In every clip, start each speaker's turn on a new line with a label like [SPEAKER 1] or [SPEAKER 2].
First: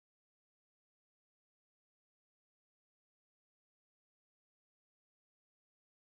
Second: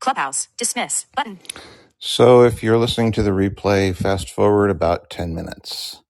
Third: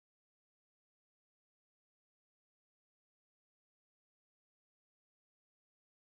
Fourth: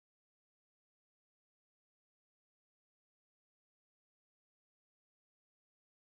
[SPEAKER 1] Clubhouse. Dismiss. Button. So if you're listening to the replay, fast forward about 10 minutes.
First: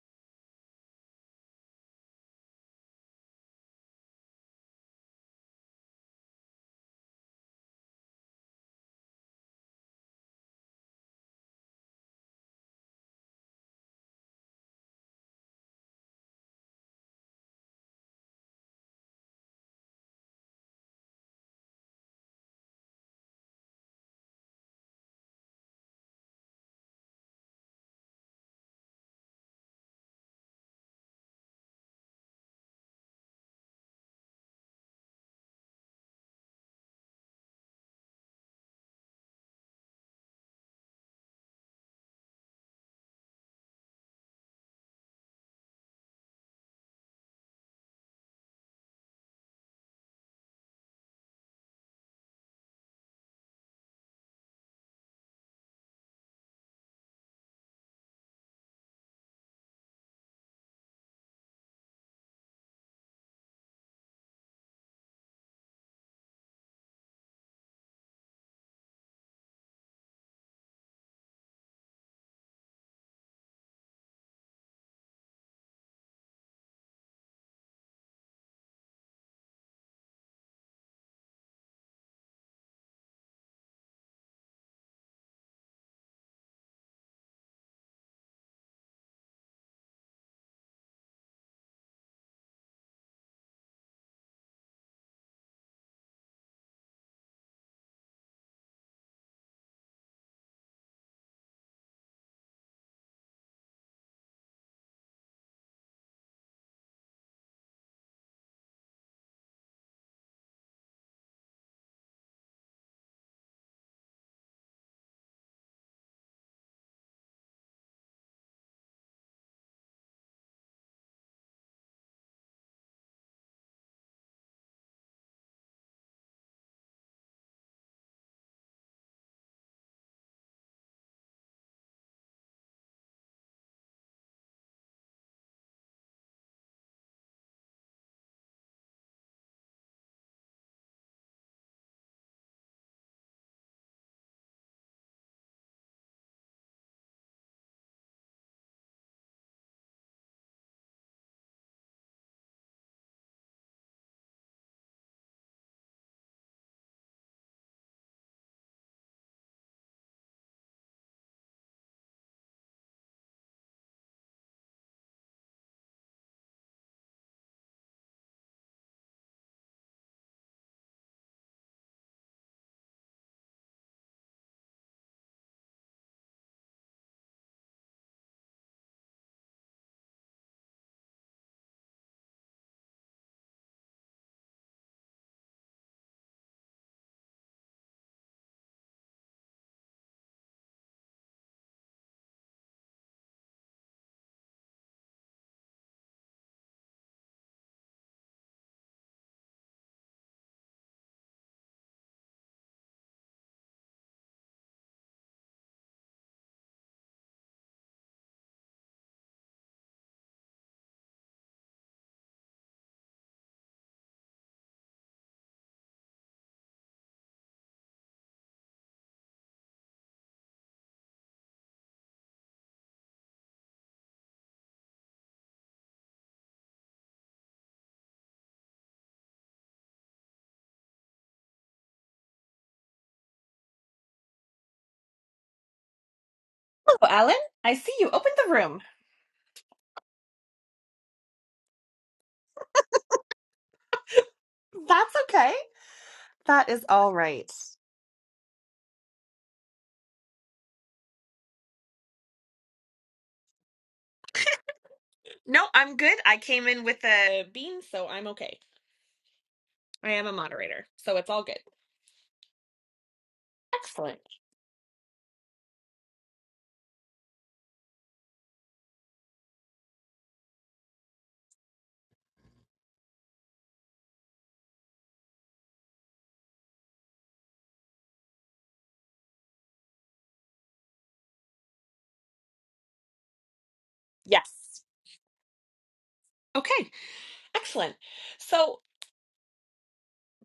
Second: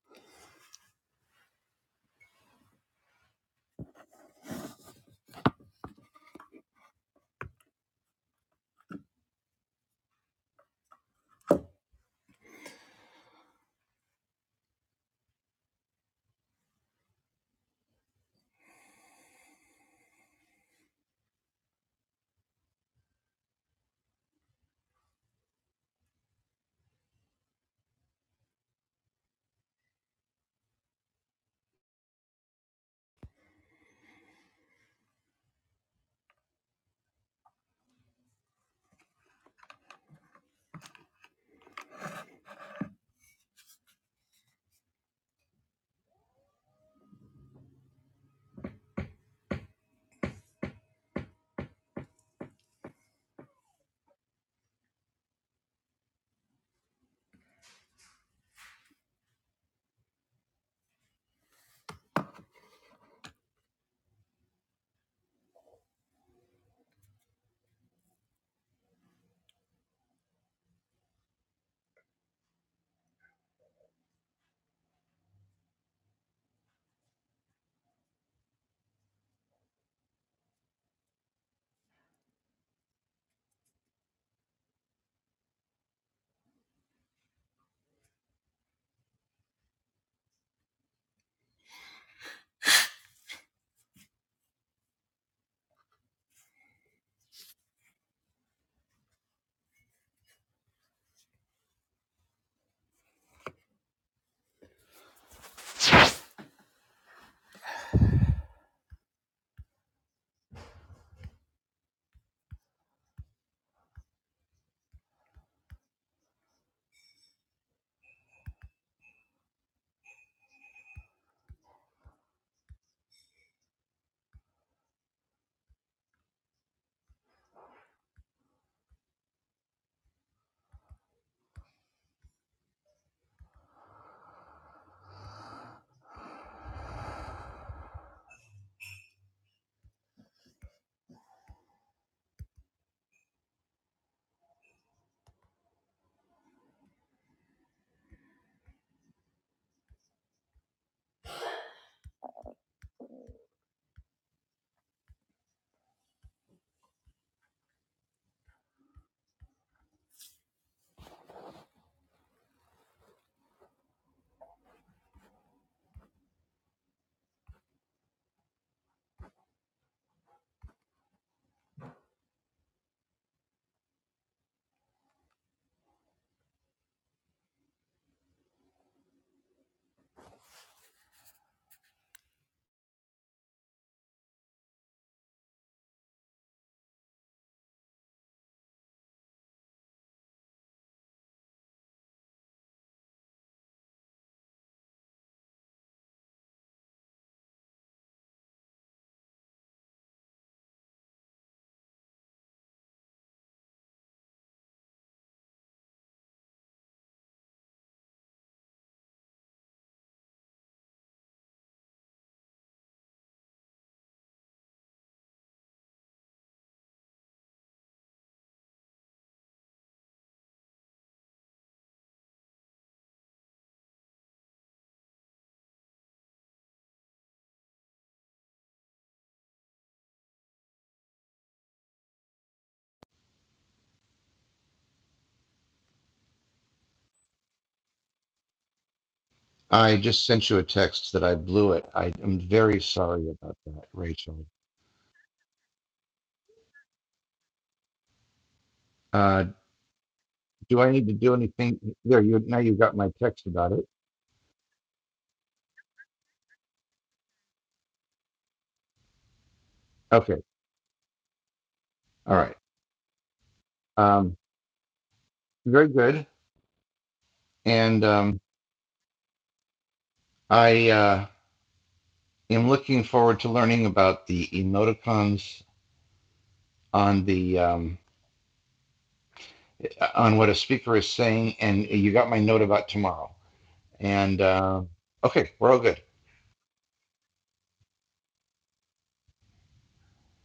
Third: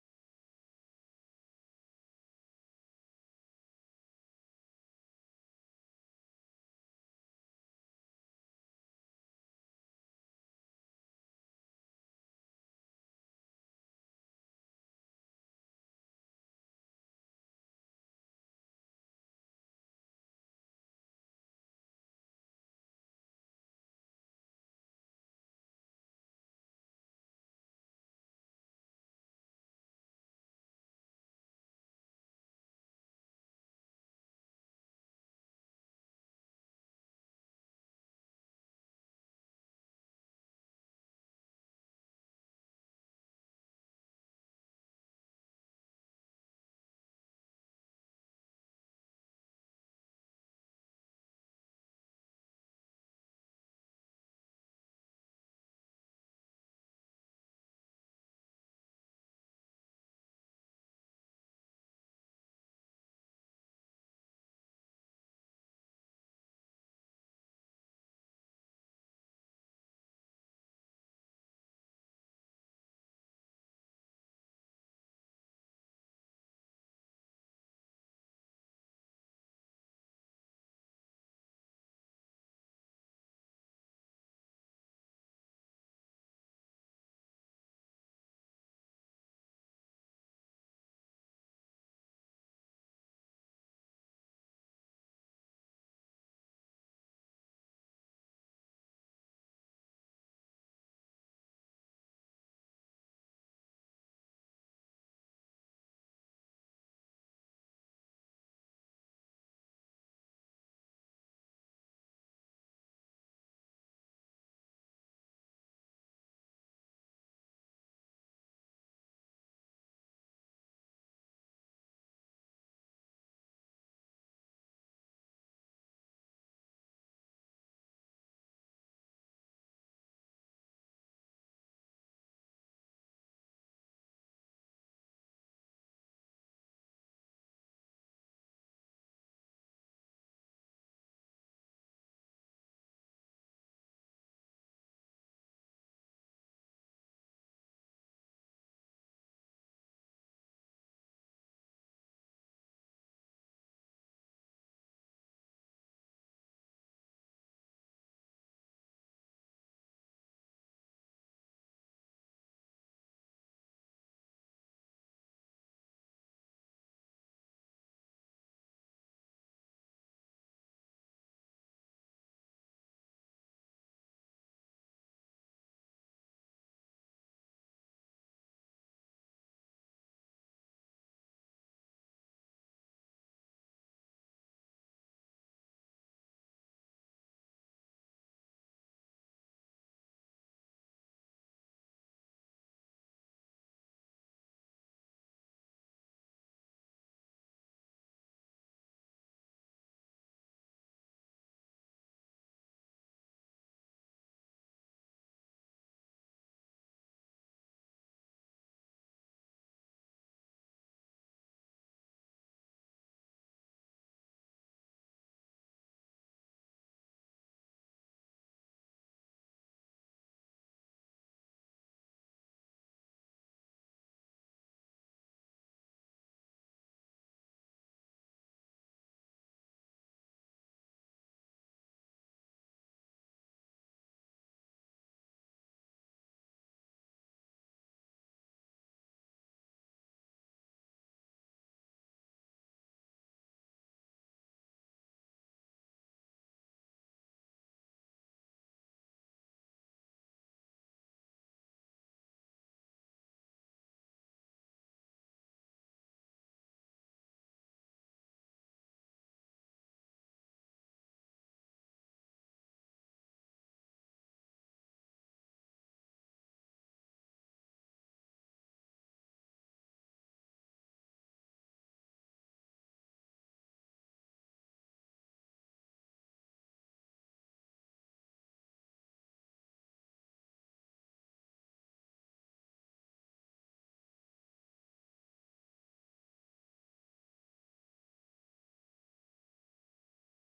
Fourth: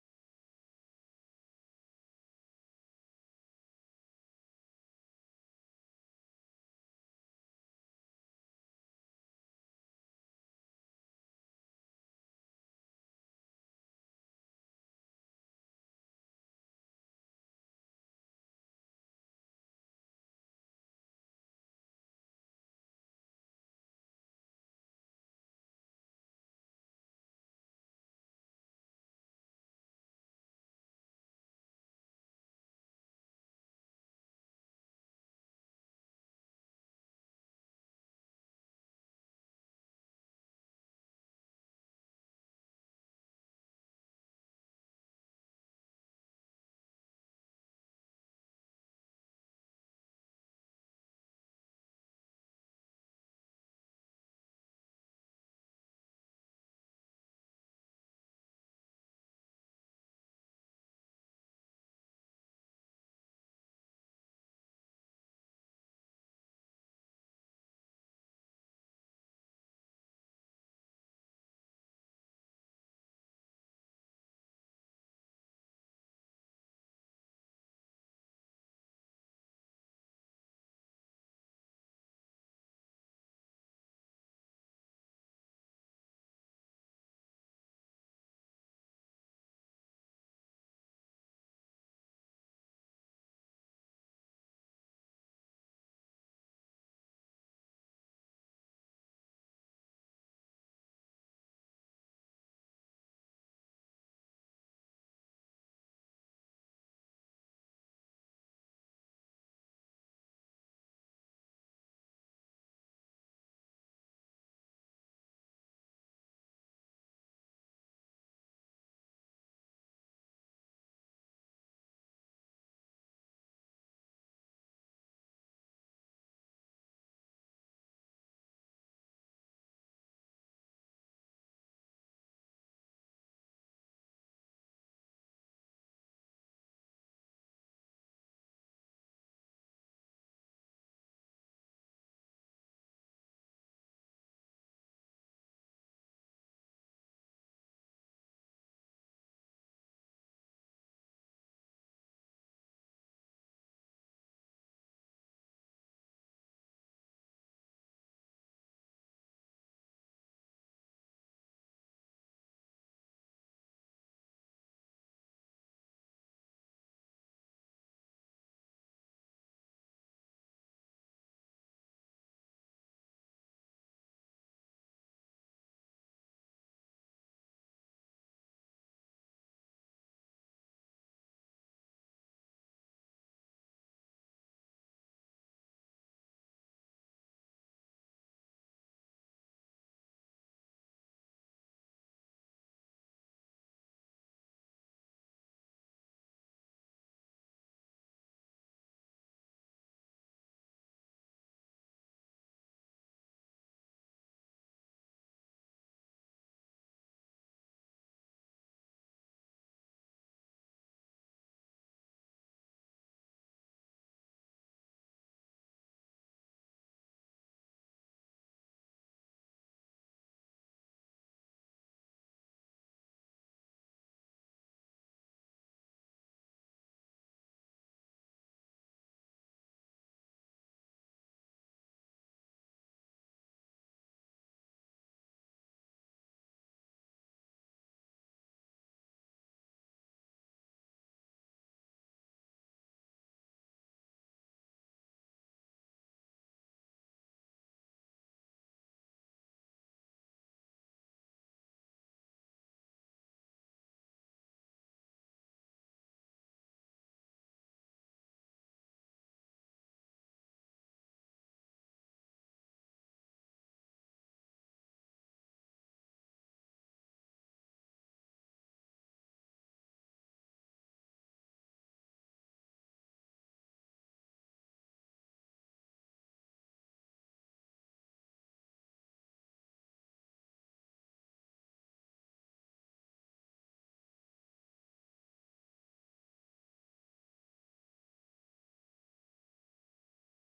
[SPEAKER 2] Hello, Alan. I see you opened the room.
[SPEAKER 1] I just sent you a text that I blew it. I am very sorry about that, Rachel.
[SPEAKER 2] That's okay. That is all right.
[SPEAKER 1] Uh, do I need to do anything? There, you now you got my text about it.
[SPEAKER 2] No, I'm good. I came in with a bean, so I'm okay. I am a
[SPEAKER 1] Okay,
[SPEAKER 2] moderator, so it's all good.
[SPEAKER 1] all right.
[SPEAKER 2] Excellent.
[SPEAKER 1] Um, very good. And um, I uh, am looking forward to learning about the emoticons on the um, on what a speaker is saying. And you got my note about tomorrow. And
[SPEAKER 2] Yes.
[SPEAKER 1] uh, okay, we're all good.
[SPEAKER 2] Okay. Excellent. So,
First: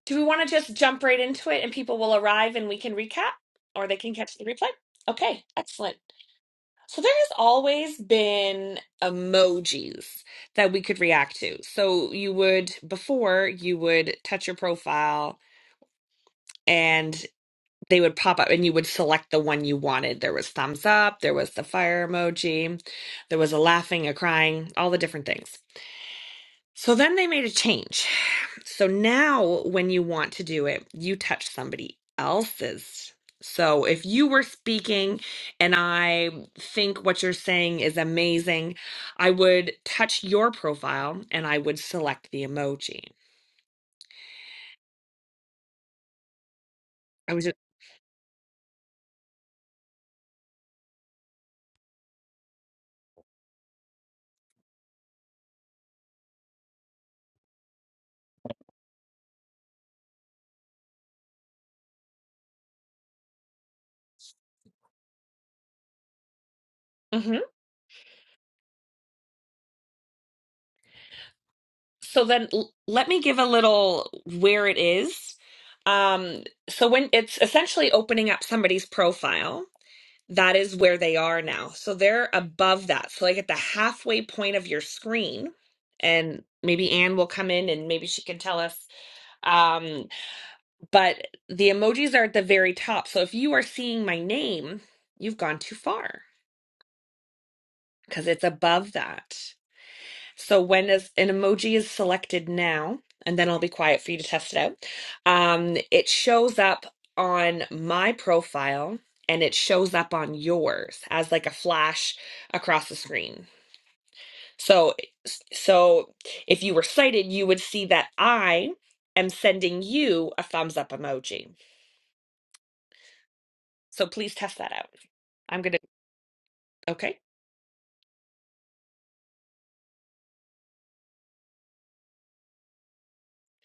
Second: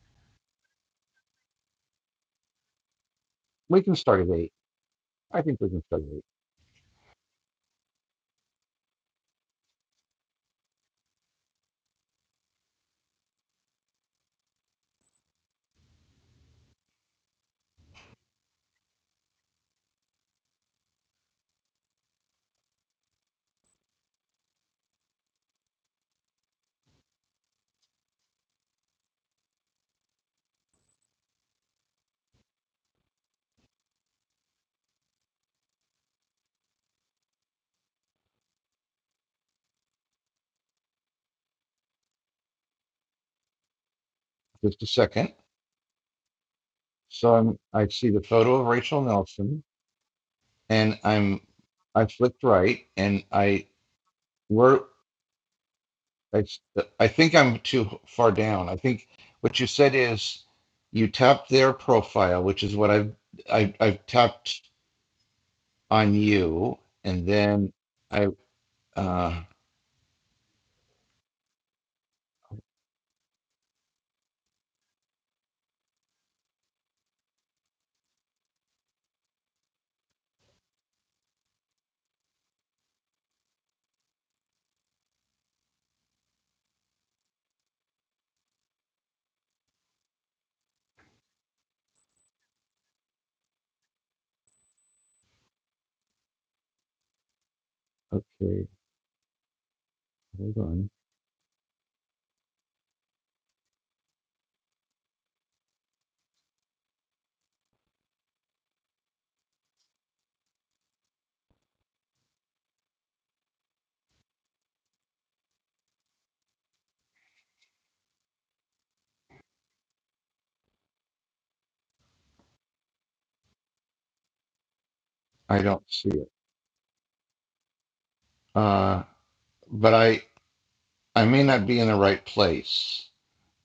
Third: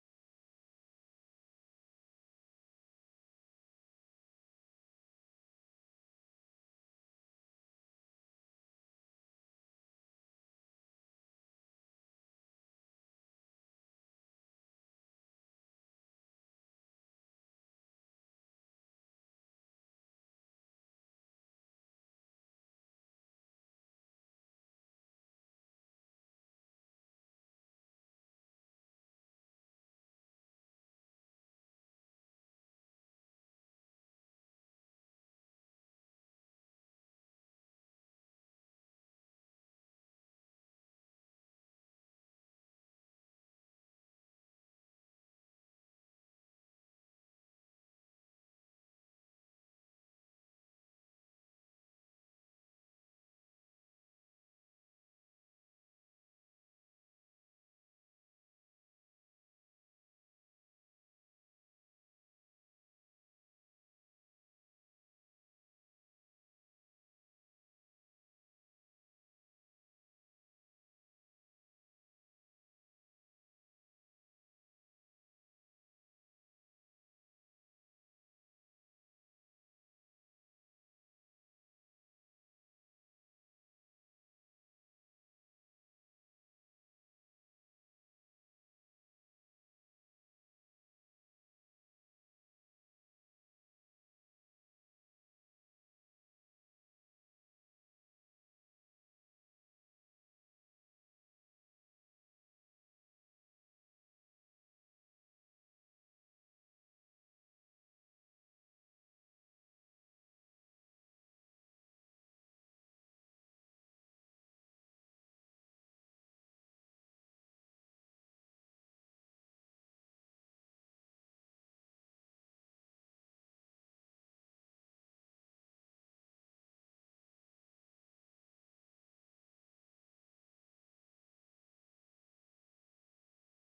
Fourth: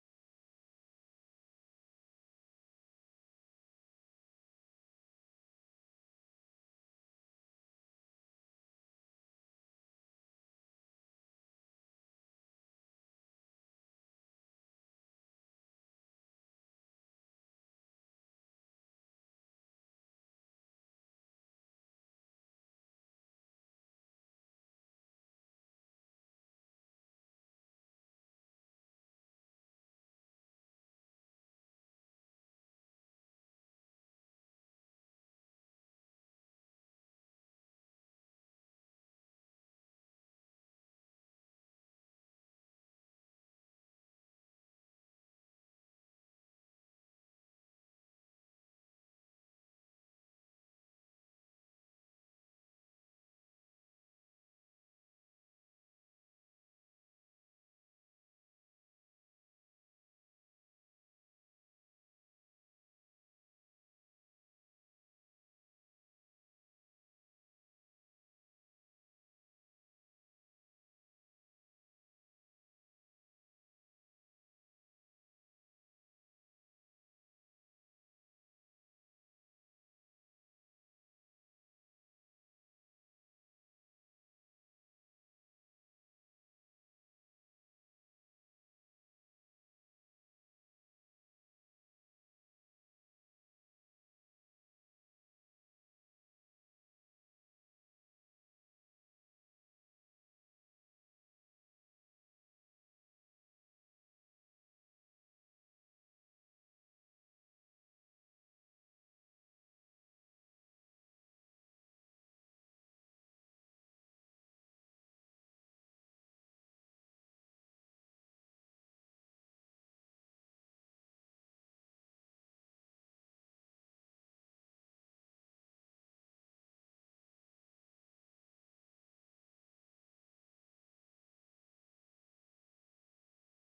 [SPEAKER 2] do we want to just jump right into it and people will arrive and we can recap
[SPEAKER 1] We
[SPEAKER 2] or
[SPEAKER 1] can
[SPEAKER 2] they can
[SPEAKER 1] start at
[SPEAKER 2] catch the
[SPEAKER 1] eight.
[SPEAKER 2] replay?
[SPEAKER 1] I
[SPEAKER 2] Okay.
[SPEAKER 1] think we can
[SPEAKER 2] Excellent.
[SPEAKER 1] start at eight.
[SPEAKER 2] So, there has always been emojis that we could react to. So, you would, before, you would touch your profile. and. they would pop up and you would select the one you wanted. There was thumbs up, there was the fire emoji, there was a laughing, a crying, all the different things. So then they made a change. So now when you want to do it, you touch somebody else's. So if you were speaking and I think what you're saying is amazing, I would touch your profile and I would select the emoji.
[SPEAKER 1] Just a second. So
[SPEAKER 2] I was just
[SPEAKER 1] I'm I see the photo of Rachel Nelson, and I'm I flicked right, and I we're I, I think I'm too far down. I think what you said is you tapped their profile, which is what I've I, I've tapped on you, and
[SPEAKER 2] mm-hmm.
[SPEAKER 1] then I uh
[SPEAKER 2] So then l- let me give a little where it is. Um, so when it's essentially opening up somebody's profile, that is where they are now. So they're above that. So like at the halfway point of your screen, and maybe Anne will come in and maybe she can tell us. Um, but the emojis are at the very top. So if you are seeing my name, you've gone too far because it's
[SPEAKER 1] okay,
[SPEAKER 2] above that.
[SPEAKER 1] hold
[SPEAKER 2] So when
[SPEAKER 1] on.
[SPEAKER 2] is, an emoji is selected now, and then I'll be quiet for you to test it out. Um, it shows up on my profile and it shows up on yours as like a flash across the screen. So so if you were cited, you would see that I am sending you a thumbs up emoji. So please test that out.
[SPEAKER 1] I
[SPEAKER 2] I'm gonna
[SPEAKER 1] don't see it.
[SPEAKER 2] okay.
[SPEAKER 1] Uh, but I I may not be in the right place.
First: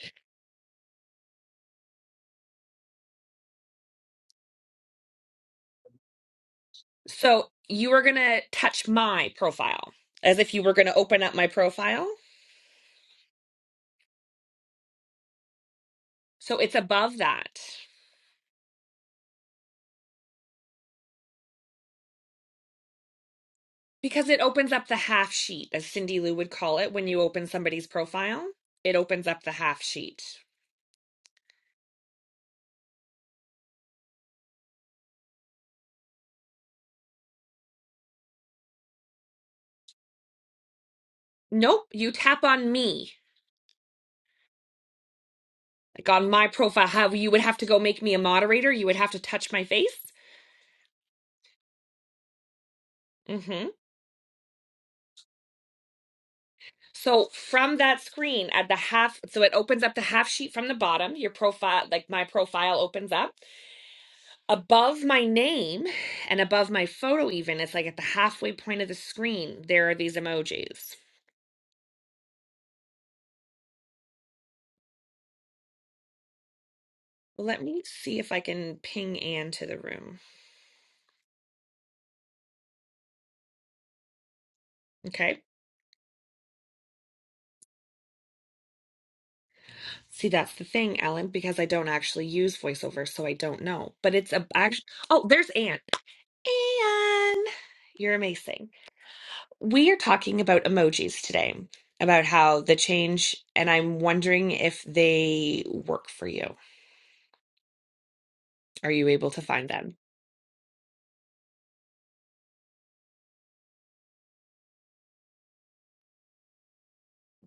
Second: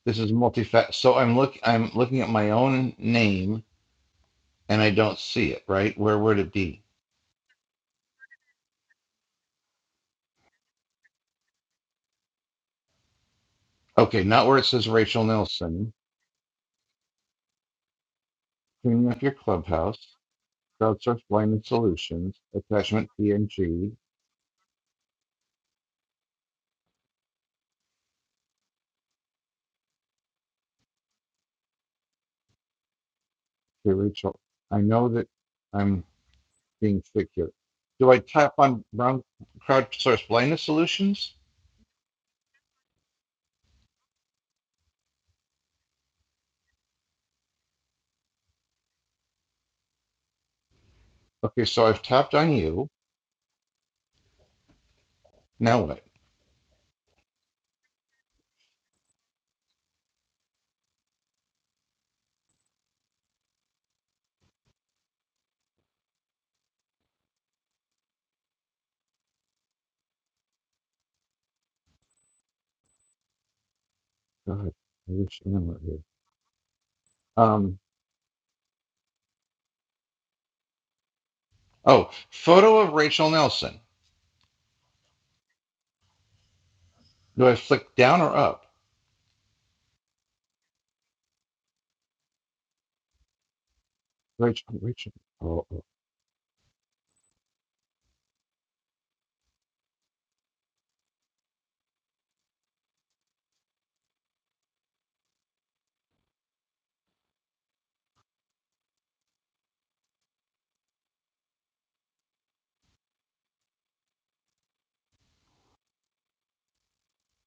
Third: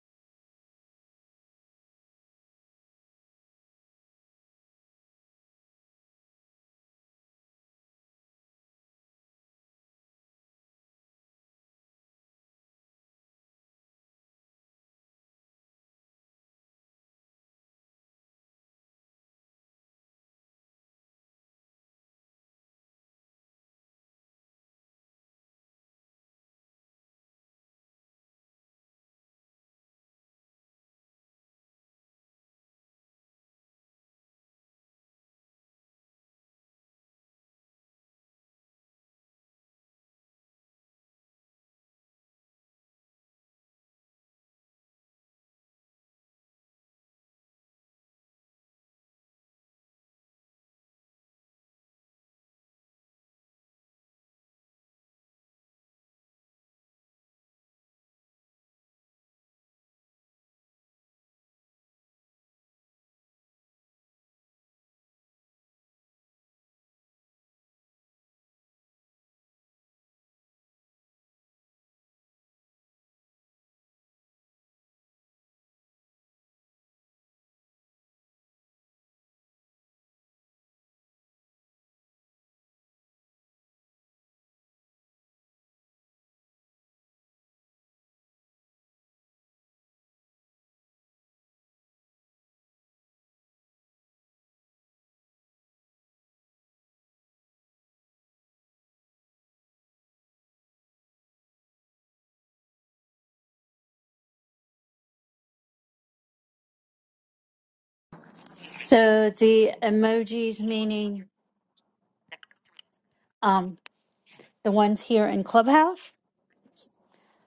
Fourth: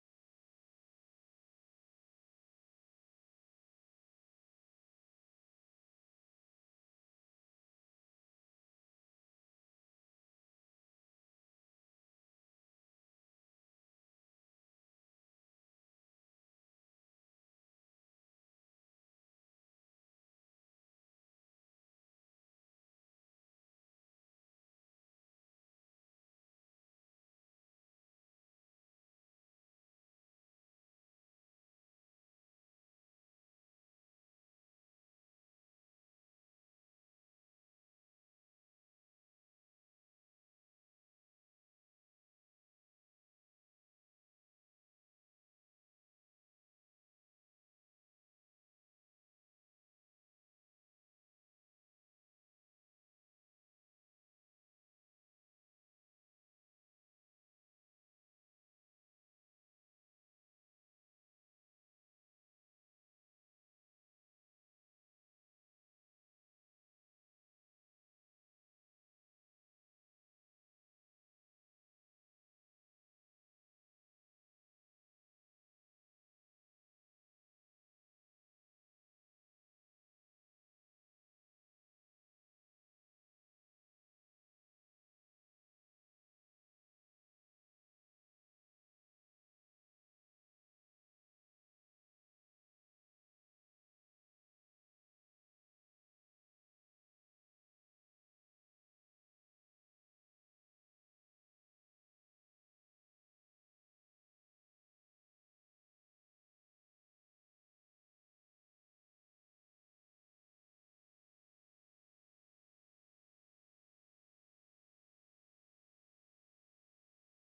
[SPEAKER 1] This is multifac. So I'm look. I'm looking at my own name, and I don't see it. Right? Where would it be?
[SPEAKER 2] So you are gonna touch my profile as if you were gonna open up my profile.
[SPEAKER 1] Okay, not where it says Rachel Nelson.
[SPEAKER 2] So it's above that.
[SPEAKER 1] Cleaning up your clubhouse. Crowdsource blindness solutions. Attachment PNG
[SPEAKER 2] Because it opens up the half sheet, as Cindy Lou would call it, when you open somebody's profile. It opens up the half sheet.
[SPEAKER 1] to Rachel. I know that I'm being thick here. Do I tap on brown crowdsource blindness solutions?
[SPEAKER 2] Nope, you tap on me. Like on my profile, how you would have to go make me a moderator. You would have to touch my face.
[SPEAKER 1] Okay, so I've tapped on you.
[SPEAKER 2] hmm
[SPEAKER 1] Now what?
[SPEAKER 2] So from that screen at the half, so it opens up the half sheet from the bottom. Your profile, like my profile, opens up above my name and above my photo. Even it's like at the halfway point of the screen. There are these emojis.
[SPEAKER 1] God, I wish Anne were here.
[SPEAKER 2] Let
[SPEAKER 1] Um,
[SPEAKER 2] me see if I can ping Anne to the room.
[SPEAKER 1] Oh, photo of Rachel Nelson.
[SPEAKER 2] Okay.
[SPEAKER 1] Do I flick down or up?
[SPEAKER 2] See, that's the thing, Ellen, because I don't actually use voiceover, so I don't know. But it's a
[SPEAKER 1] Rachel,
[SPEAKER 2] act
[SPEAKER 1] Rachel.
[SPEAKER 2] Oh, there's
[SPEAKER 1] Oh,
[SPEAKER 2] Anne.
[SPEAKER 1] oh.
[SPEAKER 2] Anne, you're amazing. We are talking about emojis today, about how the change, and I'm wondering if they work for you. Are you able
[SPEAKER 3] So
[SPEAKER 2] to find
[SPEAKER 3] the
[SPEAKER 2] them?
[SPEAKER 3] emojis, meaning um, the ones here in Clubhouse?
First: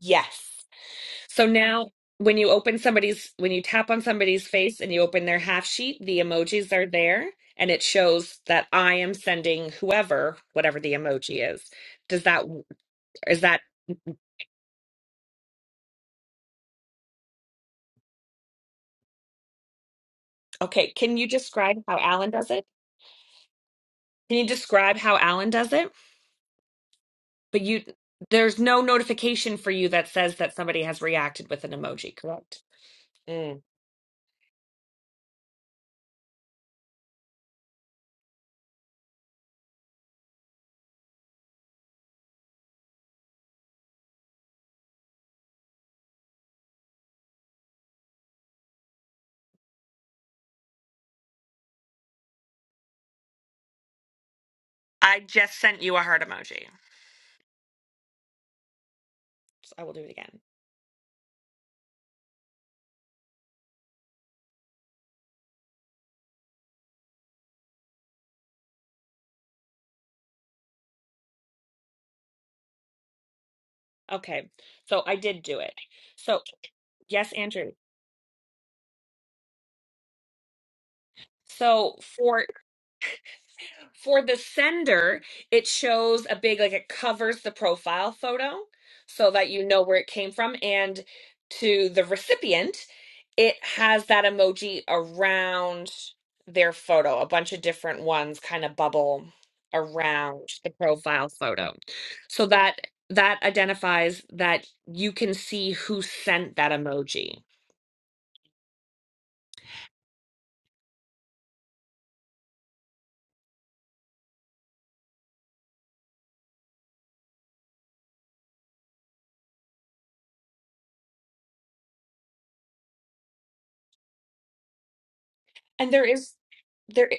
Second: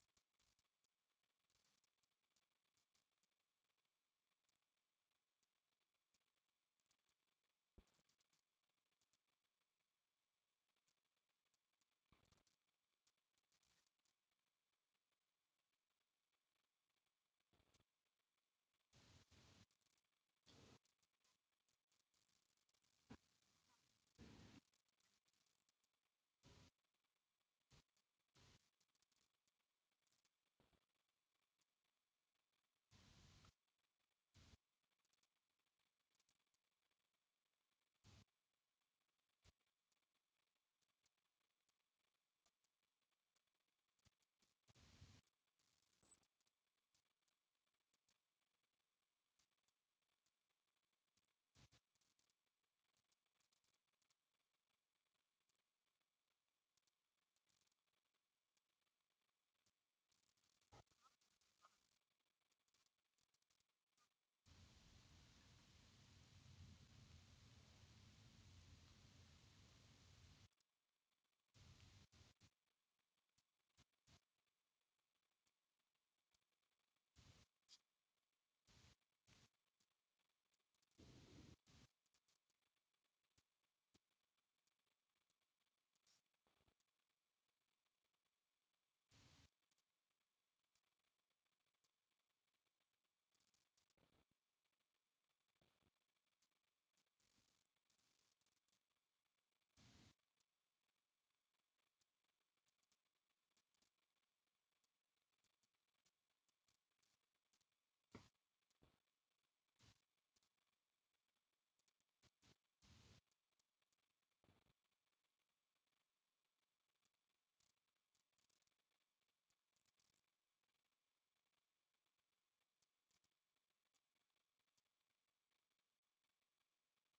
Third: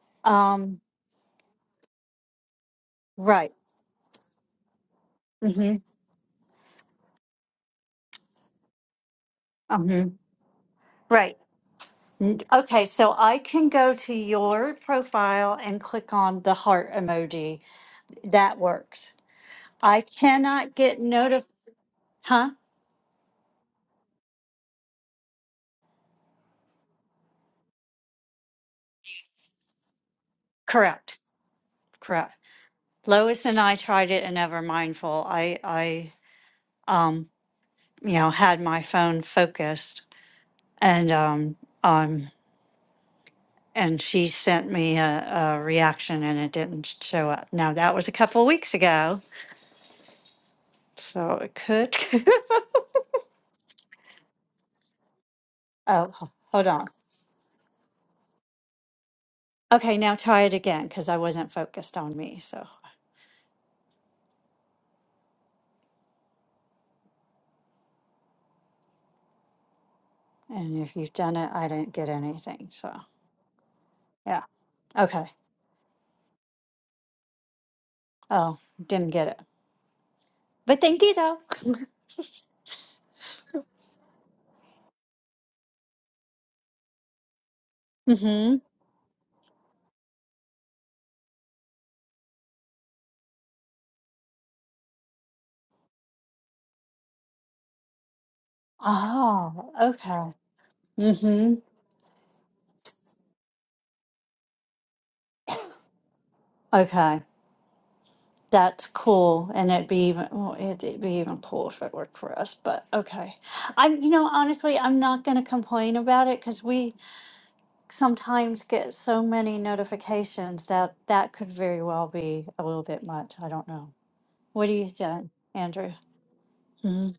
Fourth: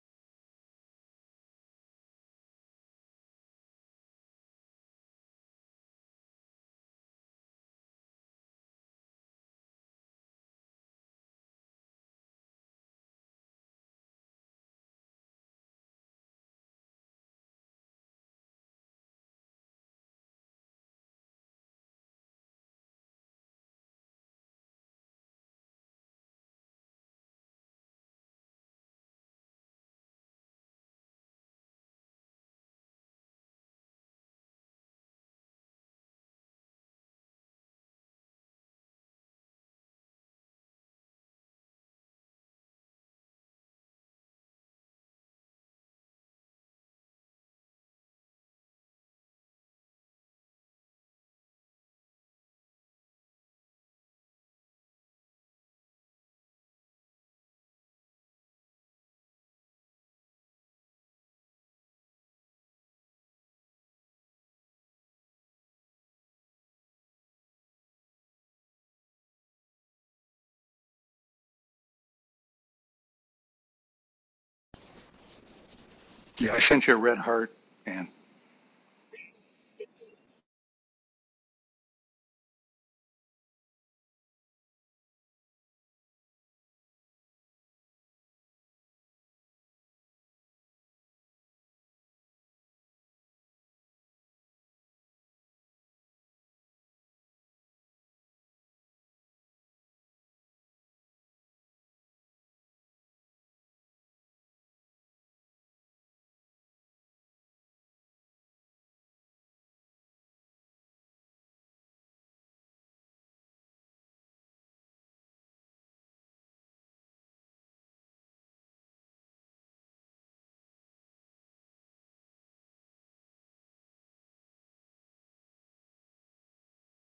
[SPEAKER 2] Yes.
[SPEAKER 3] Um,
[SPEAKER 2] So now when you open somebody's when
[SPEAKER 3] right.
[SPEAKER 2] you tap on somebody's face and you open their half
[SPEAKER 3] hmm
[SPEAKER 2] sheet, the emojis are there and it shows that I am sending
[SPEAKER 3] hmm
[SPEAKER 2] whoever whatever the
[SPEAKER 3] Right.
[SPEAKER 2] emoji is. Does
[SPEAKER 3] N-
[SPEAKER 2] that
[SPEAKER 3] Okay, so I
[SPEAKER 2] is that
[SPEAKER 3] can go to your profile and click on the heart emoji. That works. I cannot
[SPEAKER 2] okay,
[SPEAKER 3] get
[SPEAKER 2] can you
[SPEAKER 3] notified.
[SPEAKER 2] describe how Alan
[SPEAKER 3] Huh?
[SPEAKER 2] does it? Can you describe how Alan does it? But you there's no notification for you that says that somebody has
[SPEAKER 3] Correct.
[SPEAKER 2] reacted with an emoji,
[SPEAKER 3] Correct.
[SPEAKER 2] correct?
[SPEAKER 3] Lois and
[SPEAKER 2] Mm.
[SPEAKER 3] I tried it and never mindful. I, I, um, you know, had my phone focused and, um, um, And she sent me a, a reaction and it didn't show up. Now, that was a couple weeks ago, so it could.
[SPEAKER 2] I just sent you a
[SPEAKER 3] oh,
[SPEAKER 2] heart
[SPEAKER 3] h-
[SPEAKER 2] emoji.
[SPEAKER 3] hold on.
[SPEAKER 2] So I will
[SPEAKER 3] Okay,
[SPEAKER 2] do it
[SPEAKER 3] now
[SPEAKER 2] again.
[SPEAKER 3] try it again because I wasn't focused on me. So, and if you've done it, I didn't get anything. So, yeah.
[SPEAKER 2] Okay. So I
[SPEAKER 3] Okay.
[SPEAKER 2] did do it. So
[SPEAKER 4] Yeah, I sent you a red
[SPEAKER 2] yes,
[SPEAKER 4] heart,
[SPEAKER 2] Andrew.
[SPEAKER 4] and
[SPEAKER 3] Oh, didn't get it. But thank you though.
[SPEAKER 2] So for for the sender, it shows a big like it covers the profile
[SPEAKER 3] mm hmm.
[SPEAKER 2] photo so that you know where it came from and to the recipient, it has that emoji around their photo, a bunch of different ones kind of bubble
[SPEAKER 3] Oh, okay.
[SPEAKER 2] around the
[SPEAKER 3] Mm
[SPEAKER 2] profile
[SPEAKER 3] hmm.
[SPEAKER 2] photo. So that that identifies that you can see who sent that
[SPEAKER 3] Okay.
[SPEAKER 2] emoji.
[SPEAKER 3] That's cool, and it'd be even well, it'd, it'd be even cool if it worked for us. But okay, I'm you know honestly, I'm not gonna complain about it because we sometimes get so many notifications that that could very well be a little bit much. I don't know. What do you think,
[SPEAKER 2] And
[SPEAKER 3] Andrew?
[SPEAKER 2] there is there
[SPEAKER 3] Mhm.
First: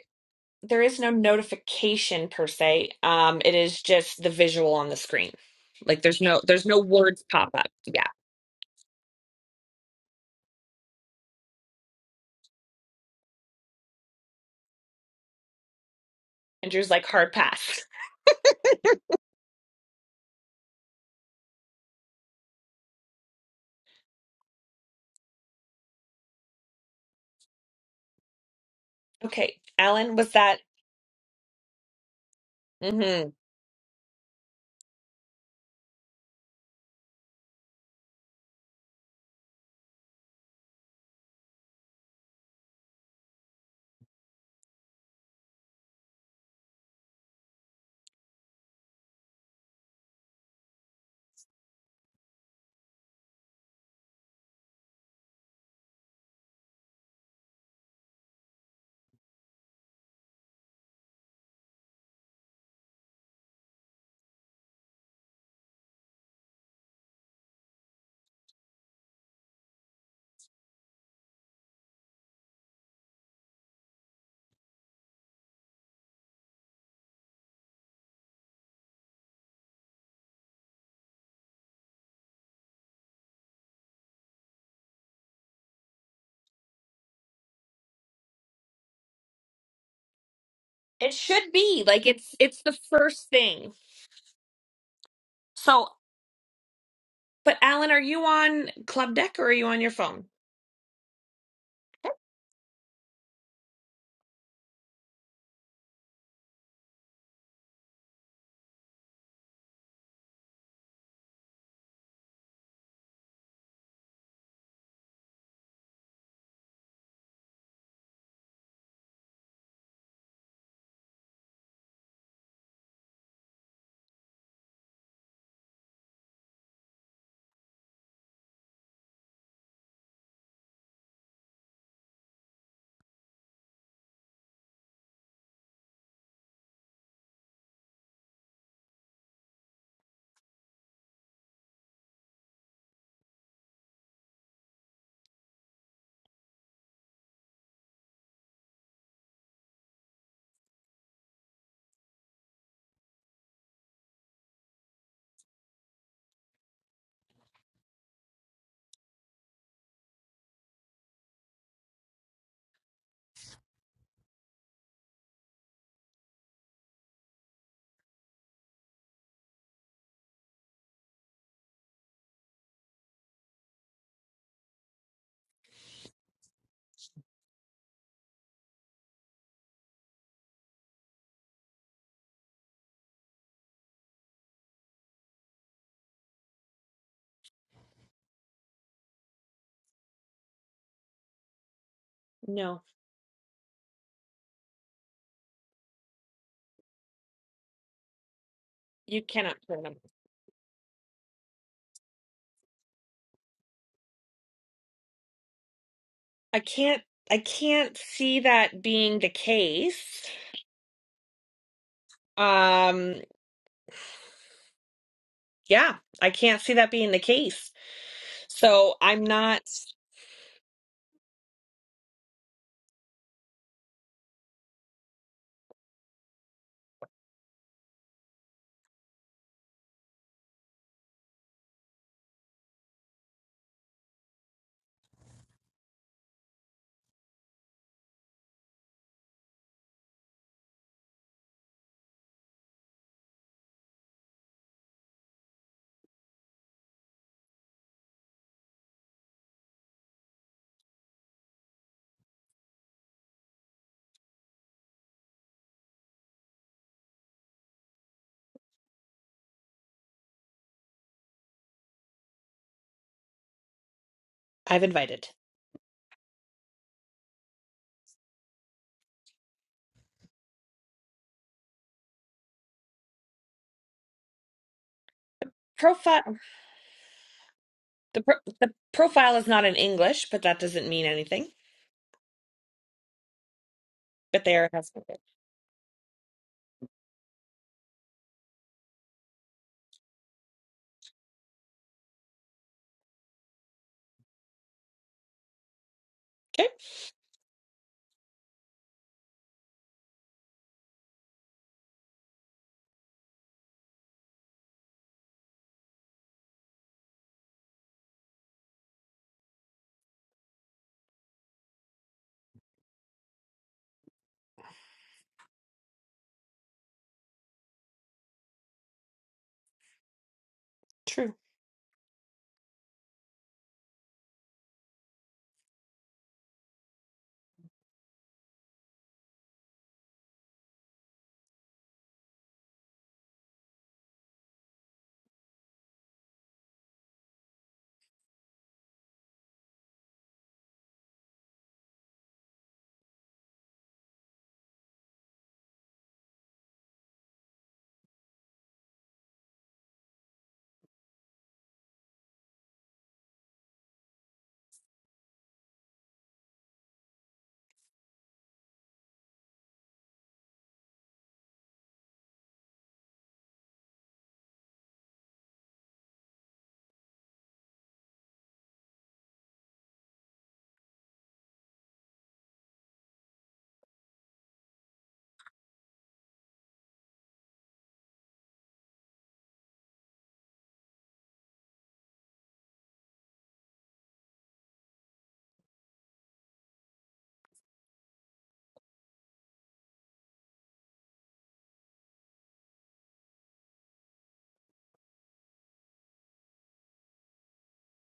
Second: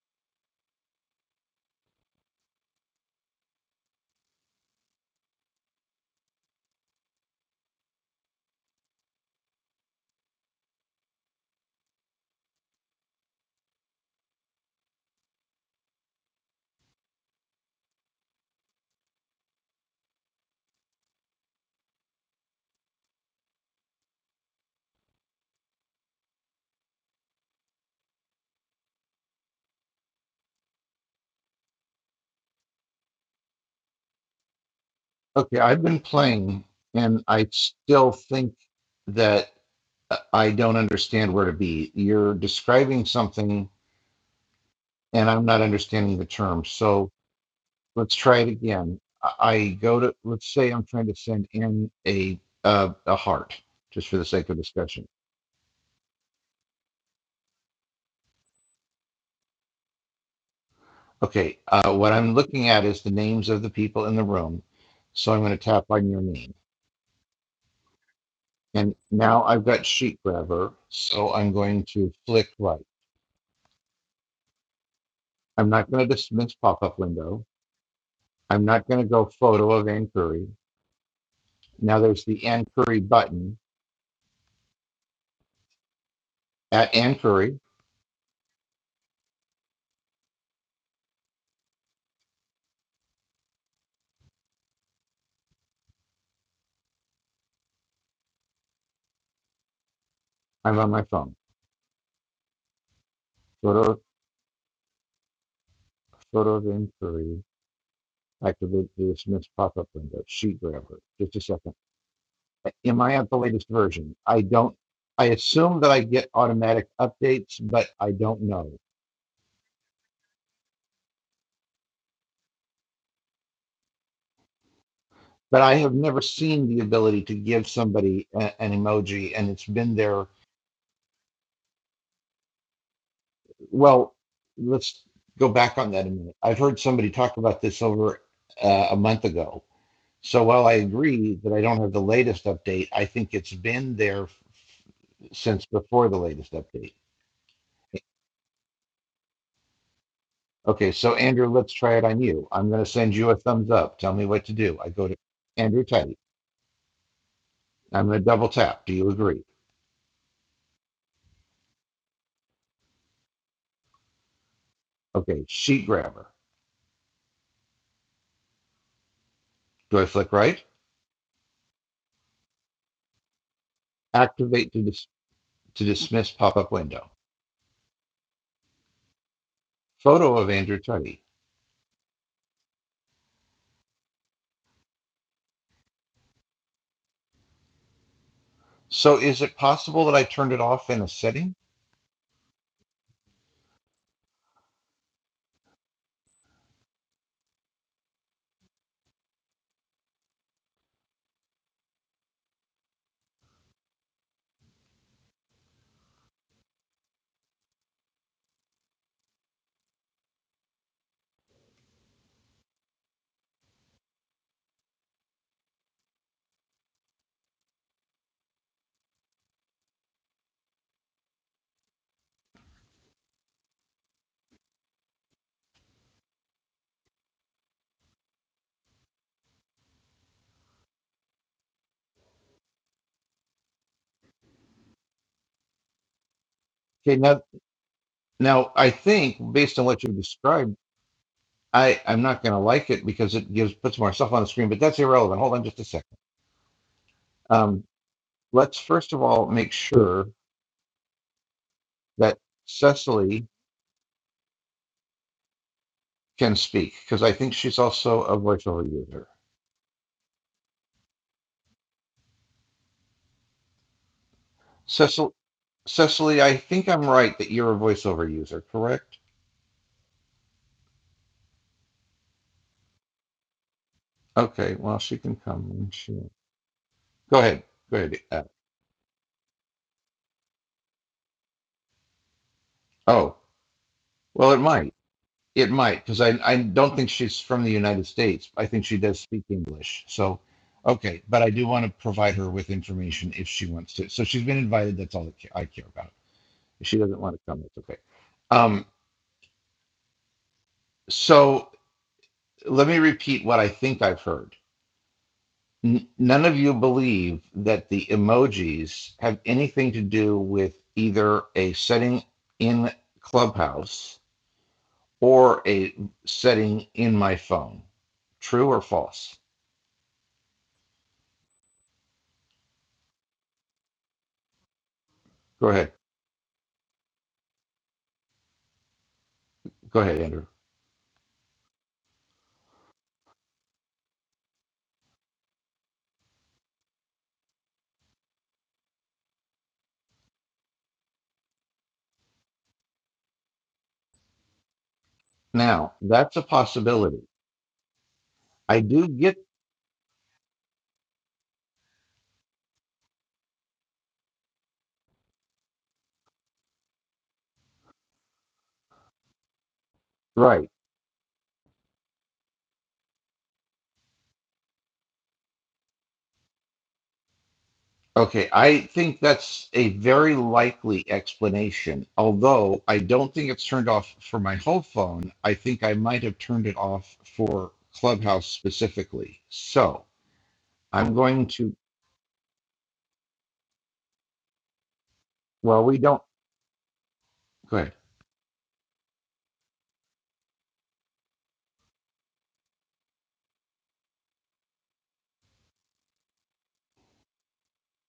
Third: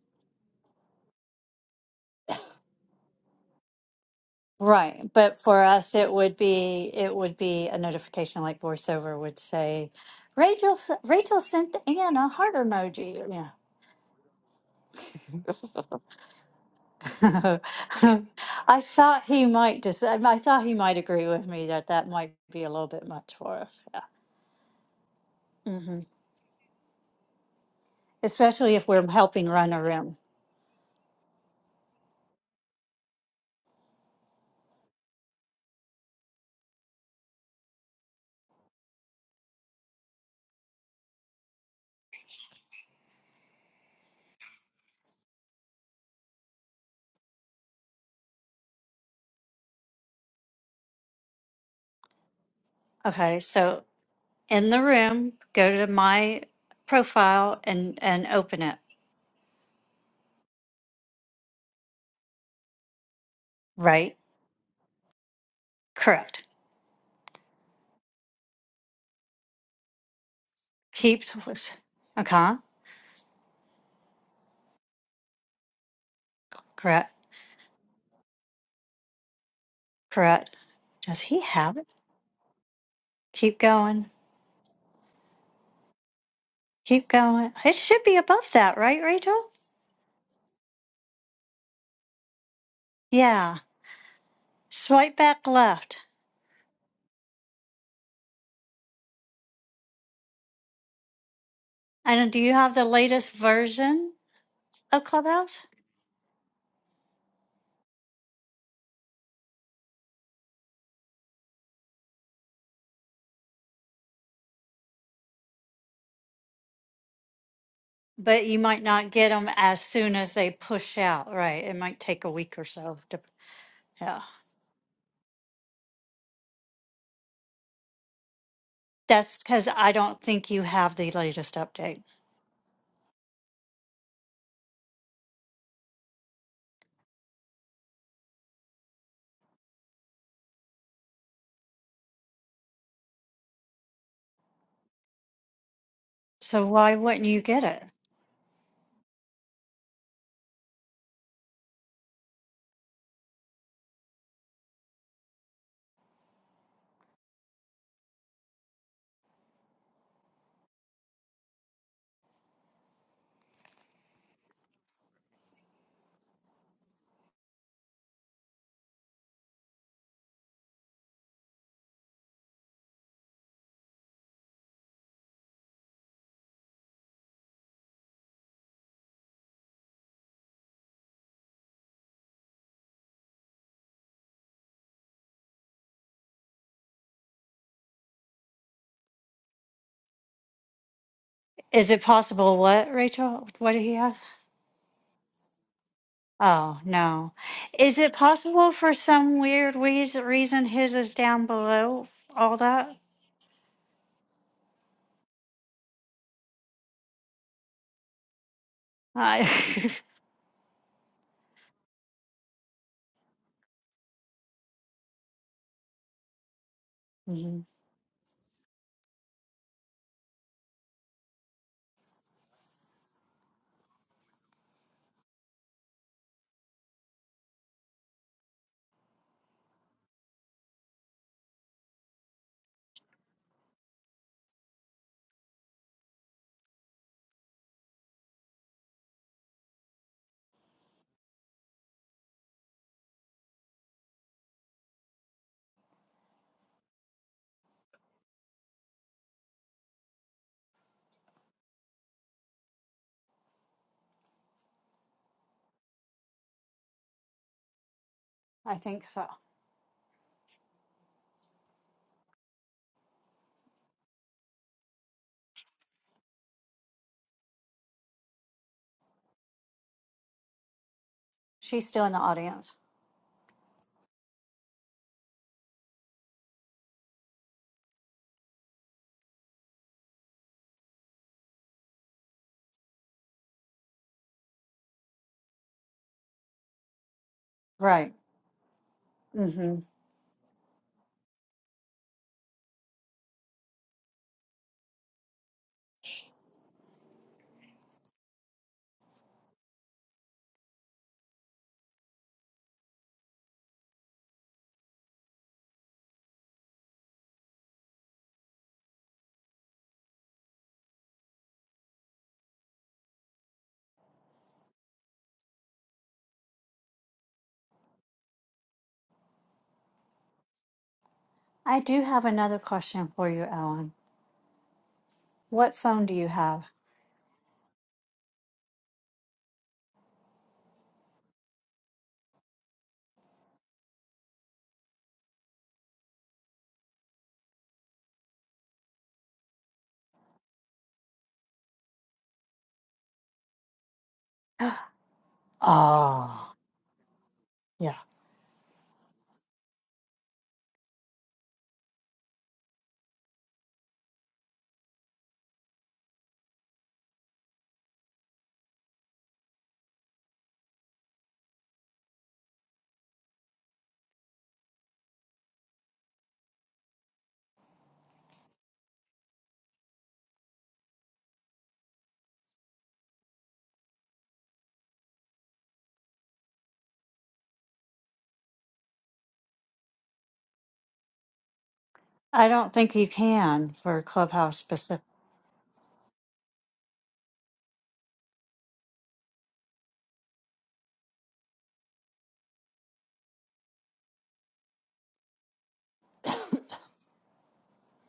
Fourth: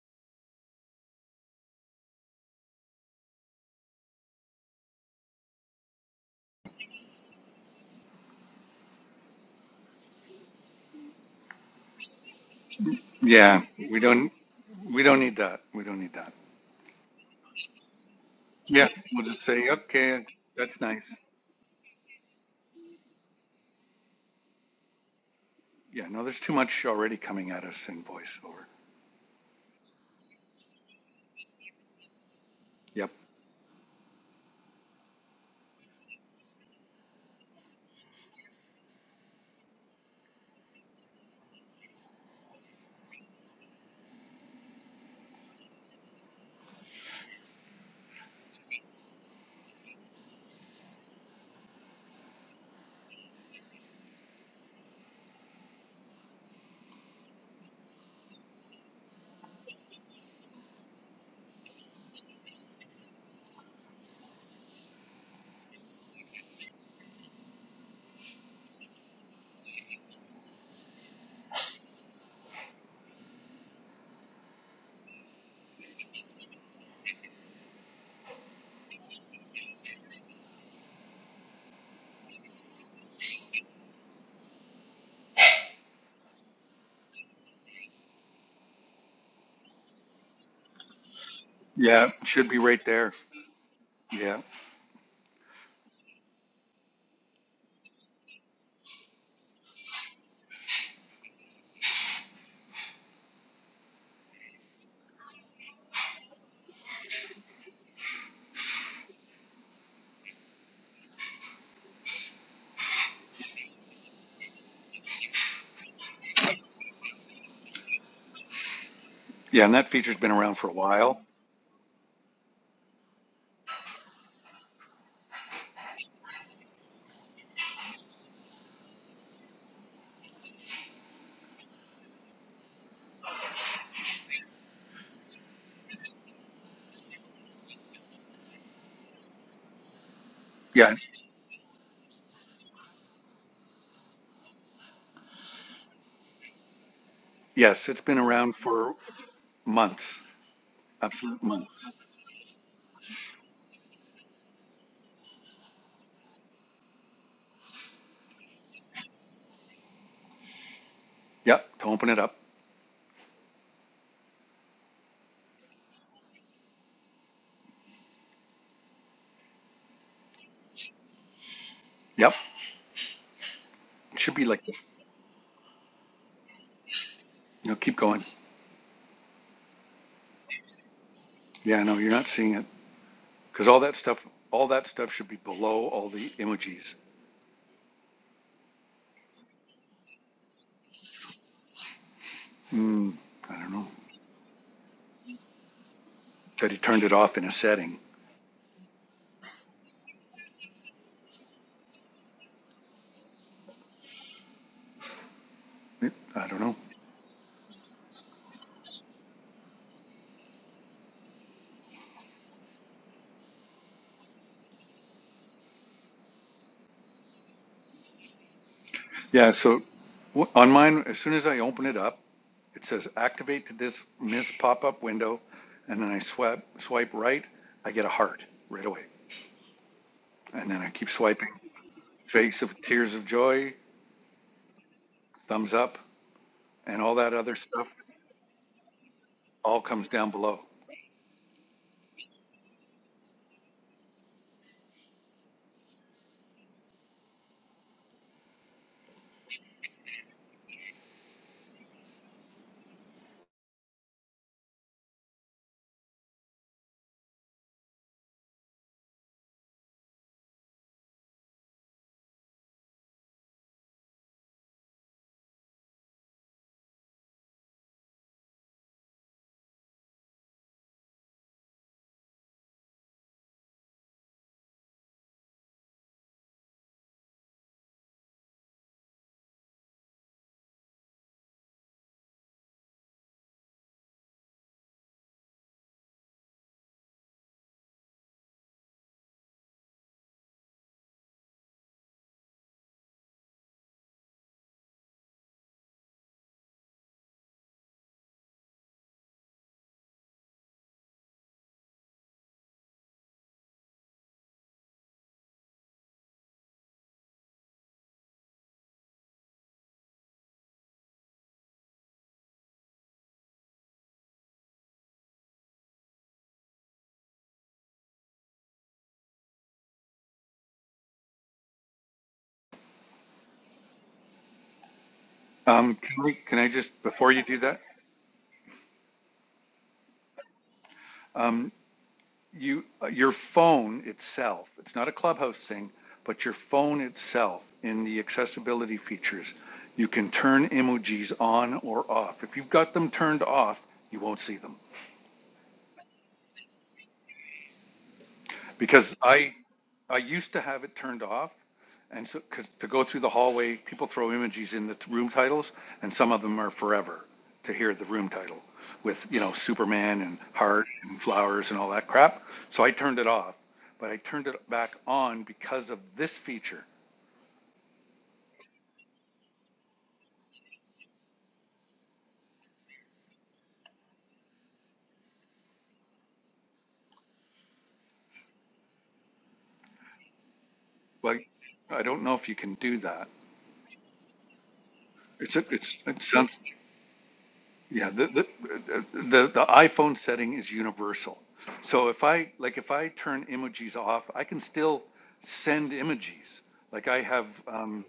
[SPEAKER 2] there is no notification per se. Um, it is just the visual on the
[SPEAKER 3] Right,
[SPEAKER 2] screen.
[SPEAKER 3] but for us,
[SPEAKER 2] Like
[SPEAKER 3] it
[SPEAKER 2] there's
[SPEAKER 3] would
[SPEAKER 2] no there's no
[SPEAKER 3] be it
[SPEAKER 2] words
[SPEAKER 3] would
[SPEAKER 2] pop
[SPEAKER 3] be
[SPEAKER 2] up.
[SPEAKER 3] a
[SPEAKER 2] Yeah.
[SPEAKER 3] notification like VoiceOver would say, Rachel s- Rachel sent Anne a heart emoji. Yeah,
[SPEAKER 4] yeah, we don't we don't need that. We don't need that.
[SPEAKER 2] Andrew's like hard pass.
[SPEAKER 3] I
[SPEAKER 4] Yeah,
[SPEAKER 3] thought
[SPEAKER 4] we'll just
[SPEAKER 3] he
[SPEAKER 4] say
[SPEAKER 3] might just, I
[SPEAKER 4] okay,
[SPEAKER 3] thought he
[SPEAKER 4] that's
[SPEAKER 3] might
[SPEAKER 4] nice.
[SPEAKER 3] agree with me that that might be a little bit much for us. Yeah. hmm
[SPEAKER 4] Yeah, no, there's too much already coming at us in voiceover.
[SPEAKER 3] Especially if we're helping
[SPEAKER 2] Okay,
[SPEAKER 3] run a
[SPEAKER 2] Alan,
[SPEAKER 3] room.
[SPEAKER 2] was that? hmm
[SPEAKER 4] Yep.
[SPEAKER 1] Okay, I've been playing, and I still think that uh, I don't understand where to be. You're describing something, and I'm not understanding the term. So let's try it again. I I go to let's say I'm trying to send in a uh, a
[SPEAKER 3] Okay.
[SPEAKER 1] heart,
[SPEAKER 3] So
[SPEAKER 1] just for the sake of
[SPEAKER 3] in the
[SPEAKER 1] discussion.
[SPEAKER 3] room, go to my profile and, and open it.
[SPEAKER 1] Okay, uh, what I'm looking at is the names of the people
[SPEAKER 3] Right.
[SPEAKER 1] in the room. So I'm going to tap on your
[SPEAKER 3] Correct.
[SPEAKER 1] name. And now I've got sheet grabber,
[SPEAKER 3] Keep,
[SPEAKER 1] so I'm going to flick
[SPEAKER 3] okay.
[SPEAKER 1] right. I'm not going to dismiss pop-up
[SPEAKER 3] Correct.
[SPEAKER 1] window. I'm not going to go photo of Ann Curry.
[SPEAKER 3] Correct. Does he have it?
[SPEAKER 1] Now there's the Ann Curry button.
[SPEAKER 3] Keep going.
[SPEAKER 1] At
[SPEAKER 3] Keep
[SPEAKER 1] Ann
[SPEAKER 3] going.
[SPEAKER 1] Curry,
[SPEAKER 3] It should be above that, right, Rachel?
[SPEAKER 2] It should be like
[SPEAKER 4] Yeah, it
[SPEAKER 2] it's
[SPEAKER 4] should be
[SPEAKER 2] it's the
[SPEAKER 4] right there.
[SPEAKER 2] first
[SPEAKER 3] Yeah.
[SPEAKER 2] thing.
[SPEAKER 4] Yeah,
[SPEAKER 3] Swipe back
[SPEAKER 2] So,
[SPEAKER 3] left.
[SPEAKER 2] but Alan, are you on Club Deck or are you on your phone?
[SPEAKER 1] I'm on my phone.
[SPEAKER 2] Sure.
[SPEAKER 3] And do you have the latest
[SPEAKER 1] Photo,
[SPEAKER 3] version of Clubhouse?
[SPEAKER 1] photo of Ann Curry. Activate the dismiss pop-up window. Sheet grabber. Just a second. Am I at the latest version? I don't. I assume that I get automatic updates, but I don't
[SPEAKER 3] But you
[SPEAKER 1] know.
[SPEAKER 3] might not get them
[SPEAKER 4] yeah, and
[SPEAKER 3] as
[SPEAKER 4] that
[SPEAKER 3] soon
[SPEAKER 4] feature's been
[SPEAKER 3] as they
[SPEAKER 4] around for a
[SPEAKER 3] push
[SPEAKER 4] while.
[SPEAKER 3] out, right? It might take a week or so. To, yeah.
[SPEAKER 1] But I have never seen the ability to give somebody a- an emoji,
[SPEAKER 3] That's
[SPEAKER 1] and
[SPEAKER 3] because
[SPEAKER 1] it's
[SPEAKER 3] I
[SPEAKER 1] been
[SPEAKER 3] don't
[SPEAKER 1] there
[SPEAKER 3] think you have the latest update.
[SPEAKER 1] well, let's go back on that a minute. I've heard somebody talk about this over uh, a month ago. So while I
[SPEAKER 4] Yeah,
[SPEAKER 1] agree that I don't have the latest update, I think it's been there since before the latest
[SPEAKER 3] So
[SPEAKER 1] update.
[SPEAKER 3] why wouldn't you get it?
[SPEAKER 4] yes, it's been around for months,
[SPEAKER 1] Okay, so
[SPEAKER 4] absolute
[SPEAKER 1] Andrew, let's
[SPEAKER 4] months.
[SPEAKER 1] try it on you. I'm going to send you a thumbs up. Tell me what to do. I go to Andrew Teddy. I'm going to double tap. Do you agree?
[SPEAKER 4] Yep, to open it up.
[SPEAKER 1] Okay, sheet grabber. Do I flick right?
[SPEAKER 4] Yep, it should be like
[SPEAKER 1] Activate to, dis- to dismiss pop up window.
[SPEAKER 4] no, keep going.
[SPEAKER 1] Photo of Andrew Teddy.
[SPEAKER 4] Yeah, no, you're not seeing it because all that stuff, all that stuff should be below all the emojis.
[SPEAKER 1] So is it possible that I turned it off in a setting?
[SPEAKER 3] Is it possible
[SPEAKER 2] No,
[SPEAKER 3] what,
[SPEAKER 4] Hmm,
[SPEAKER 3] Rachel?
[SPEAKER 4] I don't
[SPEAKER 3] What
[SPEAKER 4] know.
[SPEAKER 3] did he have?
[SPEAKER 4] that he
[SPEAKER 3] Oh,
[SPEAKER 4] turned it
[SPEAKER 3] no.
[SPEAKER 4] off in a
[SPEAKER 3] Is
[SPEAKER 4] setting.
[SPEAKER 3] it possible for
[SPEAKER 2] you
[SPEAKER 3] some
[SPEAKER 2] cannot
[SPEAKER 3] weird
[SPEAKER 2] turn them.
[SPEAKER 3] wheez- reason his is down below all that?
[SPEAKER 4] I don't
[SPEAKER 2] I
[SPEAKER 4] know.
[SPEAKER 2] can't I can't see that being the
[SPEAKER 3] I,
[SPEAKER 2] case. Um yeah, I can't see that being the
[SPEAKER 3] Mhm.
[SPEAKER 2] case. So I'm
[SPEAKER 4] Yeah,
[SPEAKER 2] not
[SPEAKER 4] so on mine, as soon as I open it up, it says activate to this miss pop-up window, and then I swipe swipe right, I get a heart right away, and then I keep swiping. Face of tears of joy, thumbs up, and all
[SPEAKER 1] Okay,
[SPEAKER 4] that
[SPEAKER 1] now,
[SPEAKER 4] other stuff
[SPEAKER 1] now I think based
[SPEAKER 4] all
[SPEAKER 1] on what
[SPEAKER 4] comes
[SPEAKER 1] you
[SPEAKER 4] down below.
[SPEAKER 1] described, I I'm not going to like it because it gives puts more stuff on the screen. But that's irrelevant. Hold on just a second. Um, let's first of all make sure that Cecily can speak because I think she's also a
[SPEAKER 3] I
[SPEAKER 1] voiceover
[SPEAKER 3] think so.
[SPEAKER 1] user.
[SPEAKER 2] I've invited.
[SPEAKER 1] Cecil, Cecily, I think I'm right that you're a voiceover user, correct?
[SPEAKER 3] She's still in the audience.
[SPEAKER 1] Okay, well she can come when she.
[SPEAKER 2] Profile
[SPEAKER 1] Go ahead, go ahead.
[SPEAKER 2] the pro-
[SPEAKER 1] Uh,
[SPEAKER 2] the profile is not in English, but that doesn't mean anything.
[SPEAKER 1] oh,
[SPEAKER 2] But
[SPEAKER 1] well
[SPEAKER 2] they
[SPEAKER 1] it
[SPEAKER 2] are a
[SPEAKER 1] might.
[SPEAKER 2] husband. and wife.
[SPEAKER 1] It might, because I, I don't think she's from the United
[SPEAKER 3] Right.
[SPEAKER 1] States. I think she does speak
[SPEAKER 3] Mm-hmm.
[SPEAKER 1] English. So, okay, but I do want to provide her with information if she wants to. So she's been invited. That's all I care about.
[SPEAKER 2] Okay,
[SPEAKER 1] If she doesn't want to come, that's okay. Um, so let me repeat what I think I've heard. N- none of you believe that the emojis have anything to do with either a setting in Clubhouse or a setting in my phone. True or false?
[SPEAKER 2] true.
[SPEAKER 3] I do have another question for you, Ellen.
[SPEAKER 1] Go
[SPEAKER 3] What
[SPEAKER 1] ahead.
[SPEAKER 4] Um,
[SPEAKER 3] phone do
[SPEAKER 4] can,
[SPEAKER 3] you
[SPEAKER 4] we, can
[SPEAKER 3] have?
[SPEAKER 4] I just before you do that?
[SPEAKER 1] Go ahead, Andrew.
[SPEAKER 4] um, you, uh, your phone itself, it's not a clubhouse thing, but your phone itself in the accessibility features, you can turn emojis on or off. If you've got them turned off, you won't see them.
[SPEAKER 1] Now, that's a
[SPEAKER 3] Oh,
[SPEAKER 1] possibility.
[SPEAKER 3] yeah.
[SPEAKER 1] I do
[SPEAKER 4] because
[SPEAKER 1] get
[SPEAKER 4] I I used to have it turned off, and so 'cause to go through the hallway, people throw emojis in the t- room titles, and some of them are forever to hear the room title with you know Superman and
[SPEAKER 1] right.
[SPEAKER 4] heart and flowers and all that crap. So I turned it off, but I turned it back on because of this feature.
[SPEAKER 1] Okay, I think that's a very likely explanation. Although I don't think it's turned off for my whole phone, I think I might have turned it off for Clubhouse specifically. So I'm
[SPEAKER 4] Well,
[SPEAKER 1] going to,
[SPEAKER 4] I don't know
[SPEAKER 3] I
[SPEAKER 4] if you
[SPEAKER 3] don't
[SPEAKER 4] can
[SPEAKER 3] think
[SPEAKER 4] do
[SPEAKER 3] you
[SPEAKER 4] that.
[SPEAKER 3] can for Clubhouse specific.
[SPEAKER 4] It's a,
[SPEAKER 1] well, we
[SPEAKER 4] it's
[SPEAKER 1] don't,
[SPEAKER 4] it sounds
[SPEAKER 1] go ahead.
[SPEAKER 4] Yeah, the, the, the, the iPhone setting is universal. So if I, like, if I turn emojis off, I can still send emojis. Like I have um,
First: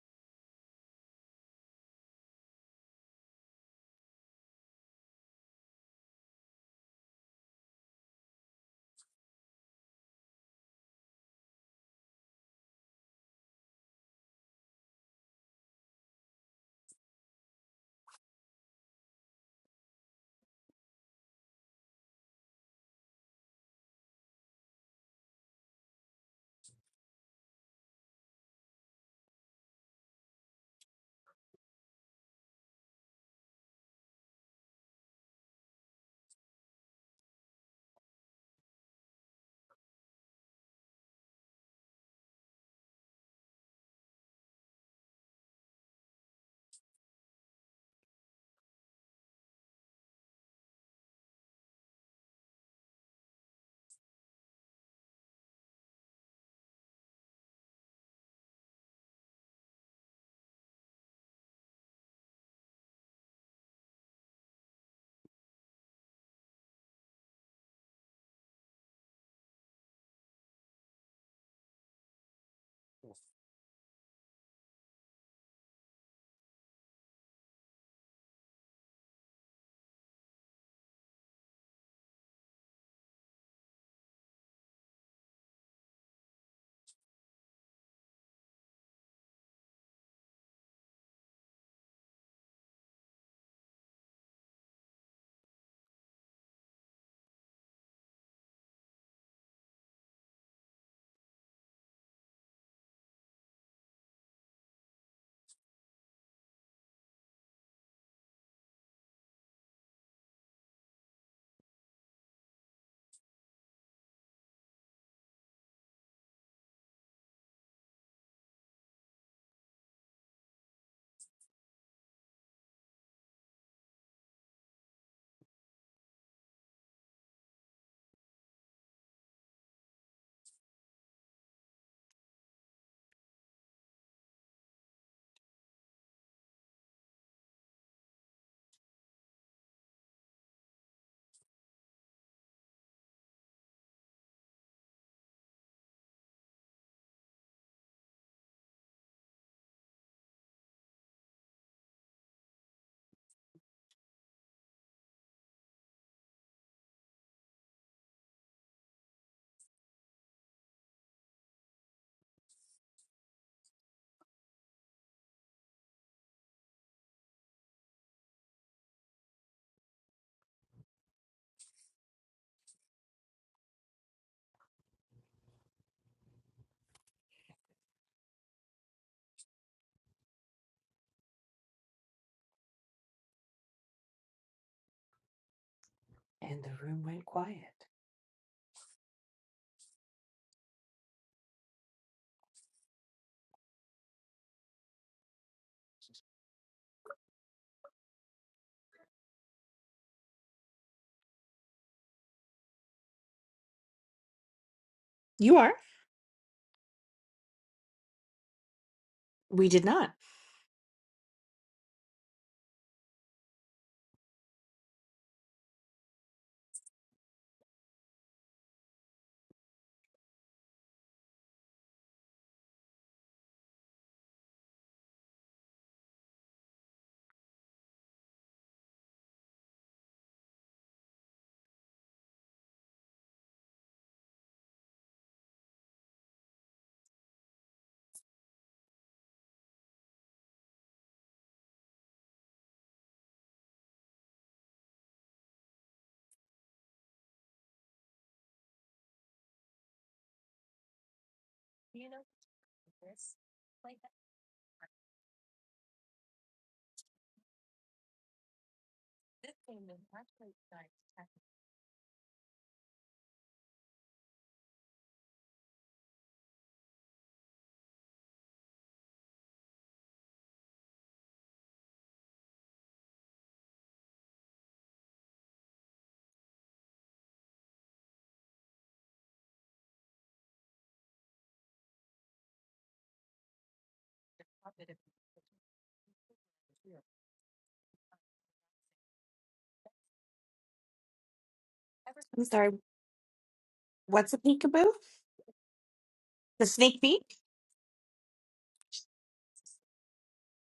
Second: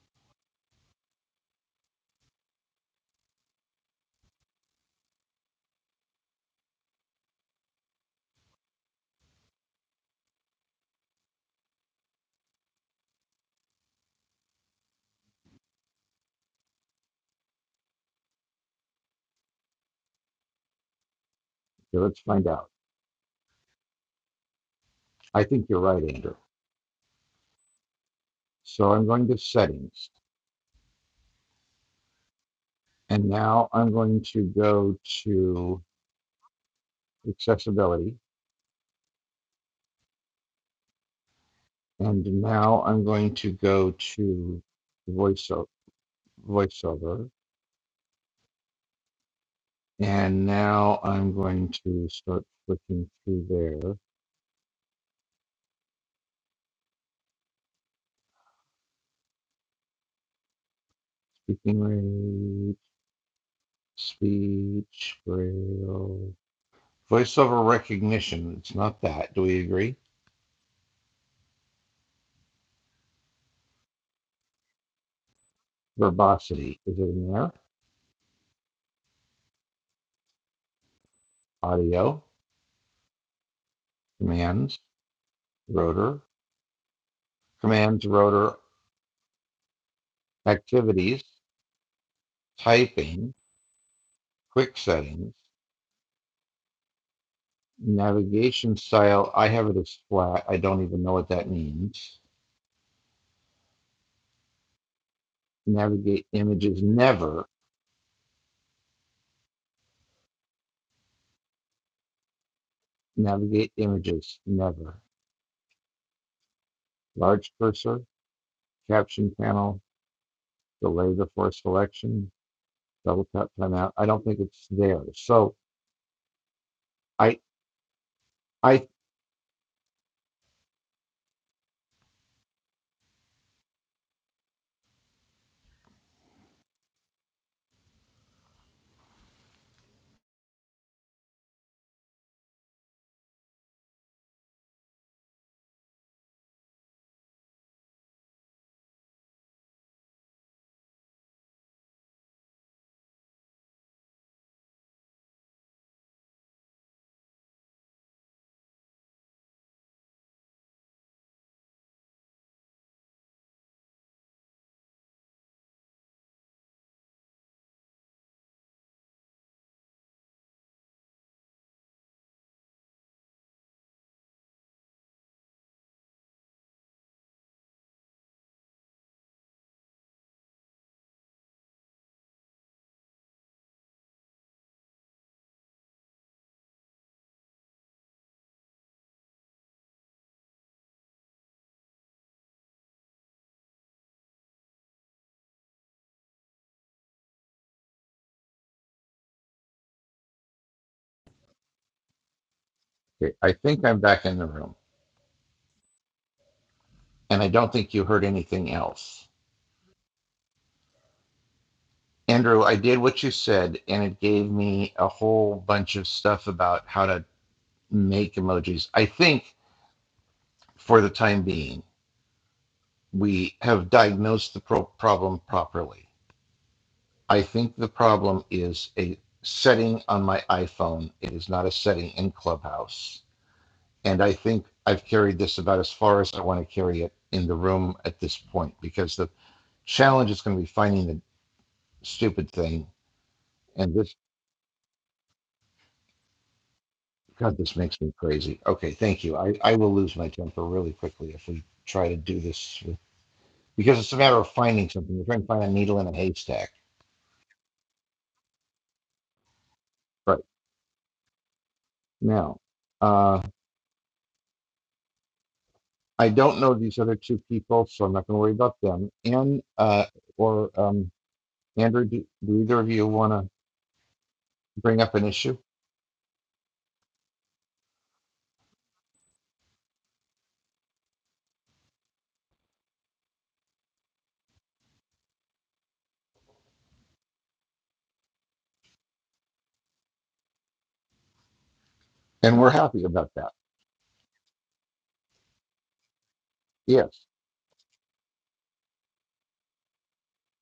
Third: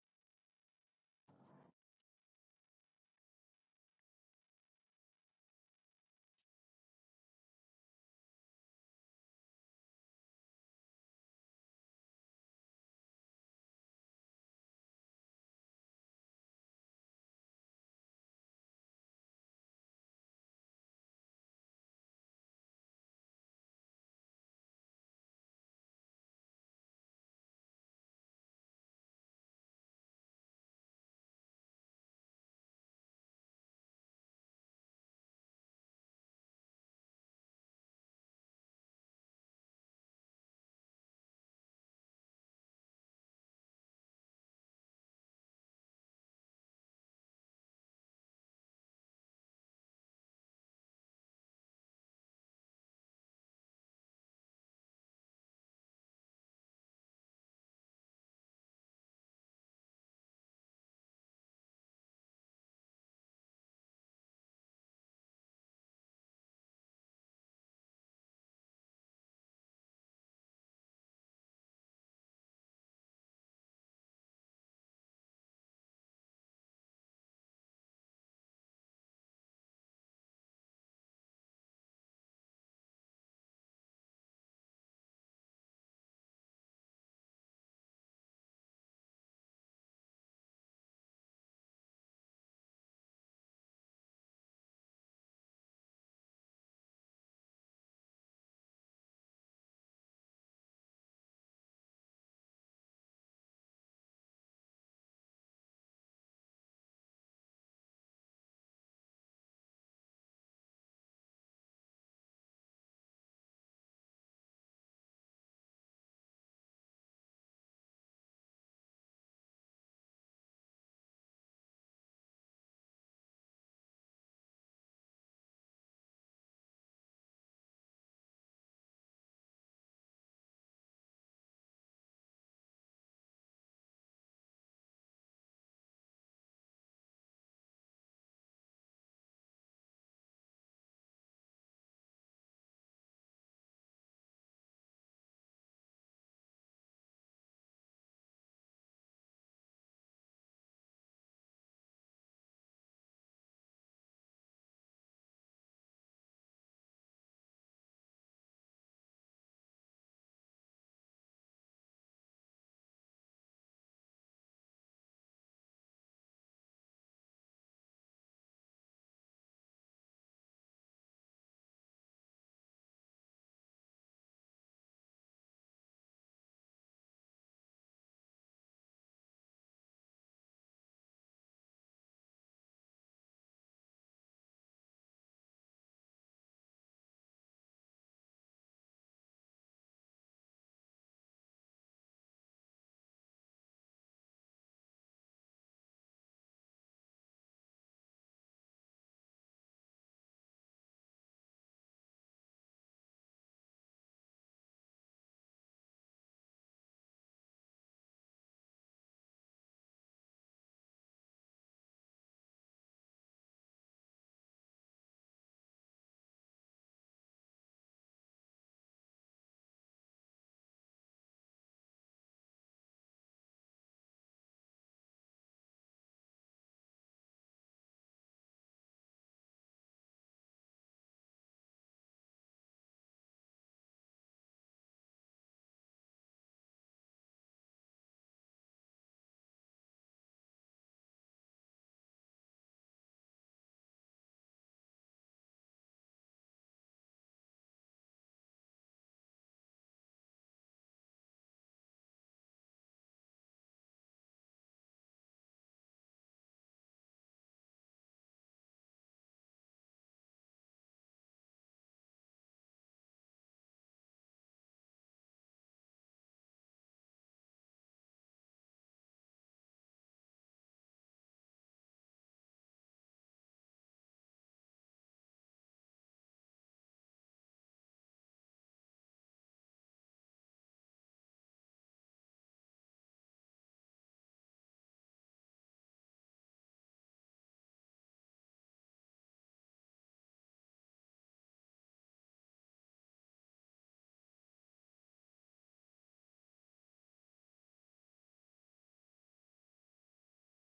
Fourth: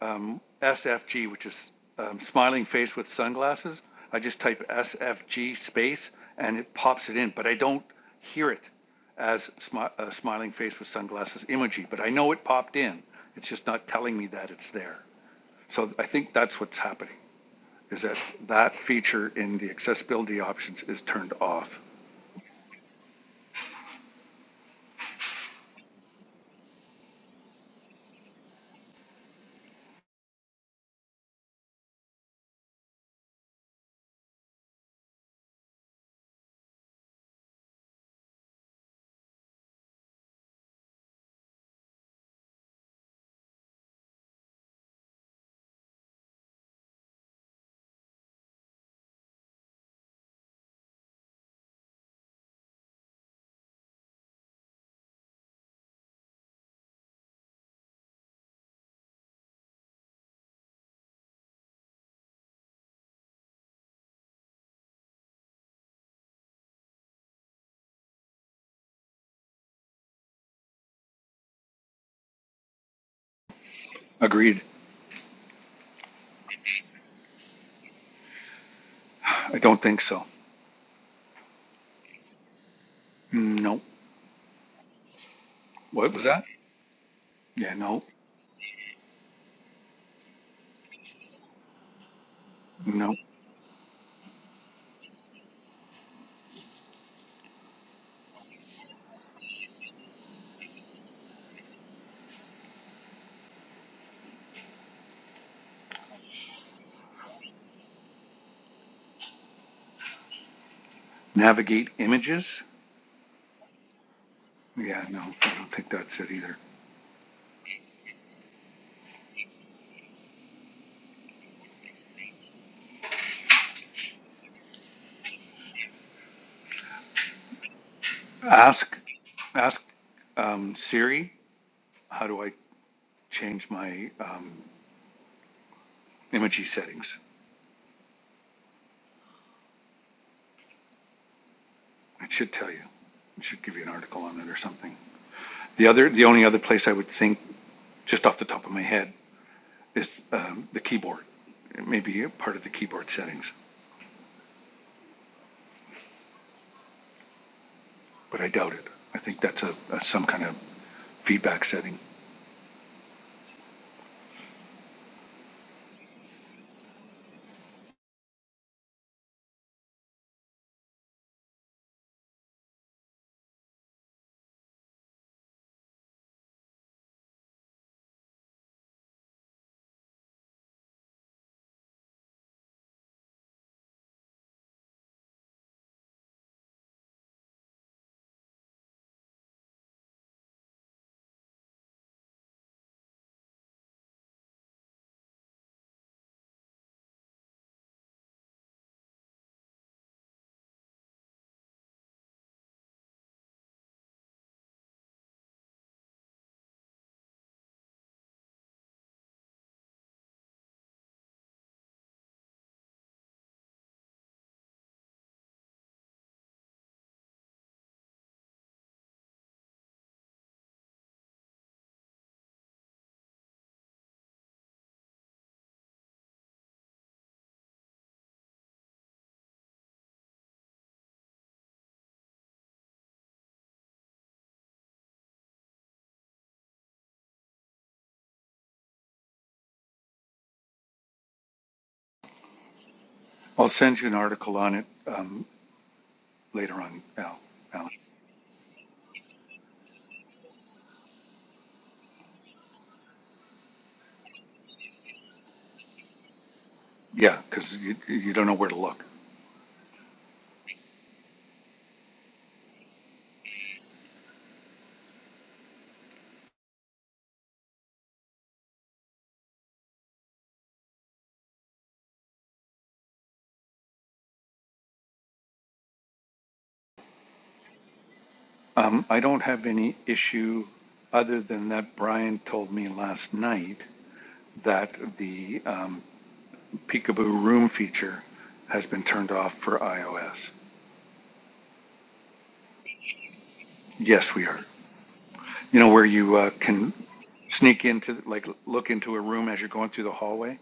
[SPEAKER 4] um, SFG, which is um, smiling face with sunglasses. I just type SFG space and it pops it in, but I don't hear it as smi- a smiling face with sunglasses emoji, but I know it popped in. It's just not telling me that it's there. So I think that's what's happening is that that feature in the accessibility options is turned off.
[SPEAKER 1] Okay, let's find out. I think you're right, Andrew. So I'm going to settings and now I'm going to go to accessibility And now I'm going to go to voiceover, voiceover. And now I'm going to start flicking through there. Speaking rate, speech, braille, voiceover recognition. It's not that. Do we agree?
[SPEAKER 4] Agreed.
[SPEAKER 1] Verbosity. Is it in there?
[SPEAKER 4] I don't think so.
[SPEAKER 1] Audio,
[SPEAKER 4] No.
[SPEAKER 1] commands,
[SPEAKER 4] What
[SPEAKER 1] rotor,
[SPEAKER 4] was that? Yeah, no,
[SPEAKER 1] commands, rotor, activities,
[SPEAKER 4] no.
[SPEAKER 1] typing, quick settings. Navigation style, I have it as flat. I don't even know what that means. Navigate images, never.
[SPEAKER 4] Navigate images?
[SPEAKER 1] Navigate images, never.
[SPEAKER 4] Yeah, no, I don't think that's it either.
[SPEAKER 1] Large cursor, caption panel, delay before selection, double tap timeout. I don't think it's there. So I, I,
[SPEAKER 4] Ask, ask um, Siri, how do I change my um, imagery settings? It should tell you. It should give you an article on it or something. The other, the only other place I would think, just off the top of my head, is um, the keyboard. It may be a part of the keyboard settings. but I doubt it. I think that's a, a some kind of feedback setting.
[SPEAKER 2] And the room went quiet.
[SPEAKER 1] okay, I think I'm back in the room,
[SPEAKER 2] You are.
[SPEAKER 1] and I don't think you heard anything else.
[SPEAKER 2] We did not.
[SPEAKER 1] Andrew, I did what you said, and it gave me a whole bunch of stuff about how to make emojis. I think for the time being. we have diagnosed the pro- problem properly. I think the problem is a setting on my iPhone. It is not a setting in Clubhouse. And I think I've carried this about as far as I want to carry it in the room at this point because the challenge is going to be finding the stupid thing.
[SPEAKER 4] I'll
[SPEAKER 1] And
[SPEAKER 4] send you an
[SPEAKER 1] this,
[SPEAKER 4] article on it um, later on, Al.
[SPEAKER 1] God, this
[SPEAKER 4] Alan.
[SPEAKER 1] makes me crazy. Okay, thank you. I, I will lose my temper really quickly if we try to do this with, because it's a matter of finding something. We're trying to find a needle in a haystack.
[SPEAKER 4] Yeah, because you, you don't know where to look.
[SPEAKER 1] Right now. uh, I don't know these other two people, so I'm not going to worry about them. And uh, or um, Andrew, do, do either of you want to bring up an issue?
[SPEAKER 4] Um, I don't have any issue other than that Brian told me last night that the um, Peekaboo Room feature has been turned off for iOS.
[SPEAKER 1] And we're happy about that.
[SPEAKER 4] Yes, we are. You know where you uh, can
[SPEAKER 1] Yes,
[SPEAKER 4] sneak into, like, look into a room as you're going through the hallway.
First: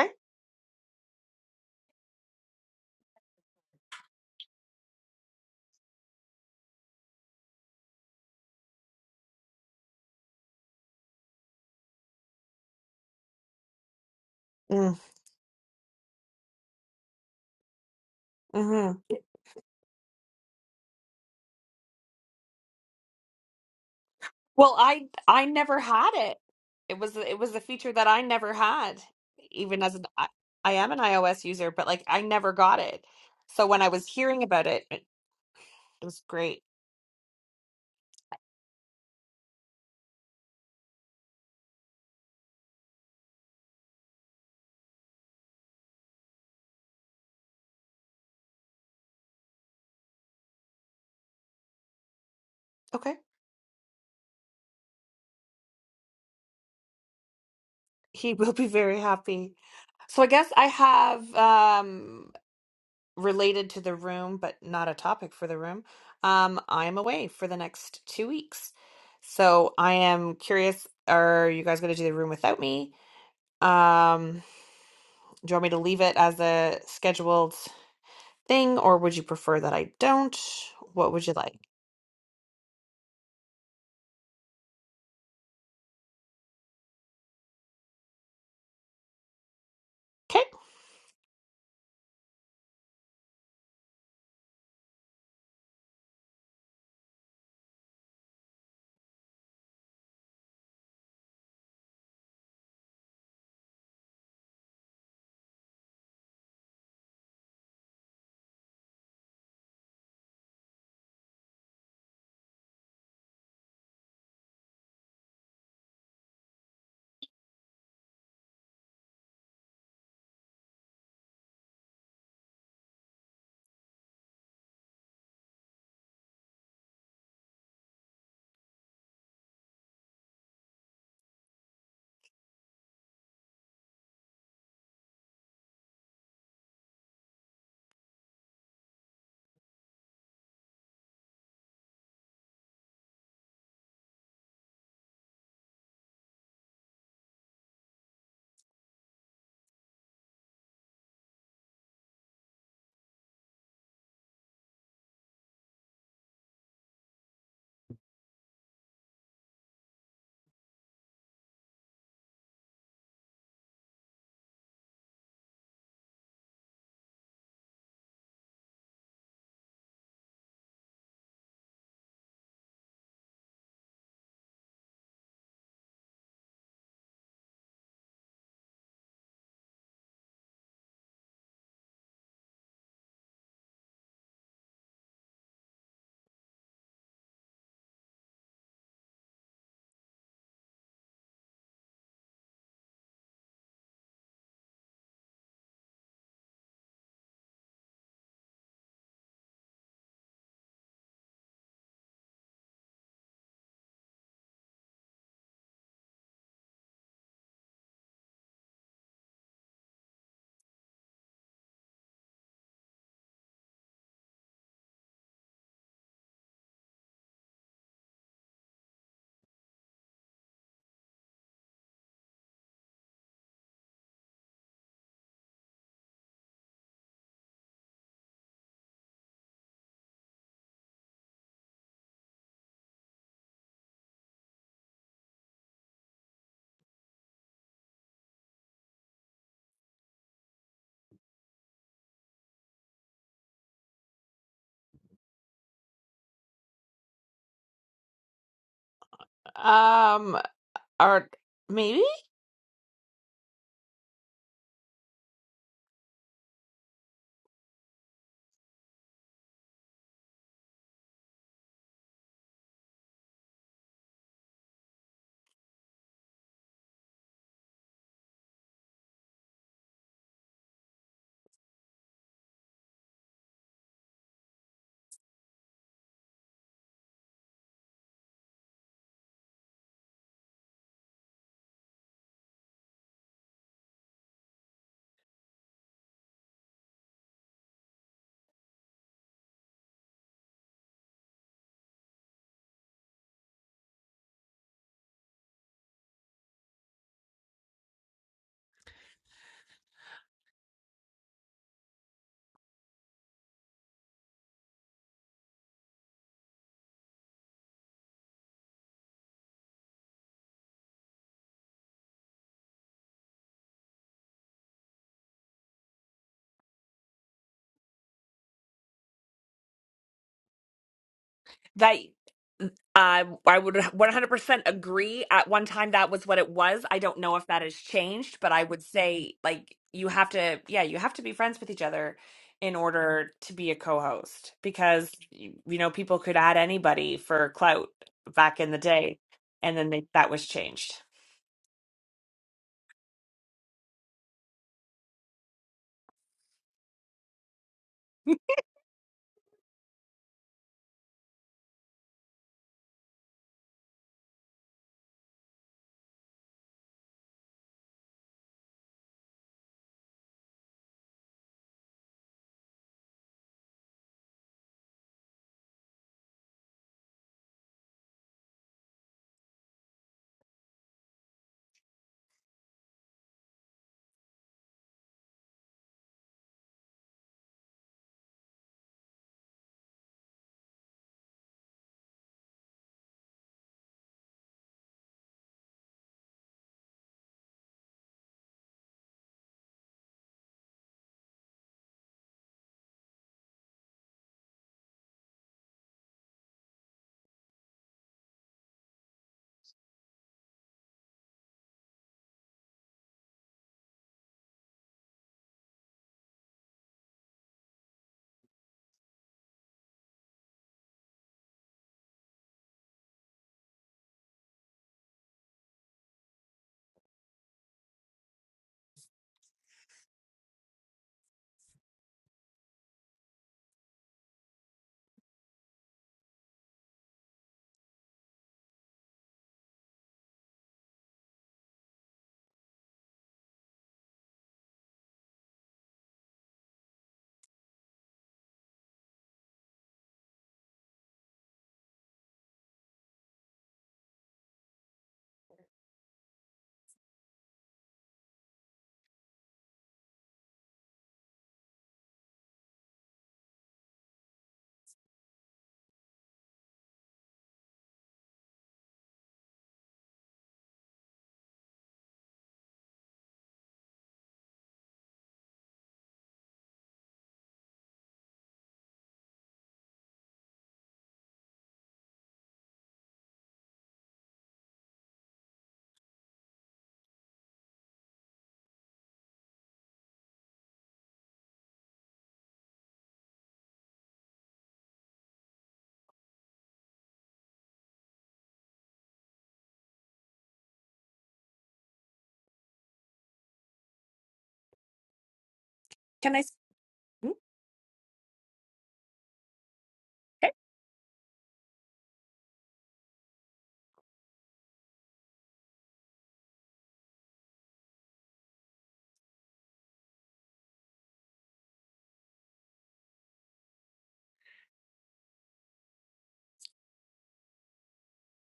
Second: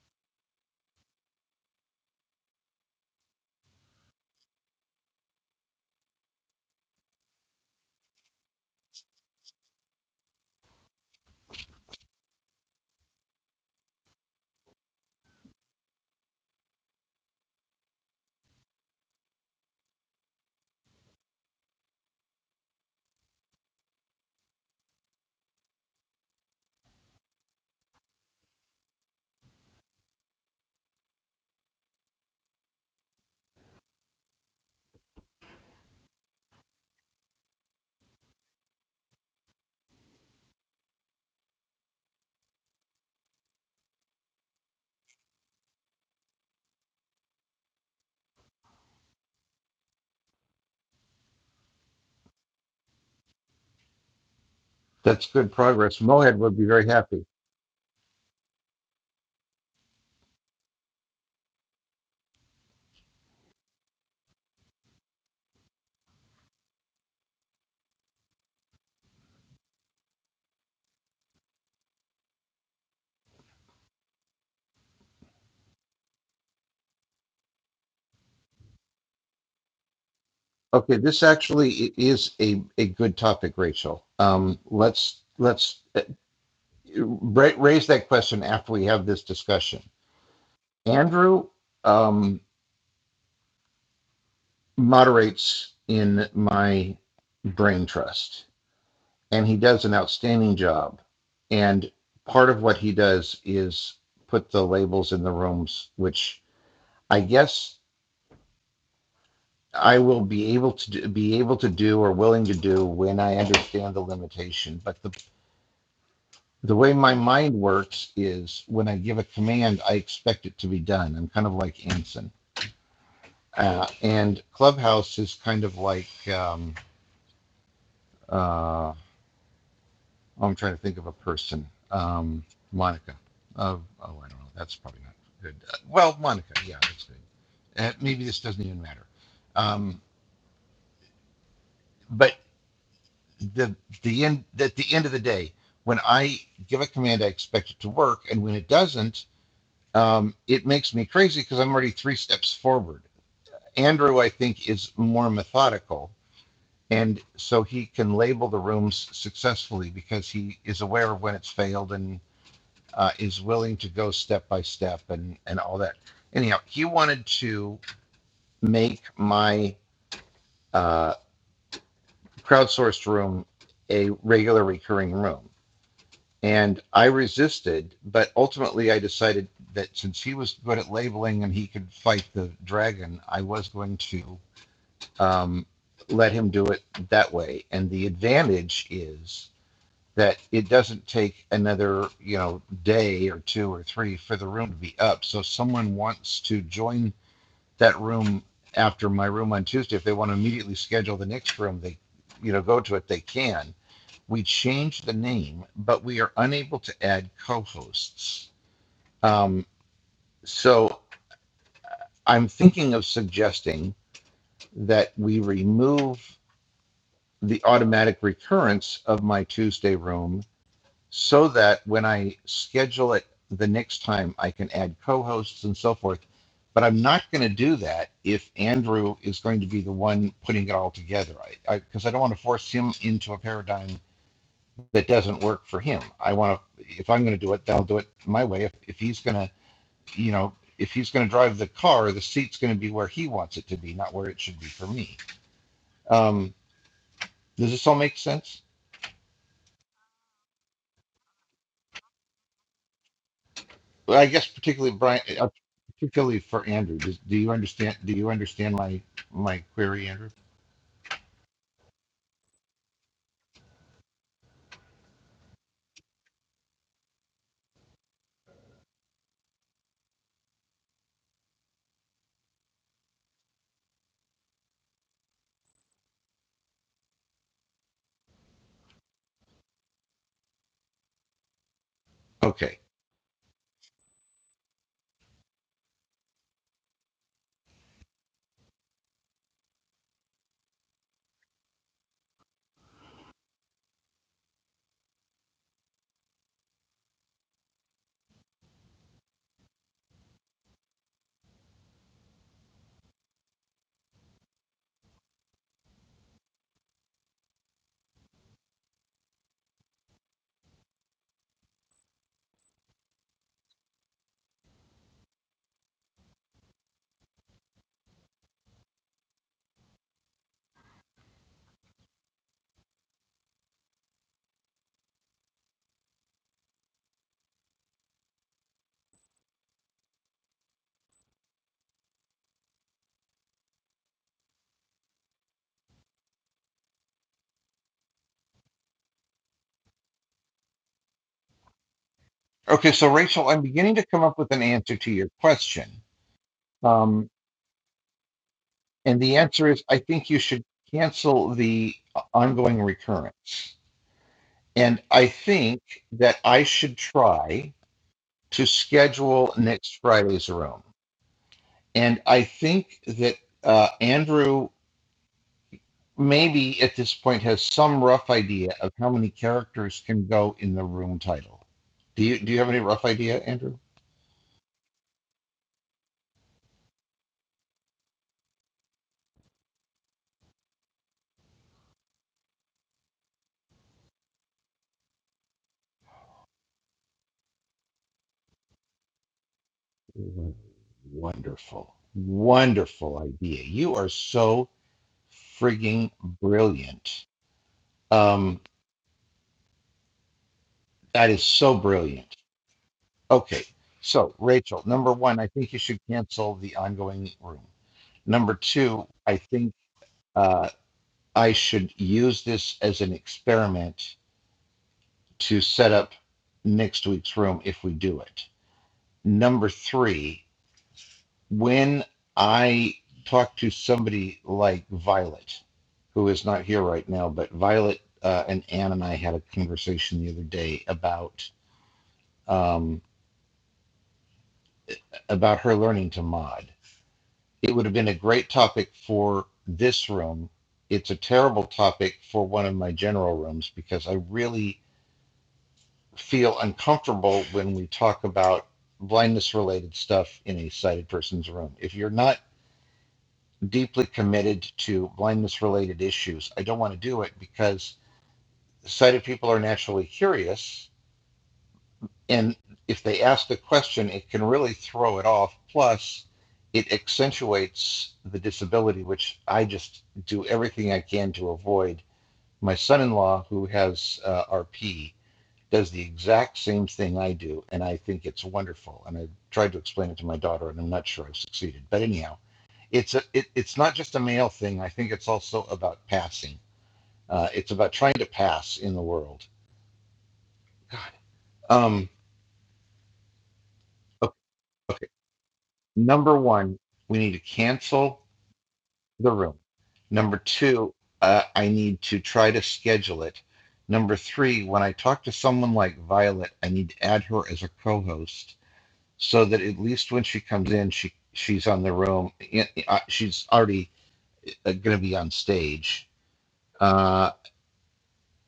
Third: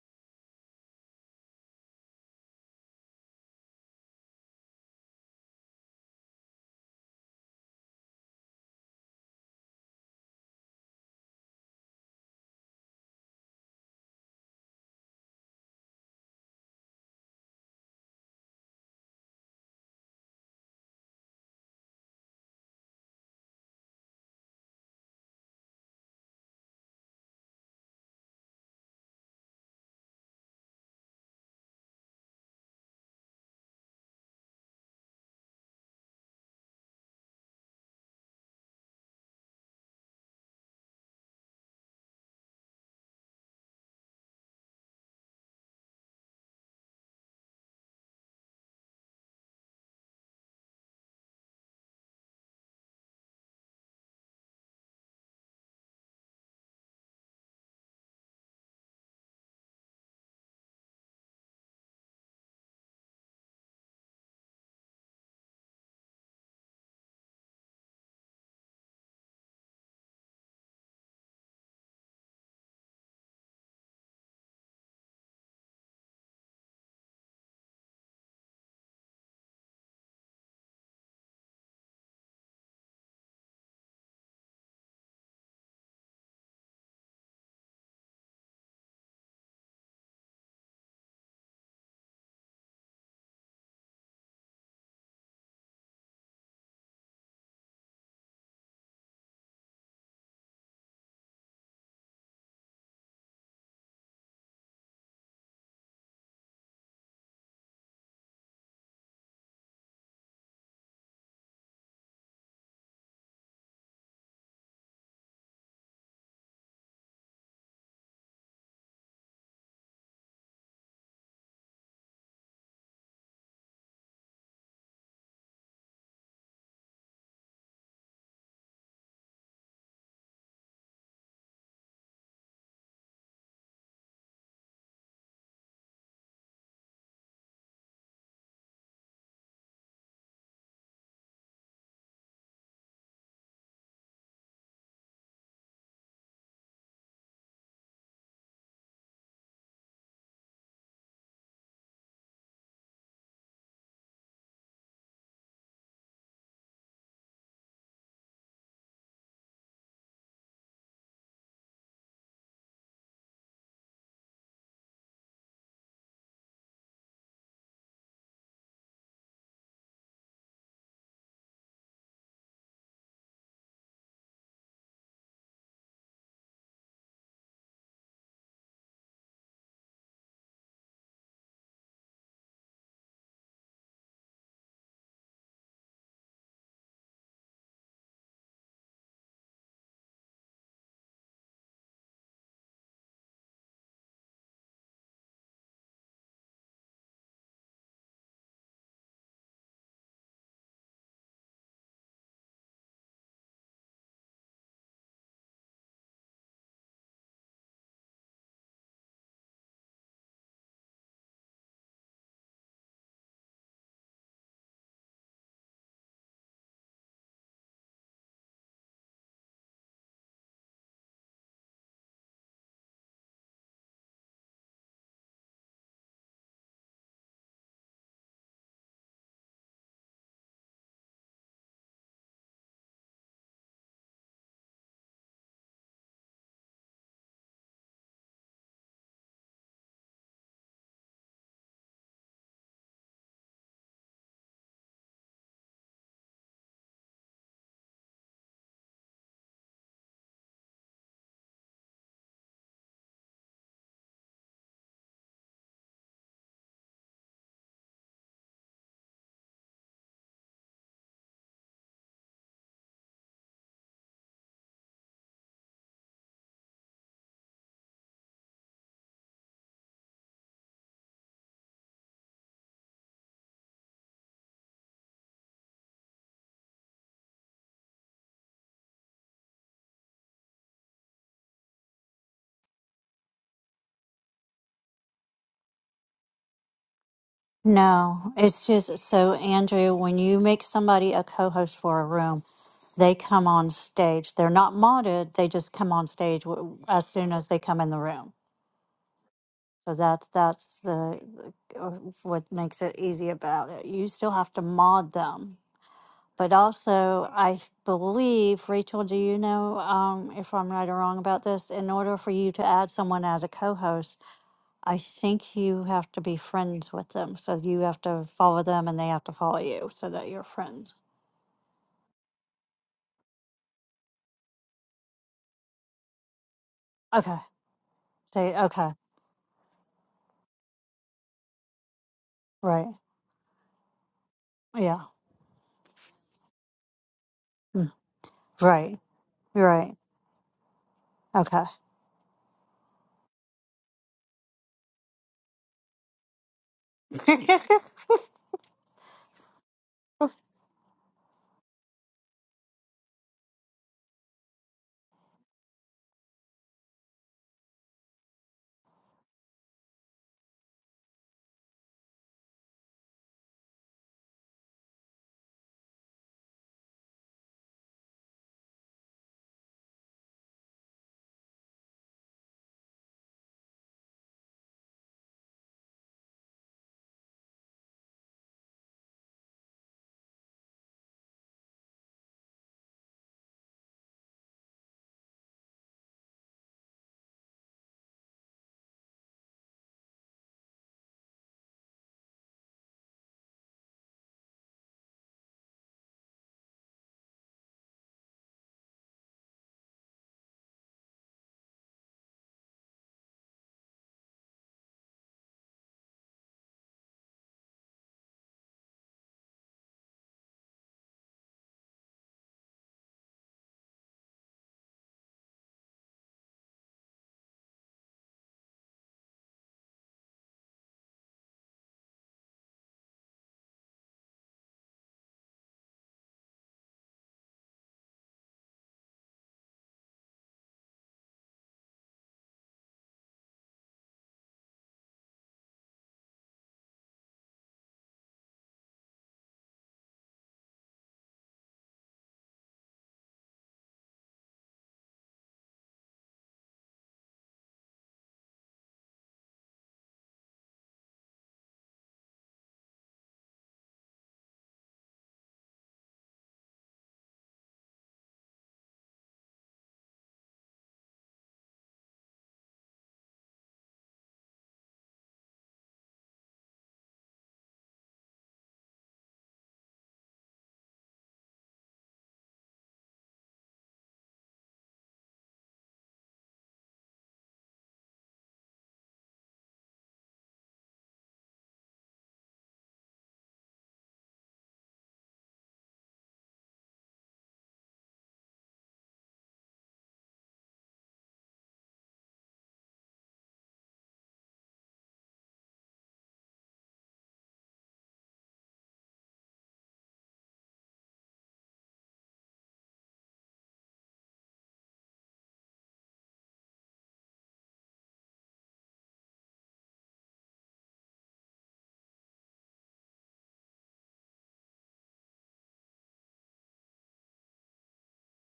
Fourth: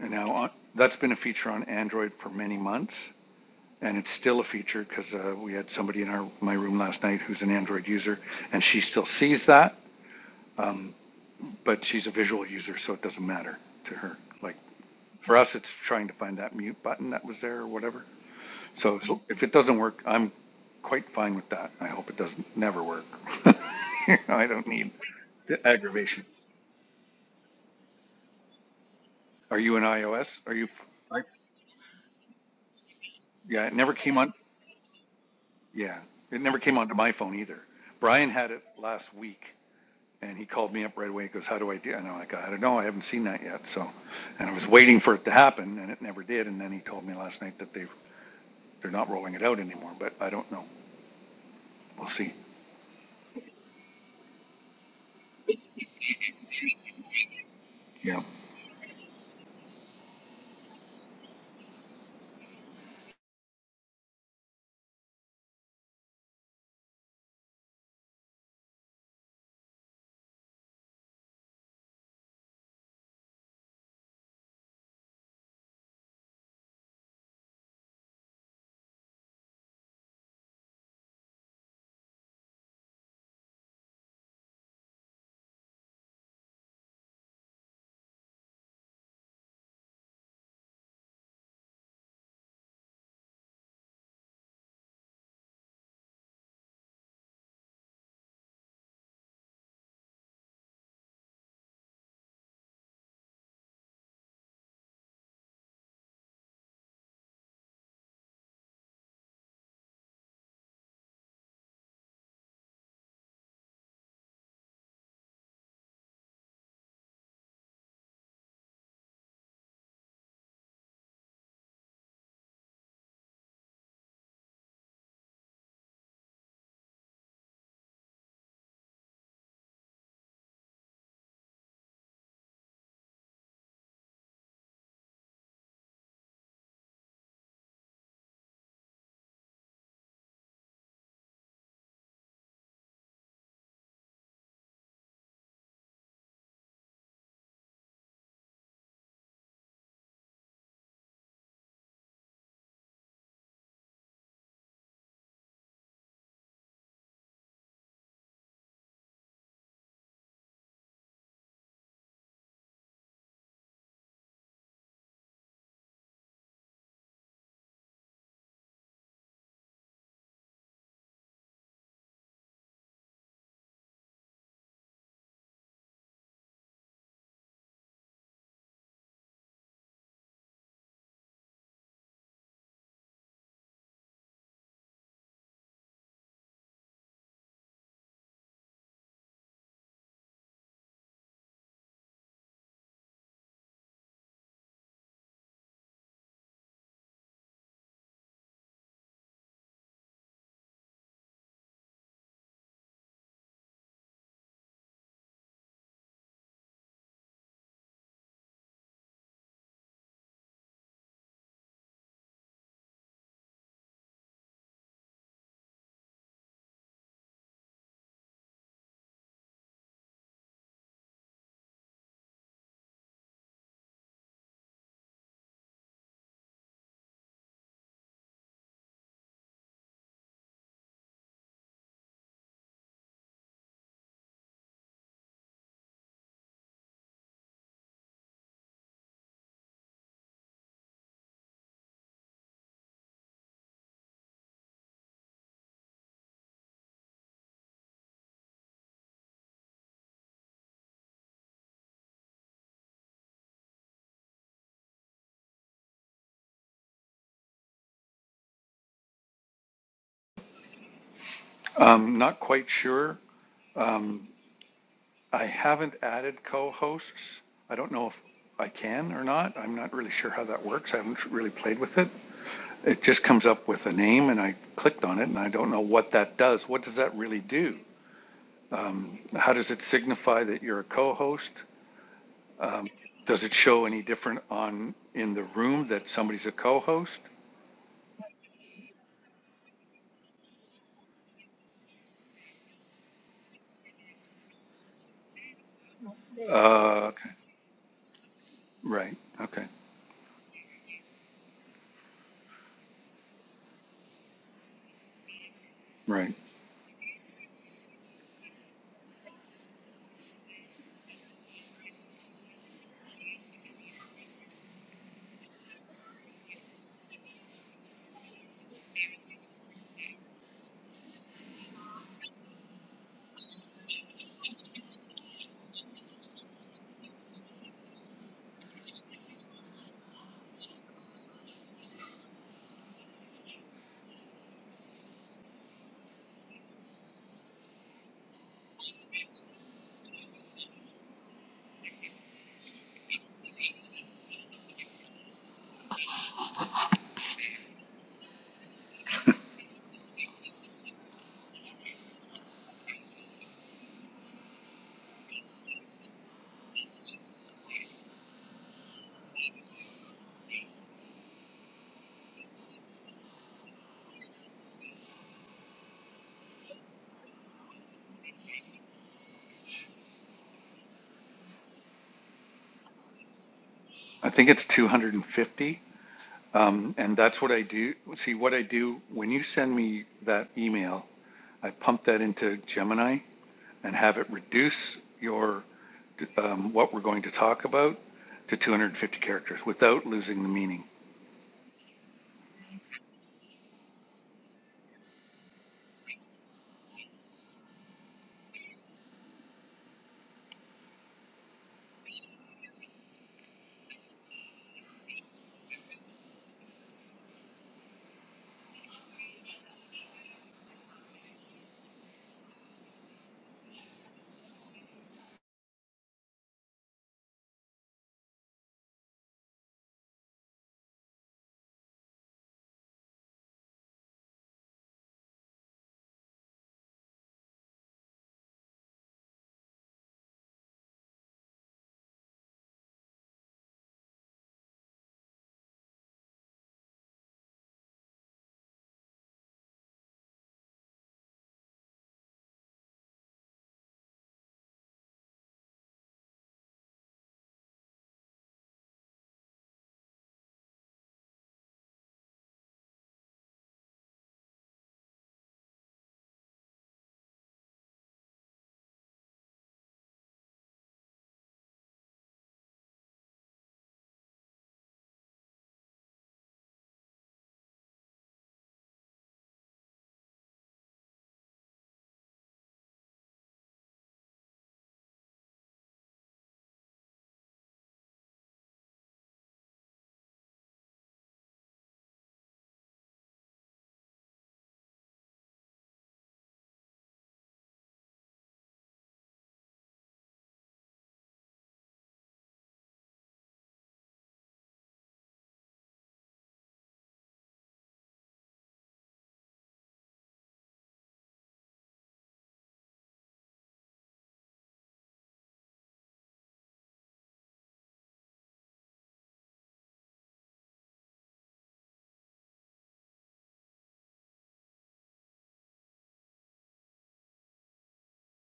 [SPEAKER 4] And now on, that's been a feature on Android for many months and it's still a feature because uh, we had somebody in our my room last night who's an Android user, and she still sees that, um, but she's a visual user, so it doesn't matter to her. Like for us, it's trying to find that mute button that was there or whatever.
[SPEAKER 2] Mm-hmm.
[SPEAKER 4] So, so if it doesn't work, I'm quite fine with that. I hope it doesn't never work. You know, I don't
[SPEAKER 2] Well,
[SPEAKER 4] need
[SPEAKER 2] I I
[SPEAKER 4] the
[SPEAKER 2] never had
[SPEAKER 4] aggravation.
[SPEAKER 2] it. It was it was a feature that I never had,
[SPEAKER 4] Are you
[SPEAKER 2] even
[SPEAKER 4] an
[SPEAKER 2] as an I,
[SPEAKER 4] iOS? Are you?
[SPEAKER 2] I am an
[SPEAKER 4] I,
[SPEAKER 2] iOS user, but like I never got it.
[SPEAKER 4] yeah,
[SPEAKER 2] So
[SPEAKER 4] it
[SPEAKER 2] when I
[SPEAKER 4] never
[SPEAKER 2] was
[SPEAKER 4] came on.
[SPEAKER 2] hearing about it, it,
[SPEAKER 4] Yeah,
[SPEAKER 2] it was
[SPEAKER 4] it never
[SPEAKER 2] great.
[SPEAKER 4] came onto my phone either. Brian had it last week And he called me up right away. He goes, "How do I do?" And I'm like, "I don't know. I haven't seen that yet." So, and I was waiting for it to happen, and it never did. And then he told me last night that they they're not rolling it out anymore. But I don't know. We'll see.
[SPEAKER 2] Okay,
[SPEAKER 1] that's good progress. Mohead would be very happy.
[SPEAKER 4] Yeah,
[SPEAKER 2] he will be very happy. So I guess I have um related to the room, but not a topic for the room. Um, I'm away for the next two weeks, so I am curious. Are you guys going to do the room without me? Um, do you want me to leave it as a scheduled thing, or would you prefer that I don't?
[SPEAKER 1] Okay,
[SPEAKER 2] What
[SPEAKER 1] this
[SPEAKER 2] would you like?
[SPEAKER 1] actually i- is a, a good topic, Rachel. Um, let's let's uh, ra- raise that question after we have this discussion.
[SPEAKER 2] Okay.
[SPEAKER 1] Andrew um, moderates in my brain trust. and he does an outstanding job. And part of what he does is put the labels in the rooms, which I guess I will be able to do, be able to do or willing to do when I understand the limitation. But the the way my mind works is when I give a command, I expect it to be done. I'm kind of like Anson, uh, and Clubhouse is kind of like um, uh, I'm trying to think of a person. Um, Monica. Uh, oh, I don't know. That's probably not good. Uh, well, Monica. Yeah, that's good. Uh, maybe this doesn't even matter. Um, but the the end at the end of the day, when I give a command, I expect it to work, and when it doesn't, um, it makes me crazy because I'm already three steps forward. Andrew, I think, is more methodical, and so he can label the rooms successfully because he is aware of when it's failed and. uh, is willing to go step by step and and all that. Anyhow, he wanted to make my uh, crowdsourced room a regular recurring room, and I resisted. But ultimately, I decided that since he was good at labeling and he could fight the dragon, I was going to um, let him do it that way. And the advantage is that it doesn't take another you know day or two or three for the room to be up so if someone wants to join that room after my room on tuesday if they want to immediately schedule the next room they you know go to it they can we changed the name but we are unable to add co-hosts um, so i'm thinking of suggesting that we remove the automatic recurrence of my tuesday room so that when I schedule it the next time, I can add co hosts and so forth. But I'm not going to do that if Andrew is going to be the one putting it all together. I because I, 'cause I don't want to force him into a paradigm that doesn't work for him. I want to if I'm going to do it, then I'll do it my way. If if he's going to, you know, if he's going to drive the car, the seat's going to be where he wants it to be, not where it should be for me. Um, does this all make sense?
[SPEAKER 2] Um, or maybe
[SPEAKER 1] Well, I guess particularly Brian, uh, uh, particularly for Andrew. Does, do you understand? Do you understand my my query, Andrew?
[SPEAKER 4] um, not quite sure. Um, I haven't added co-hosts. I don't know if I can or not. I'm not really sure how that works. I haven't really played with it. It just comes up with a name, and I clicked on it, and I don't know what that does. What does that really do? How does it signify that you're a co-host?
[SPEAKER 1] Okay.
[SPEAKER 4] Um, Does it show any different on, in the room that somebody's a co-host?
[SPEAKER 3] No, it's just so, Andrew, when you make somebody a co host for a room, they come on stage. They're not modded, they just come on stage w- as
[SPEAKER 4] Uh, okay,
[SPEAKER 3] soon as they come in the room.
[SPEAKER 4] Right, okay,
[SPEAKER 3] So that's that's the uh, what makes it easy about it. You still have to mod them.
[SPEAKER 4] right.
[SPEAKER 3] But also, I believe, Rachel, do you know um, if I'm right or wrong about this? In order for you to add someone as a co host, I think you have to be friends with them. So you have to follow them and they have to follow you so that you're friends.
[SPEAKER 2] That uh, I would 100% agree. At one time, that was what it was. I don't know
[SPEAKER 3] Okay.
[SPEAKER 2] if that has changed, but
[SPEAKER 3] Say,
[SPEAKER 2] I would
[SPEAKER 3] okay.
[SPEAKER 2] say, like, you have to, yeah, you have to be friends with each other in
[SPEAKER 3] Right.
[SPEAKER 2] order to be a co-host
[SPEAKER 3] Yeah.
[SPEAKER 2] because, you you know, people could add anybody for clout
[SPEAKER 3] Mm.
[SPEAKER 2] back in the
[SPEAKER 3] Right.
[SPEAKER 2] day. And then
[SPEAKER 3] right.
[SPEAKER 2] they, that was changed.
[SPEAKER 3] Okay.
[SPEAKER 1] Okay. So Rachel, I'm beginning to come up with an answer to your question, um, and the answer is I think you should cancel the uh, ongoing recurrence, and I think that I should try to schedule next Friday's room, and I think that uh, Andrew maybe at this point has some rough idea of how many characters can go in the room title. Do you do you have any rough idea, Andrew?
[SPEAKER 4] I think it's 250. um, And that's what I do. See, what I do, when you send me that email, I pump that into Gemini and have it reduce your, um, what we're going to talk about to 250 characters without losing the meaning.
[SPEAKER 1] Wonderful. Wonderful idea. You are so frigging brilliant. Um, that is so brilliant. Okay. So, Rachel, number one, I think you should cancel the ongoing room. Number two, I think uh, I should use this as an experiment to set up next week's room if we do it. Number three, when I talk to somebody like Violet, who is not here right now, but Violet uh, and Ann and I had a conversation the other day about um, about her learning to mod. It would have been a great topic for this room. It's a terrible topic for one of my general rooms because I really feel uncomfortable when we talk about blindness related stuff in a sighted person's room. If you're not deeply committed to blindness related issues, I don't want to do it because sighted people are naturally curious. And if they ask the question, it can really throw it off. Plus, it accentuates the disability, which I just do everything I can to avoid. My son in law, who has uh, RP, does the exact same thing I do, and I think it's wonderful. And I tried to explain it to my daughter, and I'm not sure I've succeeded. But anyhow, it's a it, it's not just a male thing. I think it's also about passing. Uh, it's about trying to pass in the world. God. Um. Okay, okay. Number one, we need to cancel the room. Number two, uh, I need to try to schedule it. Number three, when I talk to someone like Violet, I need to add her as a co-host so that at least when she comes in, she she's on the room. She's already going to be on stage. Uh,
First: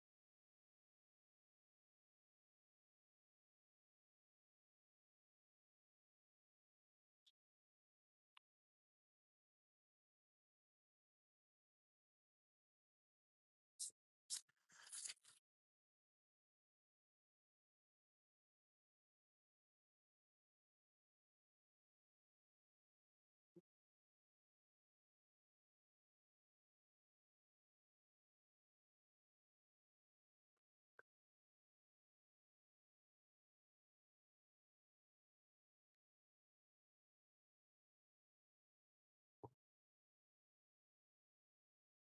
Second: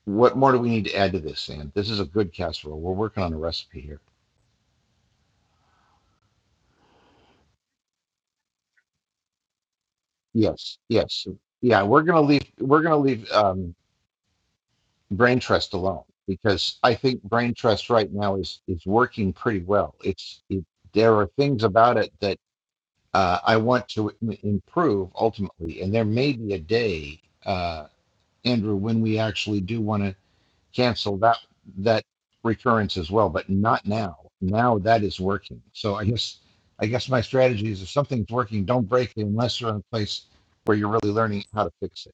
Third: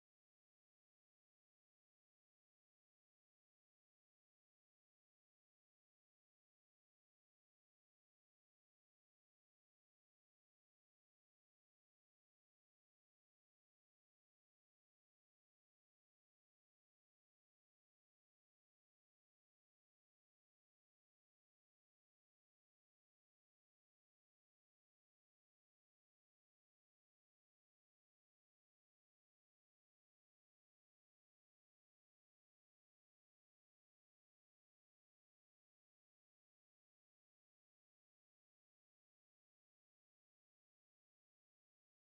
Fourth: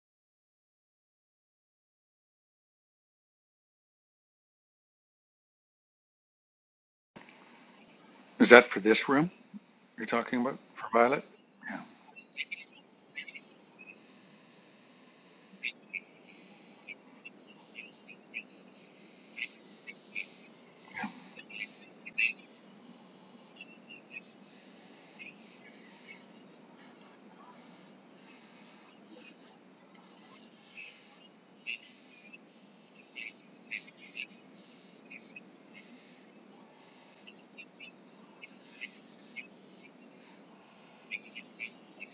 [SPEAKER 1] what more do we need to add to this, Ann? This is a good casserole. We're working on a recipe here.
[SPEAKER 4] Is that for this room you're talking about,
[SPEAKER 1] Yes,
[SPEAKER 4] for Violet?
[SPEAKER 1] yes,
[SPEAKER 4] Yeah.
[SPEAKER 1] yeah. We're gonna leave. We're gonna leave um, brain trust alone because I think brain trust right now is is working pretty well. It's it,
[SPEAKER 4] Yeah.
[SPEAKER 1] there are things about it that uh, I want to im- improve ultimately, and there may be a day, uh, Andrew, when we actually do want to cancel that that recurrence as well, but not now. Now that is working. So I guess I guess my strategy is if something's working, don't break it unless you're in a place where you're really learning how to fix it.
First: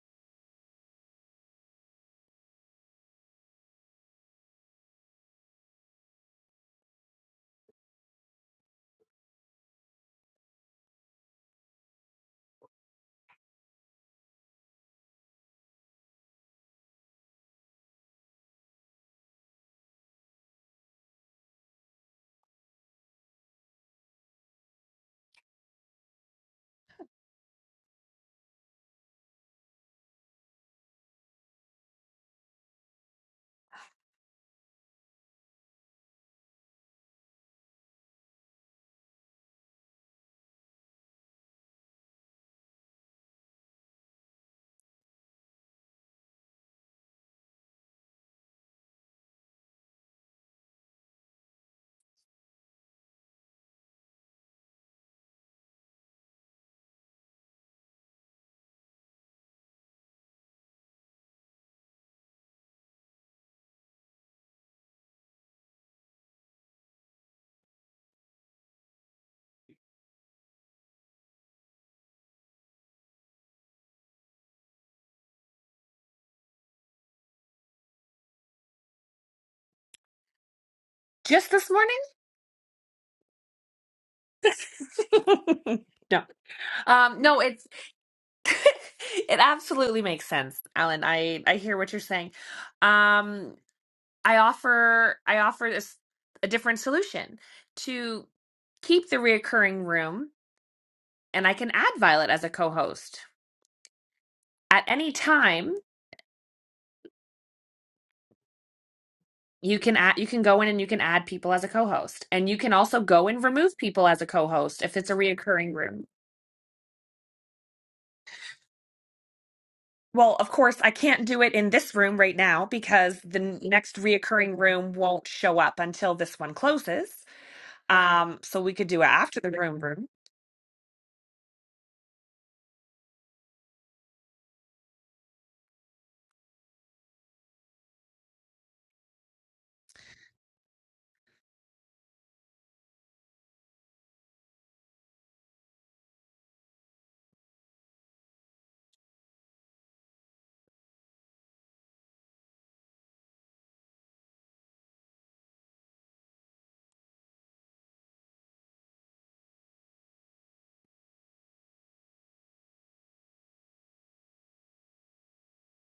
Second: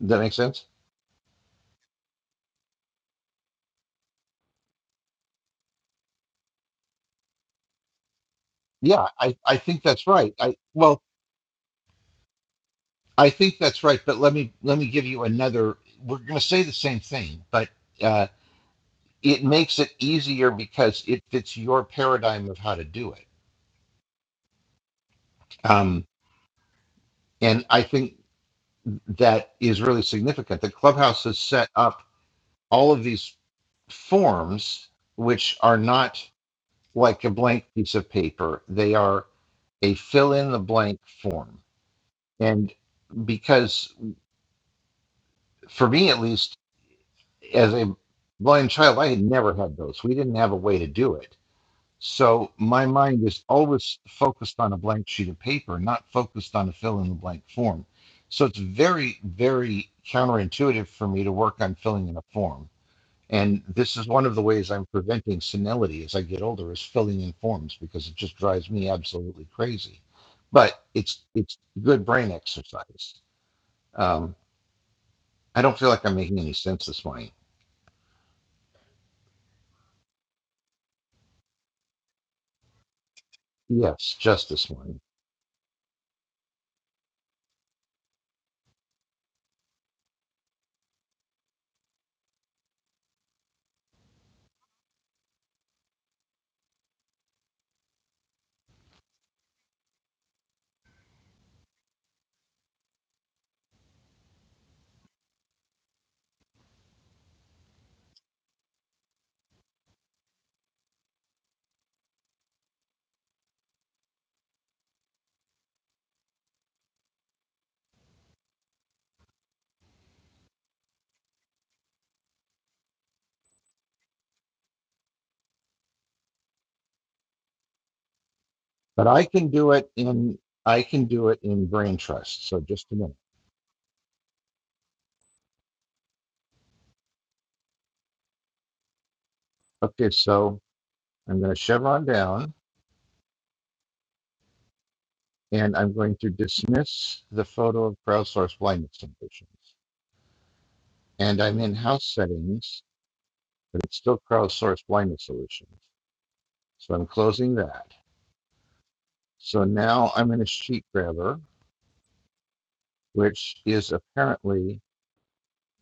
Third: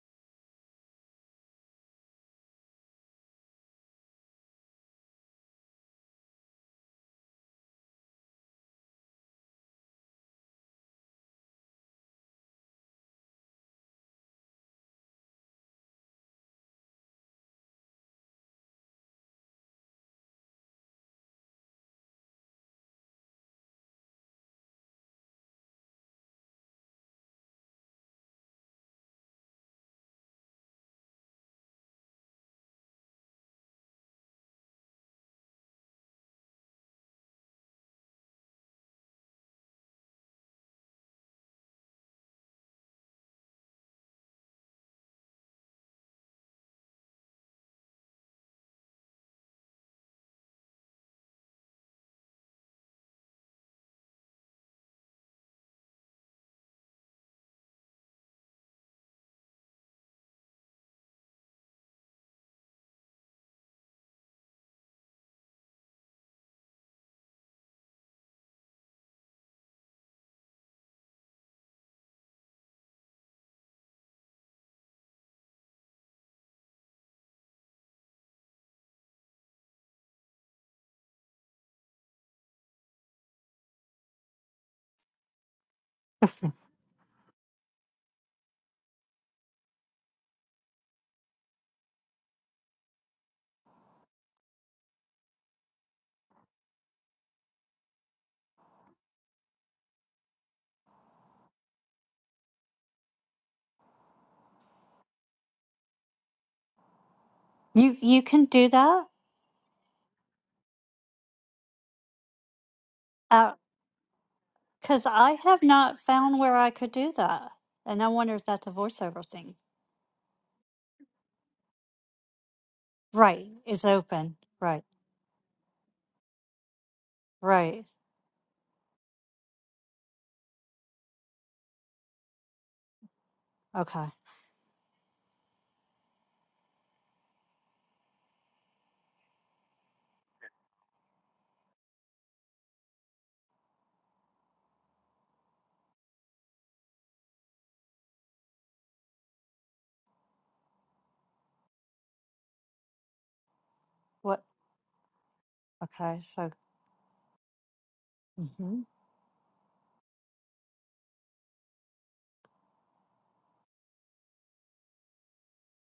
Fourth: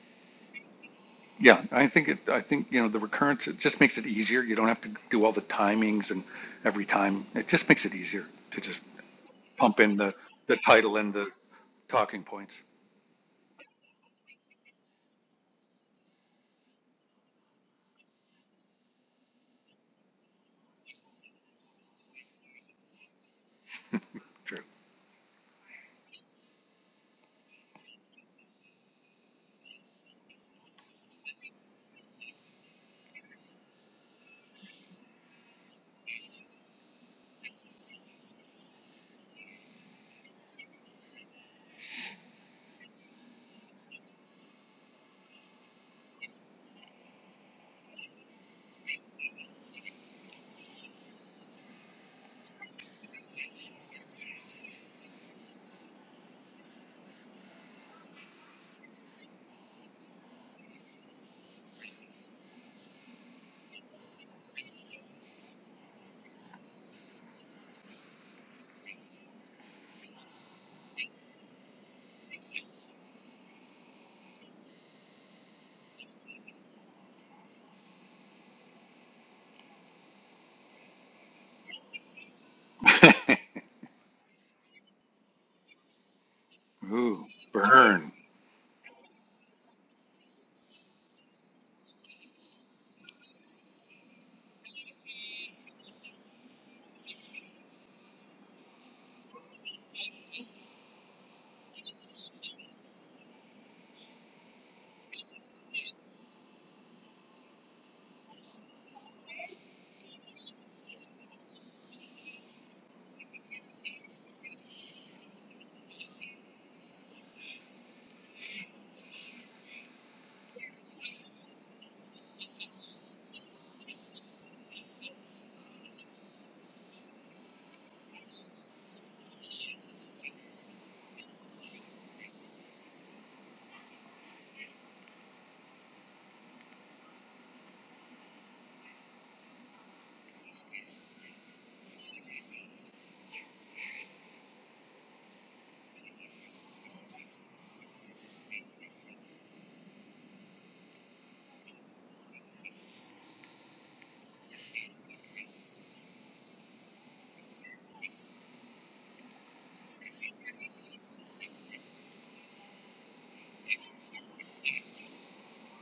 [SPEAKER 1] Does that make sense?
[SPEAKER 4] Yeah, I think it, I think, you know, the recurrence, it just makes it easier. You don't have to do all the timings and every time. It just makes it easier to just
[SPEAKER 1] Yeah, I, I
[SPEAKER 4] pump
[SPEAKER 1] think
[SPEAKER 4] in
[SPEAKER 1] that's
[SPEAKER 4] the,
[SPEAKER 1] right.
[SPEAKER 4] the
[SPEAKER 1] I
[SPEAKER 4] title
[SPEAKER 1] well,
[SPEAKER 4] and the talking points.
[SPEAKER 1] I think that's right, but let me let me give you another we're gonna say the same thing, but uh it makes it easier because it fits your paradigm of how to do it.
[SPEAKER 4] True.
[SPEAKER 1] Um, and I think that is really significant. The clubhouse is set up all of these forms, which are not like a blank piece of paper, they are a fill in the blank form. And because, for me at least, as a blind child, I had never had those. We didn't have a way to do it. So my mind is always focused on a blank sheet of paper, not focused on a fill in the blank form. So it's very, very counterintuitive for me to work on filling in a form And this is one of the ways I'm preventing senility as I get older is filling in forms because it just drives me absolutely crazy. But it's it's good brain exercise. Um, I don't feel like I'm making any sense this morning.
[SPEAKER 2] Just this morning?
[SPEAKER 1] Yes, just this morning.
[SPEAKER 2] no. Um,
[SPEAKER 4] Ooh,
[SPEAKER 2] no, it's
[SPEAKER 4] burn.
[SPEAKER 2] it absolutely makes sense, Alan. I I hear what you're saying. Um, I offer I offer this a different solution to keep the reoccurring room, and I can add Violet as a co-host at any time.
[SPEAKER 3] you you can do that?
[SPEAKER 2] You can add you can go in and you can add people as a co-host, and you can also go and remove people as a co-host if
[SPEAKER 3] Because
[SPEAKER 2] it's a
[SPEAKER 3] I have
[SPEAKER 2] reoccurring
[SPEAKER 3] not
[SPEAKER 2] room.
[SPEAKER 3] found where I could do that. And I wonder if that's a voiceover thing.
[SPEAKER 2] Well, of course, I can't do it in this room right now because the
[SPEAKER 3] Right.
[SPEAKER 2] n-
[SPEAKER 3] It's
[SPEAKER 2] next
[SPEAKER 3] open.
[SPEAKER 2] reoccurring
[SPEAKER 3] Right.
[SPEAKER 2] room won't show up until this one closes.
[SPEAKER 3] Right.
[SPEAKER 2] Um, so we could do it
[SPEAKER 1] But I
[SPEAKER 2] after
[SPEAKER 1] can
[SPEAKER 2] the
[SPEAKER 1] do
[SPEAKER 2] room
[SPEAKER 1] it
[SPEAKER 2] room.
[SPEAKER 1] in I can do it in brain trust. So just a minute.
[SPEAKER 3] Okay.
[SPEAKER 1] Okay, so I'm going to chevron down and I'm going to dismiss the photo of crowdsource blindness conditions. And I'm in house settings but it's still
[SPEAKER 3] What?
[SPEAKER 1] crowdsourced blindness solutions.
[SPEAKER 3] Okay. So,
[SPEAKER 1] So I'm closing that.
[SPEAKER 3] hmm
[SPEAKER 1] So now I'm in a sheet grabber, which is apparently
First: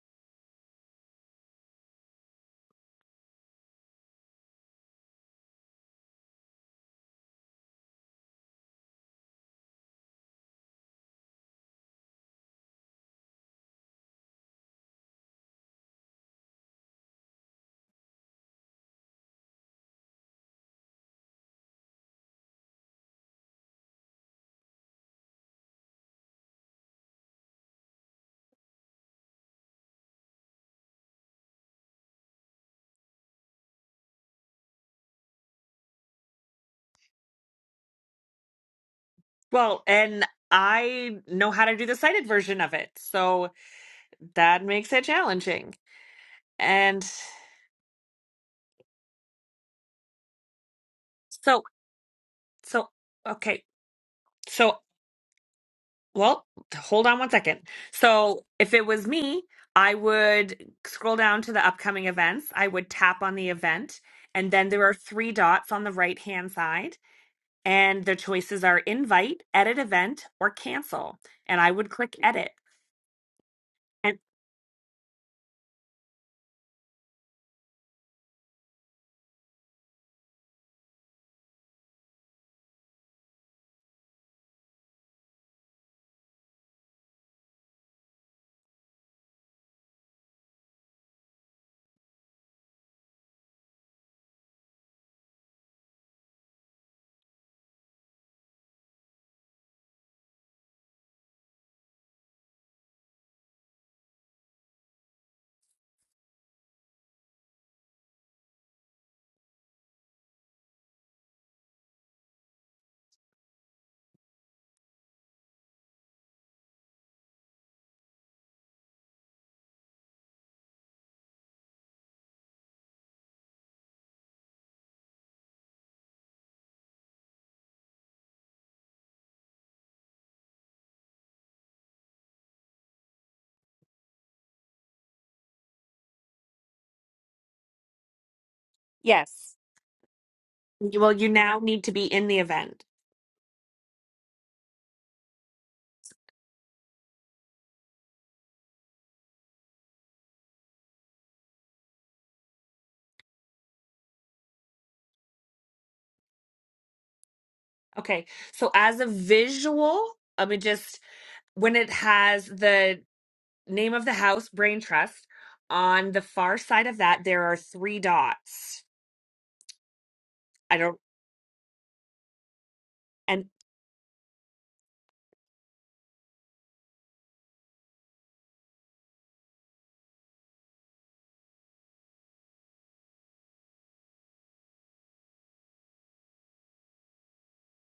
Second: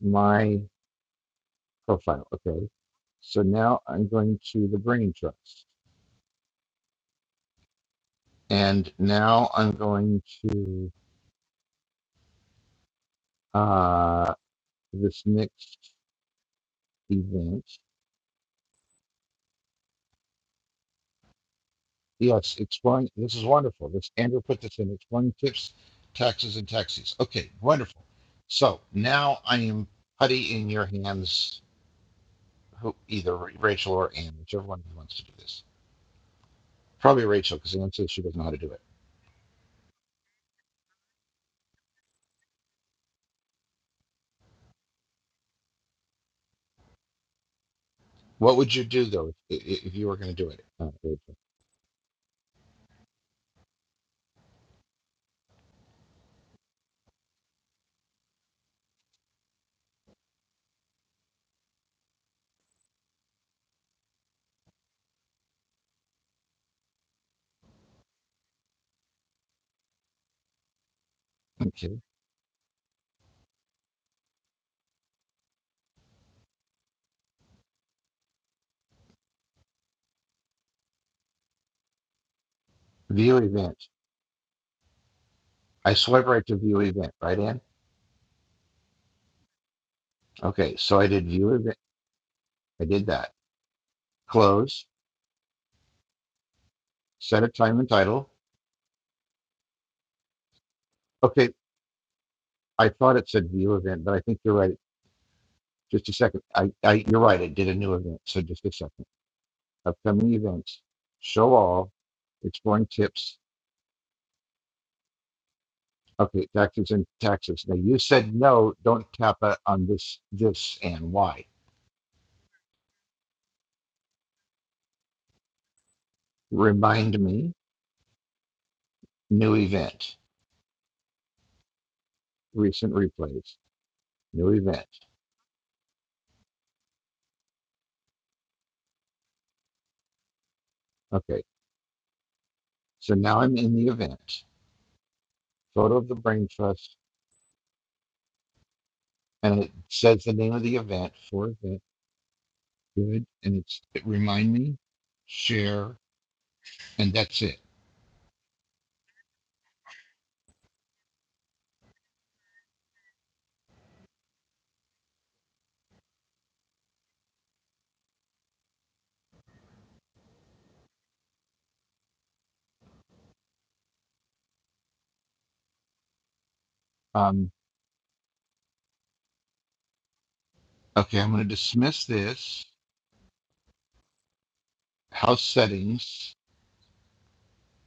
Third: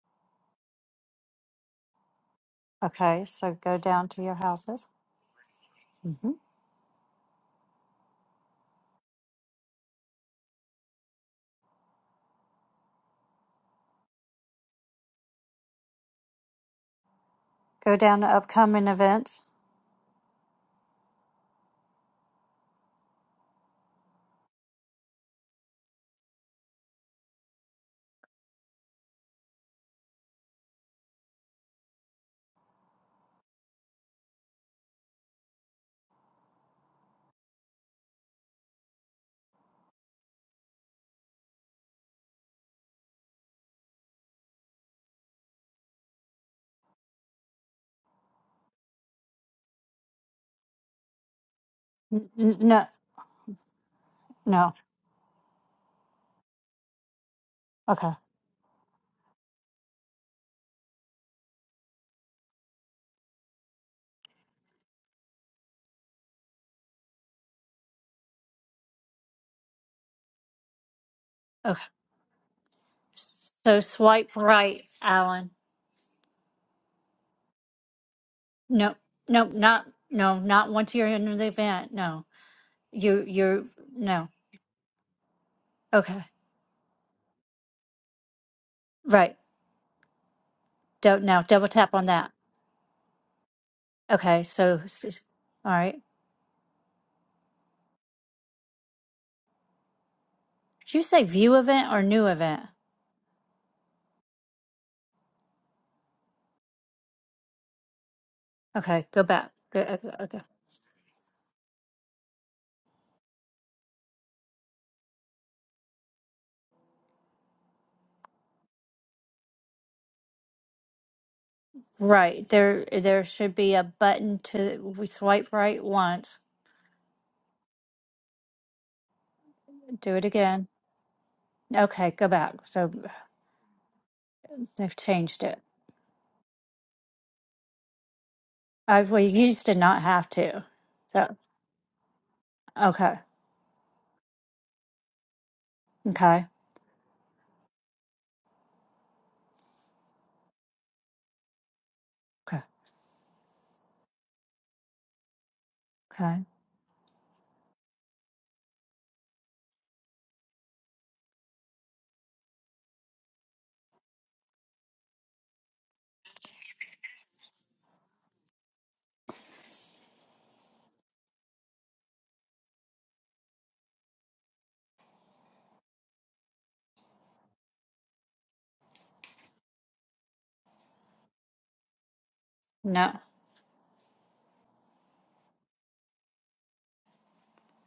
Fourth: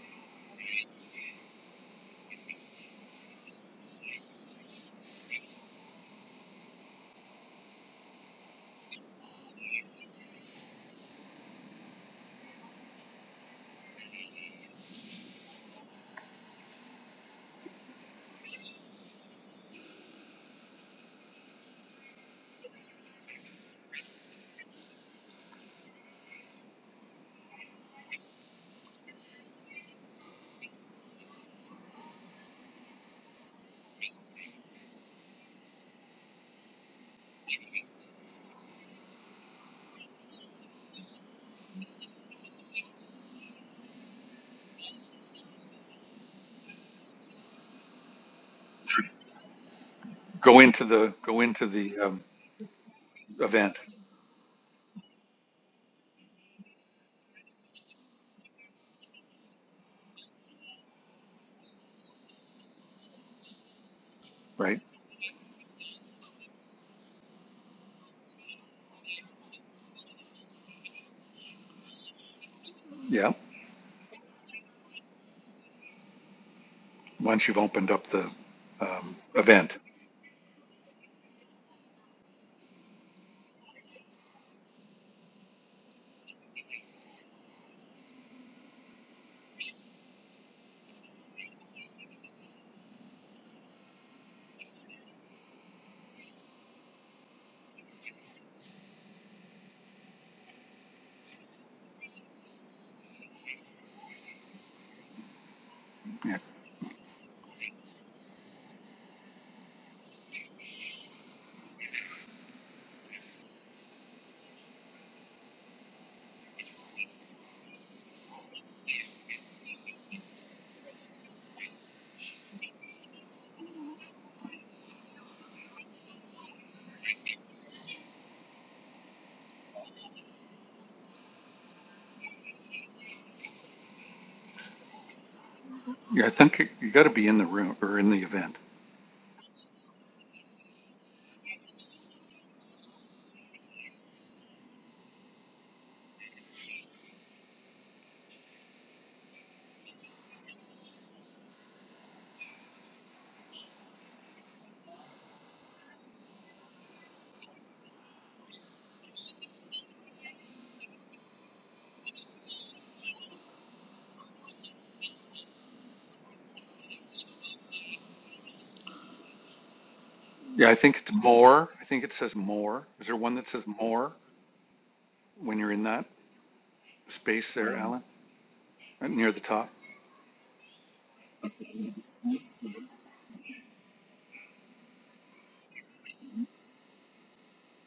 [SPEAKER 1] my profile. Okay.
[SPEAKER 3] okay.
[SPEAKER 1] So
[SPEAKER 3] So go
[SPEAKER 1] now
[SPEAKER 3] down
[SPEAKER 1] I'm
[SPEAKER 3] to your
[SPEAKER 1] going to the
[SPEAKER 3] houses.
[SPEAKER 1] brain trust.
[SPEAKER 3] hmm
[SPEAKER 1] And now I'm going to uh, this next event.
[SPEAKER 3] Go down to upcoming events.
[SPEAKER 1] Yes, exploring. This is wonderful. This Andrew put this in exploring tips, taxes, and taxis. Okay, wonderful. So now I am putty in your hands who either Rachel or Anne, whichever one wants to do this. Probably Rachel, because Anne says she doesn't know how to do it.
[SPEAKER 2] Well, and I know how to do the cited version of it, so that makes it challenging. And
[SPEAKER 1] What would you do though if, if you were going to do
[SPEAKER 4] Go
[SPEAKER 1] it?
[SPEAKER 4] into
[SPEAKER 1] Uh,
[SPEAKER 4] the,
[SPEAKER 1] Rachel.
[SPEAKER 4] go
[SPEAKER 2] so,
[SPEAKER 4] into the um,
[SPEAKER 3] N- n- no.
[SPEAKER 2] so okay,
[SPEAKER 4] event,
[SPEAKER 3] No.
[SPEAKER 2] so Well, hold on one second.
[SPEAKER 3] Okay.
[SPEAKER 2] So, if it was me, I would scroll down to the upcoming events. I would tap on the event, and then
[SPEAKER 4] right?
[SPEAKER 2] there are three dots on the right hand side, and the choices are invite, edit event, or cancel. And I
[SPEAKER 3] Okay.
[SPEAKER 2] would
[SPEAKER 1] Okay.
[SPEAKER 2] click edit.
[SPEAKER 4] Yeah,
[SPEAKER 3] So
[SPEAKER 2] And
[SPEAKER 3] swipe right, Alan.
[SPEAKER 4] once you've opened up the
[SPEAKER 3] No.
[SPEAKER 4] um,
[SPEAKER 3] No.
[SPEAKER 4] event.
[SPEAKER 3] Not. No. Not once you're in the event. No. You.
[SPEAKER 1] View
[SPEAKER 3] You're.
[SPEAKER 1] event.
[SPEAKER 3] No.
[SPEAKER 1] I
[SPEAKER 3] Okay.
[SPEAKER 1] swipe right to view event, right, Anne?
[SPEAKER 3] Right.
[SPEAKER 1] Okay. So I
[SPEAKER 3] do
[SPEAKER 1] did
[SPEAKER 3] now
[SPEAKER 1] view
[SPEAKER 3] double
[SPEAKER 1] event.
[SPEAKER 3] tap on that.
[SPEAKER 1] I did that.
[SPEAKER 3] Okay. So.
[SPEAKER 1] Close.
[SPEAKER 3] s- s- All right.
[SPEAKER 1] Set a time and title.
[SPEAKER 3] Did you say
[SPEAKER 1] Okay.
[SPEAKER 3] view event or new event?
[SPEAKER 1] I thought it said view event, but I think you're right. Just a
[SPEAKER 4] Yeah,
[SPEAKER 1] second. I, I you're right. It did a new event. So just a second.
[SPEAKER 3] Okay. Go back. Go- uh,
[SPEAKER 1] Upcoming
[SPEAKER 3] Okay.
[SPEAKER 1] events. Show all. Exploring tips Okay, taxes and taxes. Now you said no, don't tap on this, this and why.
[SPEAKER 3] Right. There there should be a button to we swipe right once.
[SPEAKER 1] Remind me, new
[SPEAKER 3] Do
[SPEAKER 1] event,
[SPEAKER 3] it again. Okay, go back. So
[SPEAKER 1] recent replays, new event.
[SPEAKER 3] they've changed it.
[SPEAKER 4] yeah, I think you, you got to be in the room or in the event.
[SPEAKER 3] I we
[SPEAKER 2] yes,
[SPEAKER 3] used to not have to.
[SPEAKER 2] you- well, you
[SPEAKER 3] So
[SPEAKER 1] Okay,
[SPEAKER 2] now need to be in the event.
[SPEAKER 1] so
[SPEAKER 3] okay.
[SPEAKER 1] now I'm in the event, photo of the
[SPEAKER 3] Okay.
[SPEAKER 1] brain trust, and it says the name of the event for event.
[SPEAKER 3] Okay.
[SPEAKER 1] Good, and it's it remind me, share,
[SPEAKER 3] Okay.
[SPEAKER 1] and that's it.
[SPEAKER 2] Okay. So, as a visual, let me just when it has the name of the house, Brain Trust. On the far side of that, there are three dots.
[SPEAKER 4] Yeah, I
[SPEAKER 2] I
[SPEAKER 4] think
[SPEAKER 2] don't
[SPEAKER 4] it's more. I think it says more. Is there one
[SPEAKER 2] and
[SPEAKER 4] that says more when you're in that
[SPEAKER 1] Um,
[SPEAKER 4] space there, Alan? right near the top.
[SPEAKER 1] okay, I'm gonna dismiss this.
[SPEAKER 3] No.
[SPEAKER 1] House settings.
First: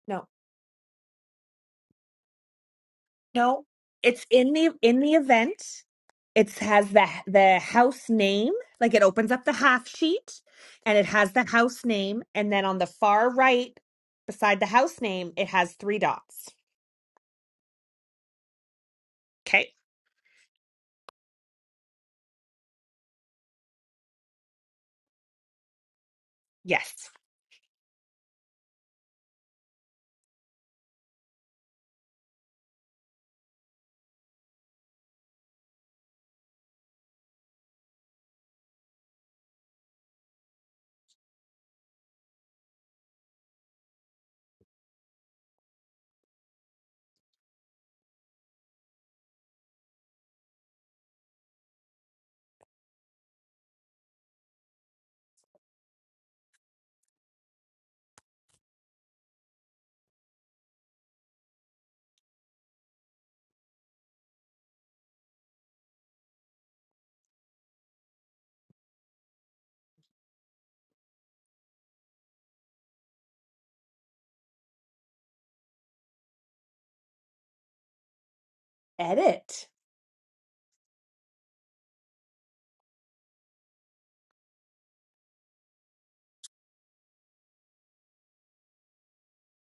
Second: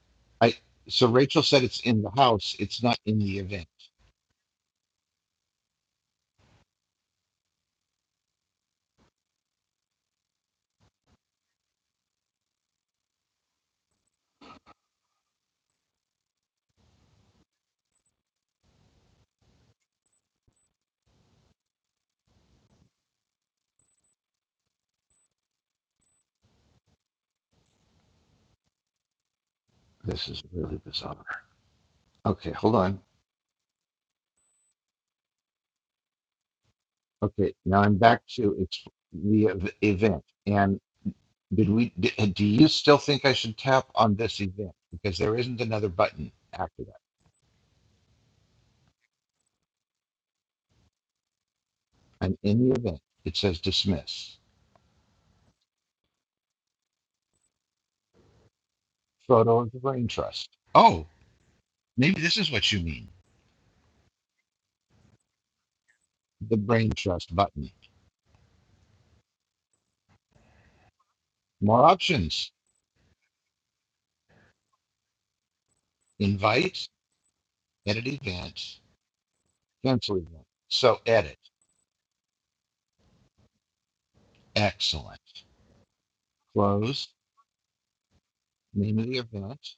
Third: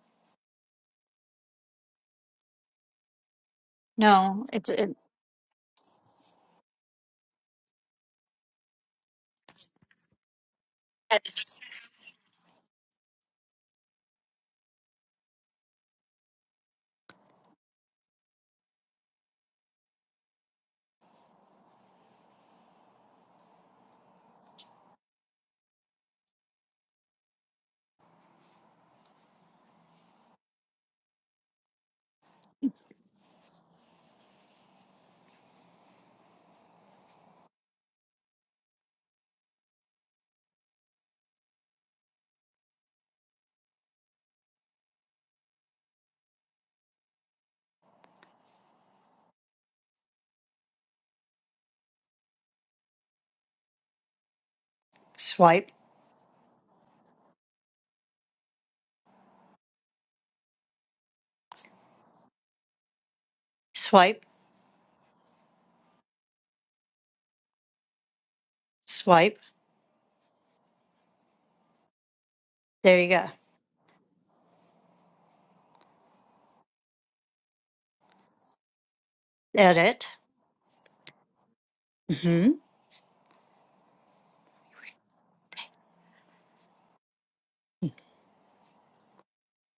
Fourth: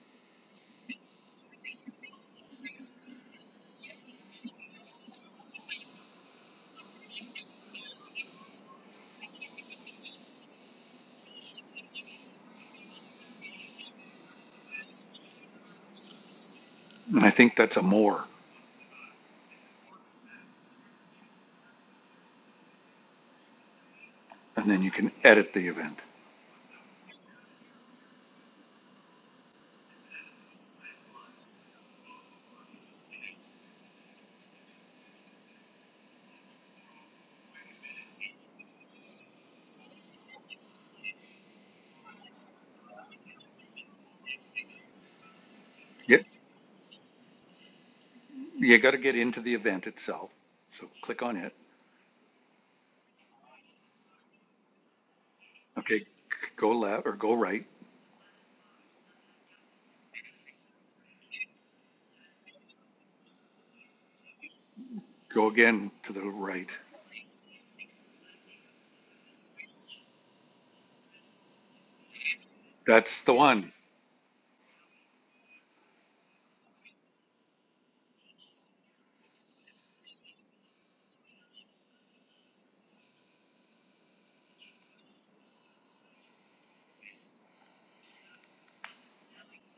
[SPEAKER 2] no,
[SPEAKER 1] I so Rachel said it's in the house, it's not in the
[SPEAKER 2] no.
[SPEAKER 1] event.
[SPEAKER 2] It's
[SPEAKER 3] No,
[SPEAKER 2] in
[SPEAKER 3] it's
[SPEAKER 2] the
[SPEAKER 3] it,
[SPEAKER 2] in the event. It has the the house name. Like it opens up the half sheet, and it has the
[SPEAKER 3] it's-
[SPEAKER 2] house name. And then on the far right, beside the house name, it has three dots.
[SPEAKER 4] And I think that's a more.
[SPEAKER 2] Okay.
[SPEAKER 4] And then you can edit the event.
[SPEAKER 2] Yes.
[SPEAKER 1] This is really bizarre. Okay, hold on. Okay, now I'm back to it's the ev- event. And did we? d- uh, Do you still think I should tap on this event because there isn't another
[SPEAKER 4] Yep,
[SPEAKER 1] button after that?
[SPEAKER 4] you got to get into the event itself. So click on it.
[SPEAKER 1] I'm in the event. It says dismiss.
[SPEAKER 3] swipe,
[SPEAKER 4] Okay, go left or go right.
[SPEAKER 1] Photo of the brain trust. Oh, maybe this is what you mean.
[SPEAKER 3] swipe,
[SPEAKER 4] Go again to the
[SPEAKER 1] The
[SPEAKER 4] right.
[SPEAKER 1] brain trust button.
[SPEAKER 3] swipe.
[SPEAKER 1] More options.
[SPEAKER 3] There you
[SPEAKER 4] That's
[SPEAKER 3] go.
[SPEAKER 4] the one.
[SPEAKER 1] Invite. Edit event.
[SPEAKER 2] Edit.
[SPEAKER 3] Edit.
[SPEAKER 1] Cancel event. So edit.
[SPEAKER 3] Mhm.
[SPEAKER 1] Excellent. Close. Name of the event.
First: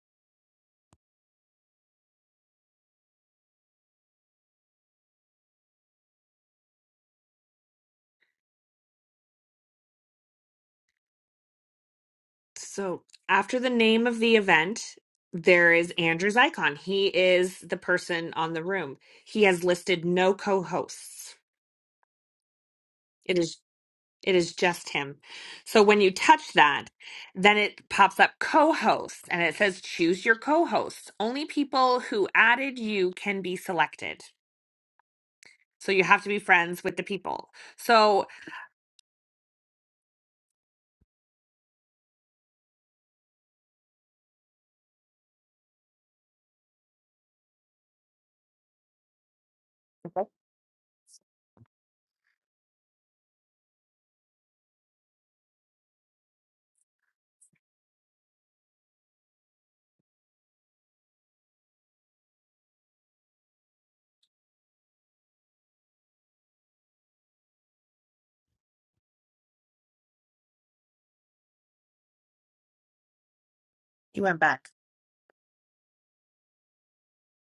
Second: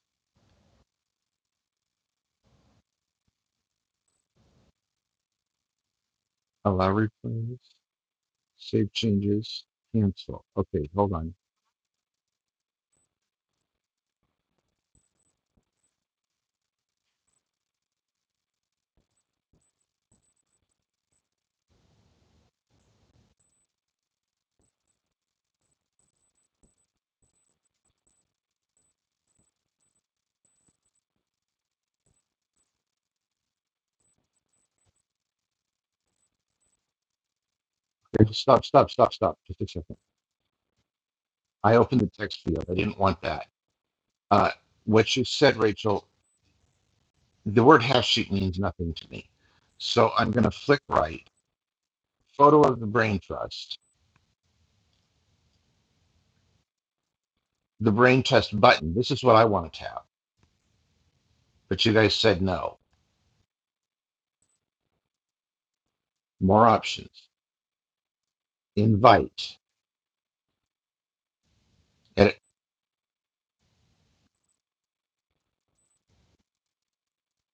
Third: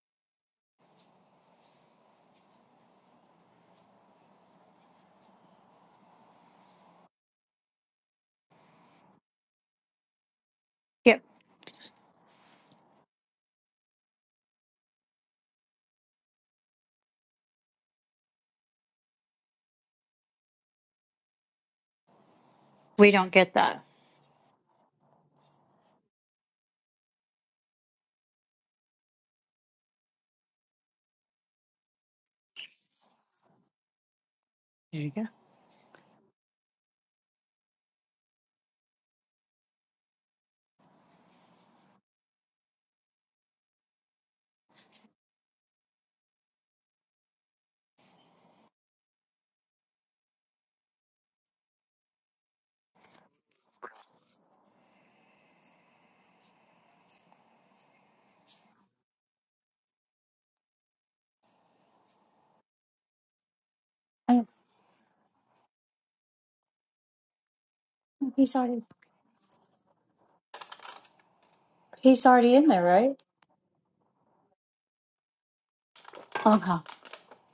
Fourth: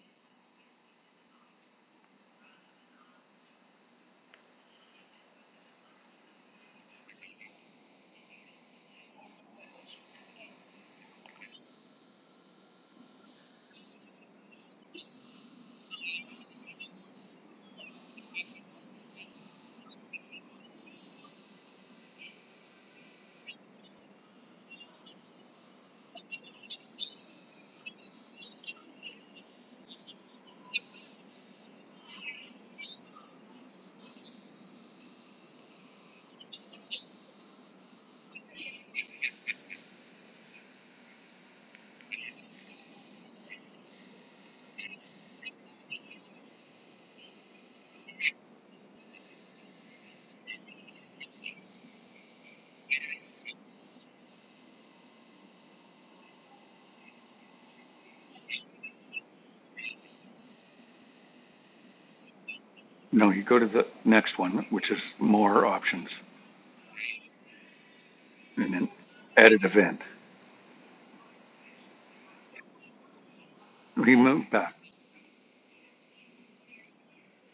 [SPEAKER 1] Allow replays. Save changes. Cancel. Okay, hold
[SPEAKER 3] Yep.
[SPEAKER 1] on.
[SPEAKER 2] So after the name of the event, there is Andrew's icon. He is the person on the room. He has listed no co-hosts.
[SPEAKER 3] We don't
[SPEAKER 2] It
[SPEAKER 3] get
[SPEAKER 2] is
[SPEAKER 3] that.
[SPEAKER 2] it is just him. So when you touch that, then it pops up co-hosts and it says choose your co-hosts. Only people who added you can be selected.
[SPEAKER 3] There you go.
[SPEAKER 2] So you have to be friends with the people. So
[SPEAKER 1] Okay, Stop, stop, stop, stop. Just a second. I opened the text field. I didn't want that. Uh, what you said, Rachel, the word hash sheet means nothing to me. So I'm going to flick right. Photo of the brain trust. The brain trust button. This is what I want to tap. But you guys said no.
[SPEAKER 4] No, you go to the next
[SPEAKER 3] Oh,
[SPEAKER 4] one, which is more options,
[SPEAKER 1] More options.
[SPEAKER 3] he's
[SPEAKER 4] and
[SPEAKER 3] already
[SPEAKER 4] then
[SPEAKER 1] Invite.
[SPEAKER 4] edit event.
[SPEAKER 3] he's
[SPEAKER 1] Edit.
[SPEAKER 3] already in there, right?
[SPEAKER 4] We
[SPEAKER 2] He went
[SPEAKER 4] move
[SPEAKER 2] back.
[SPEAKER 4] back.
[SPEAKER 3] Okay.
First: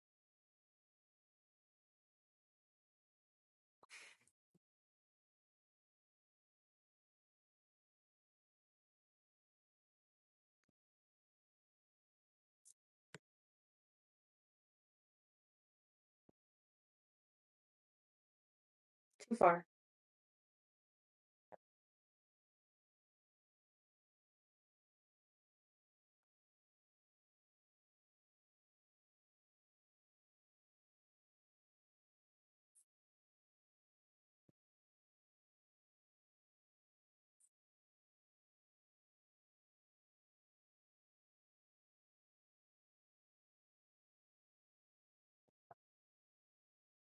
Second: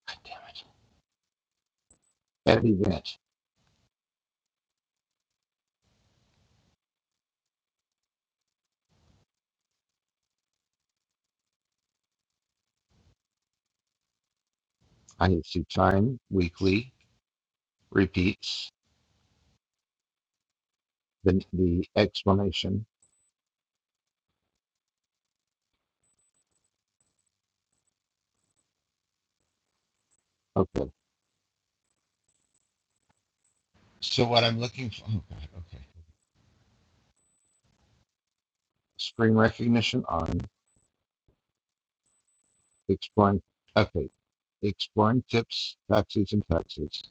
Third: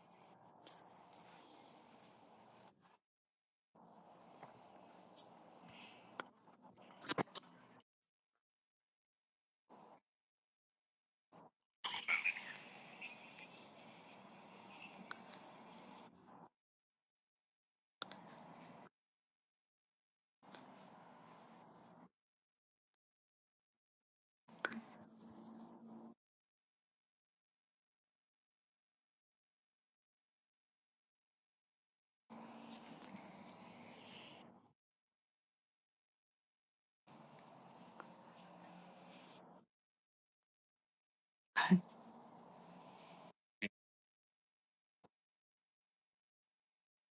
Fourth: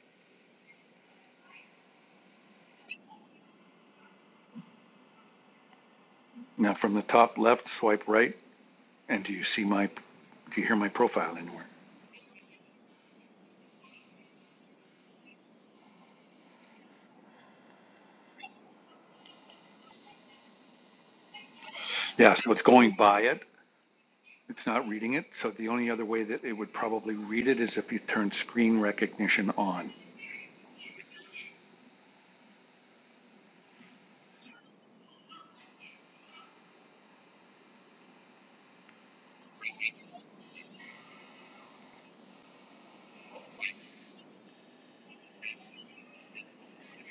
[SPEAKER 1] God damn it. Edit event.
[SPEAKER 4] Now from the top left, swipe right, and do you see my, do you hear my profile anywhere?
[SPEAKER 1] I need to see time, weekly, repeats, the, the
[SPEAKER 4] Yeah, so it's
[SPEAKER 1] explanation.
[SPEAKER 4] going by it. It's not reading it, so the only other way that it would probably read it is if you turn screen recognition on.
[SPEAKER 1] Okay. So what I'm looking for, oh God, okay. Screen recognition on, exploring, okay. Exploring tips, taxis and taxes.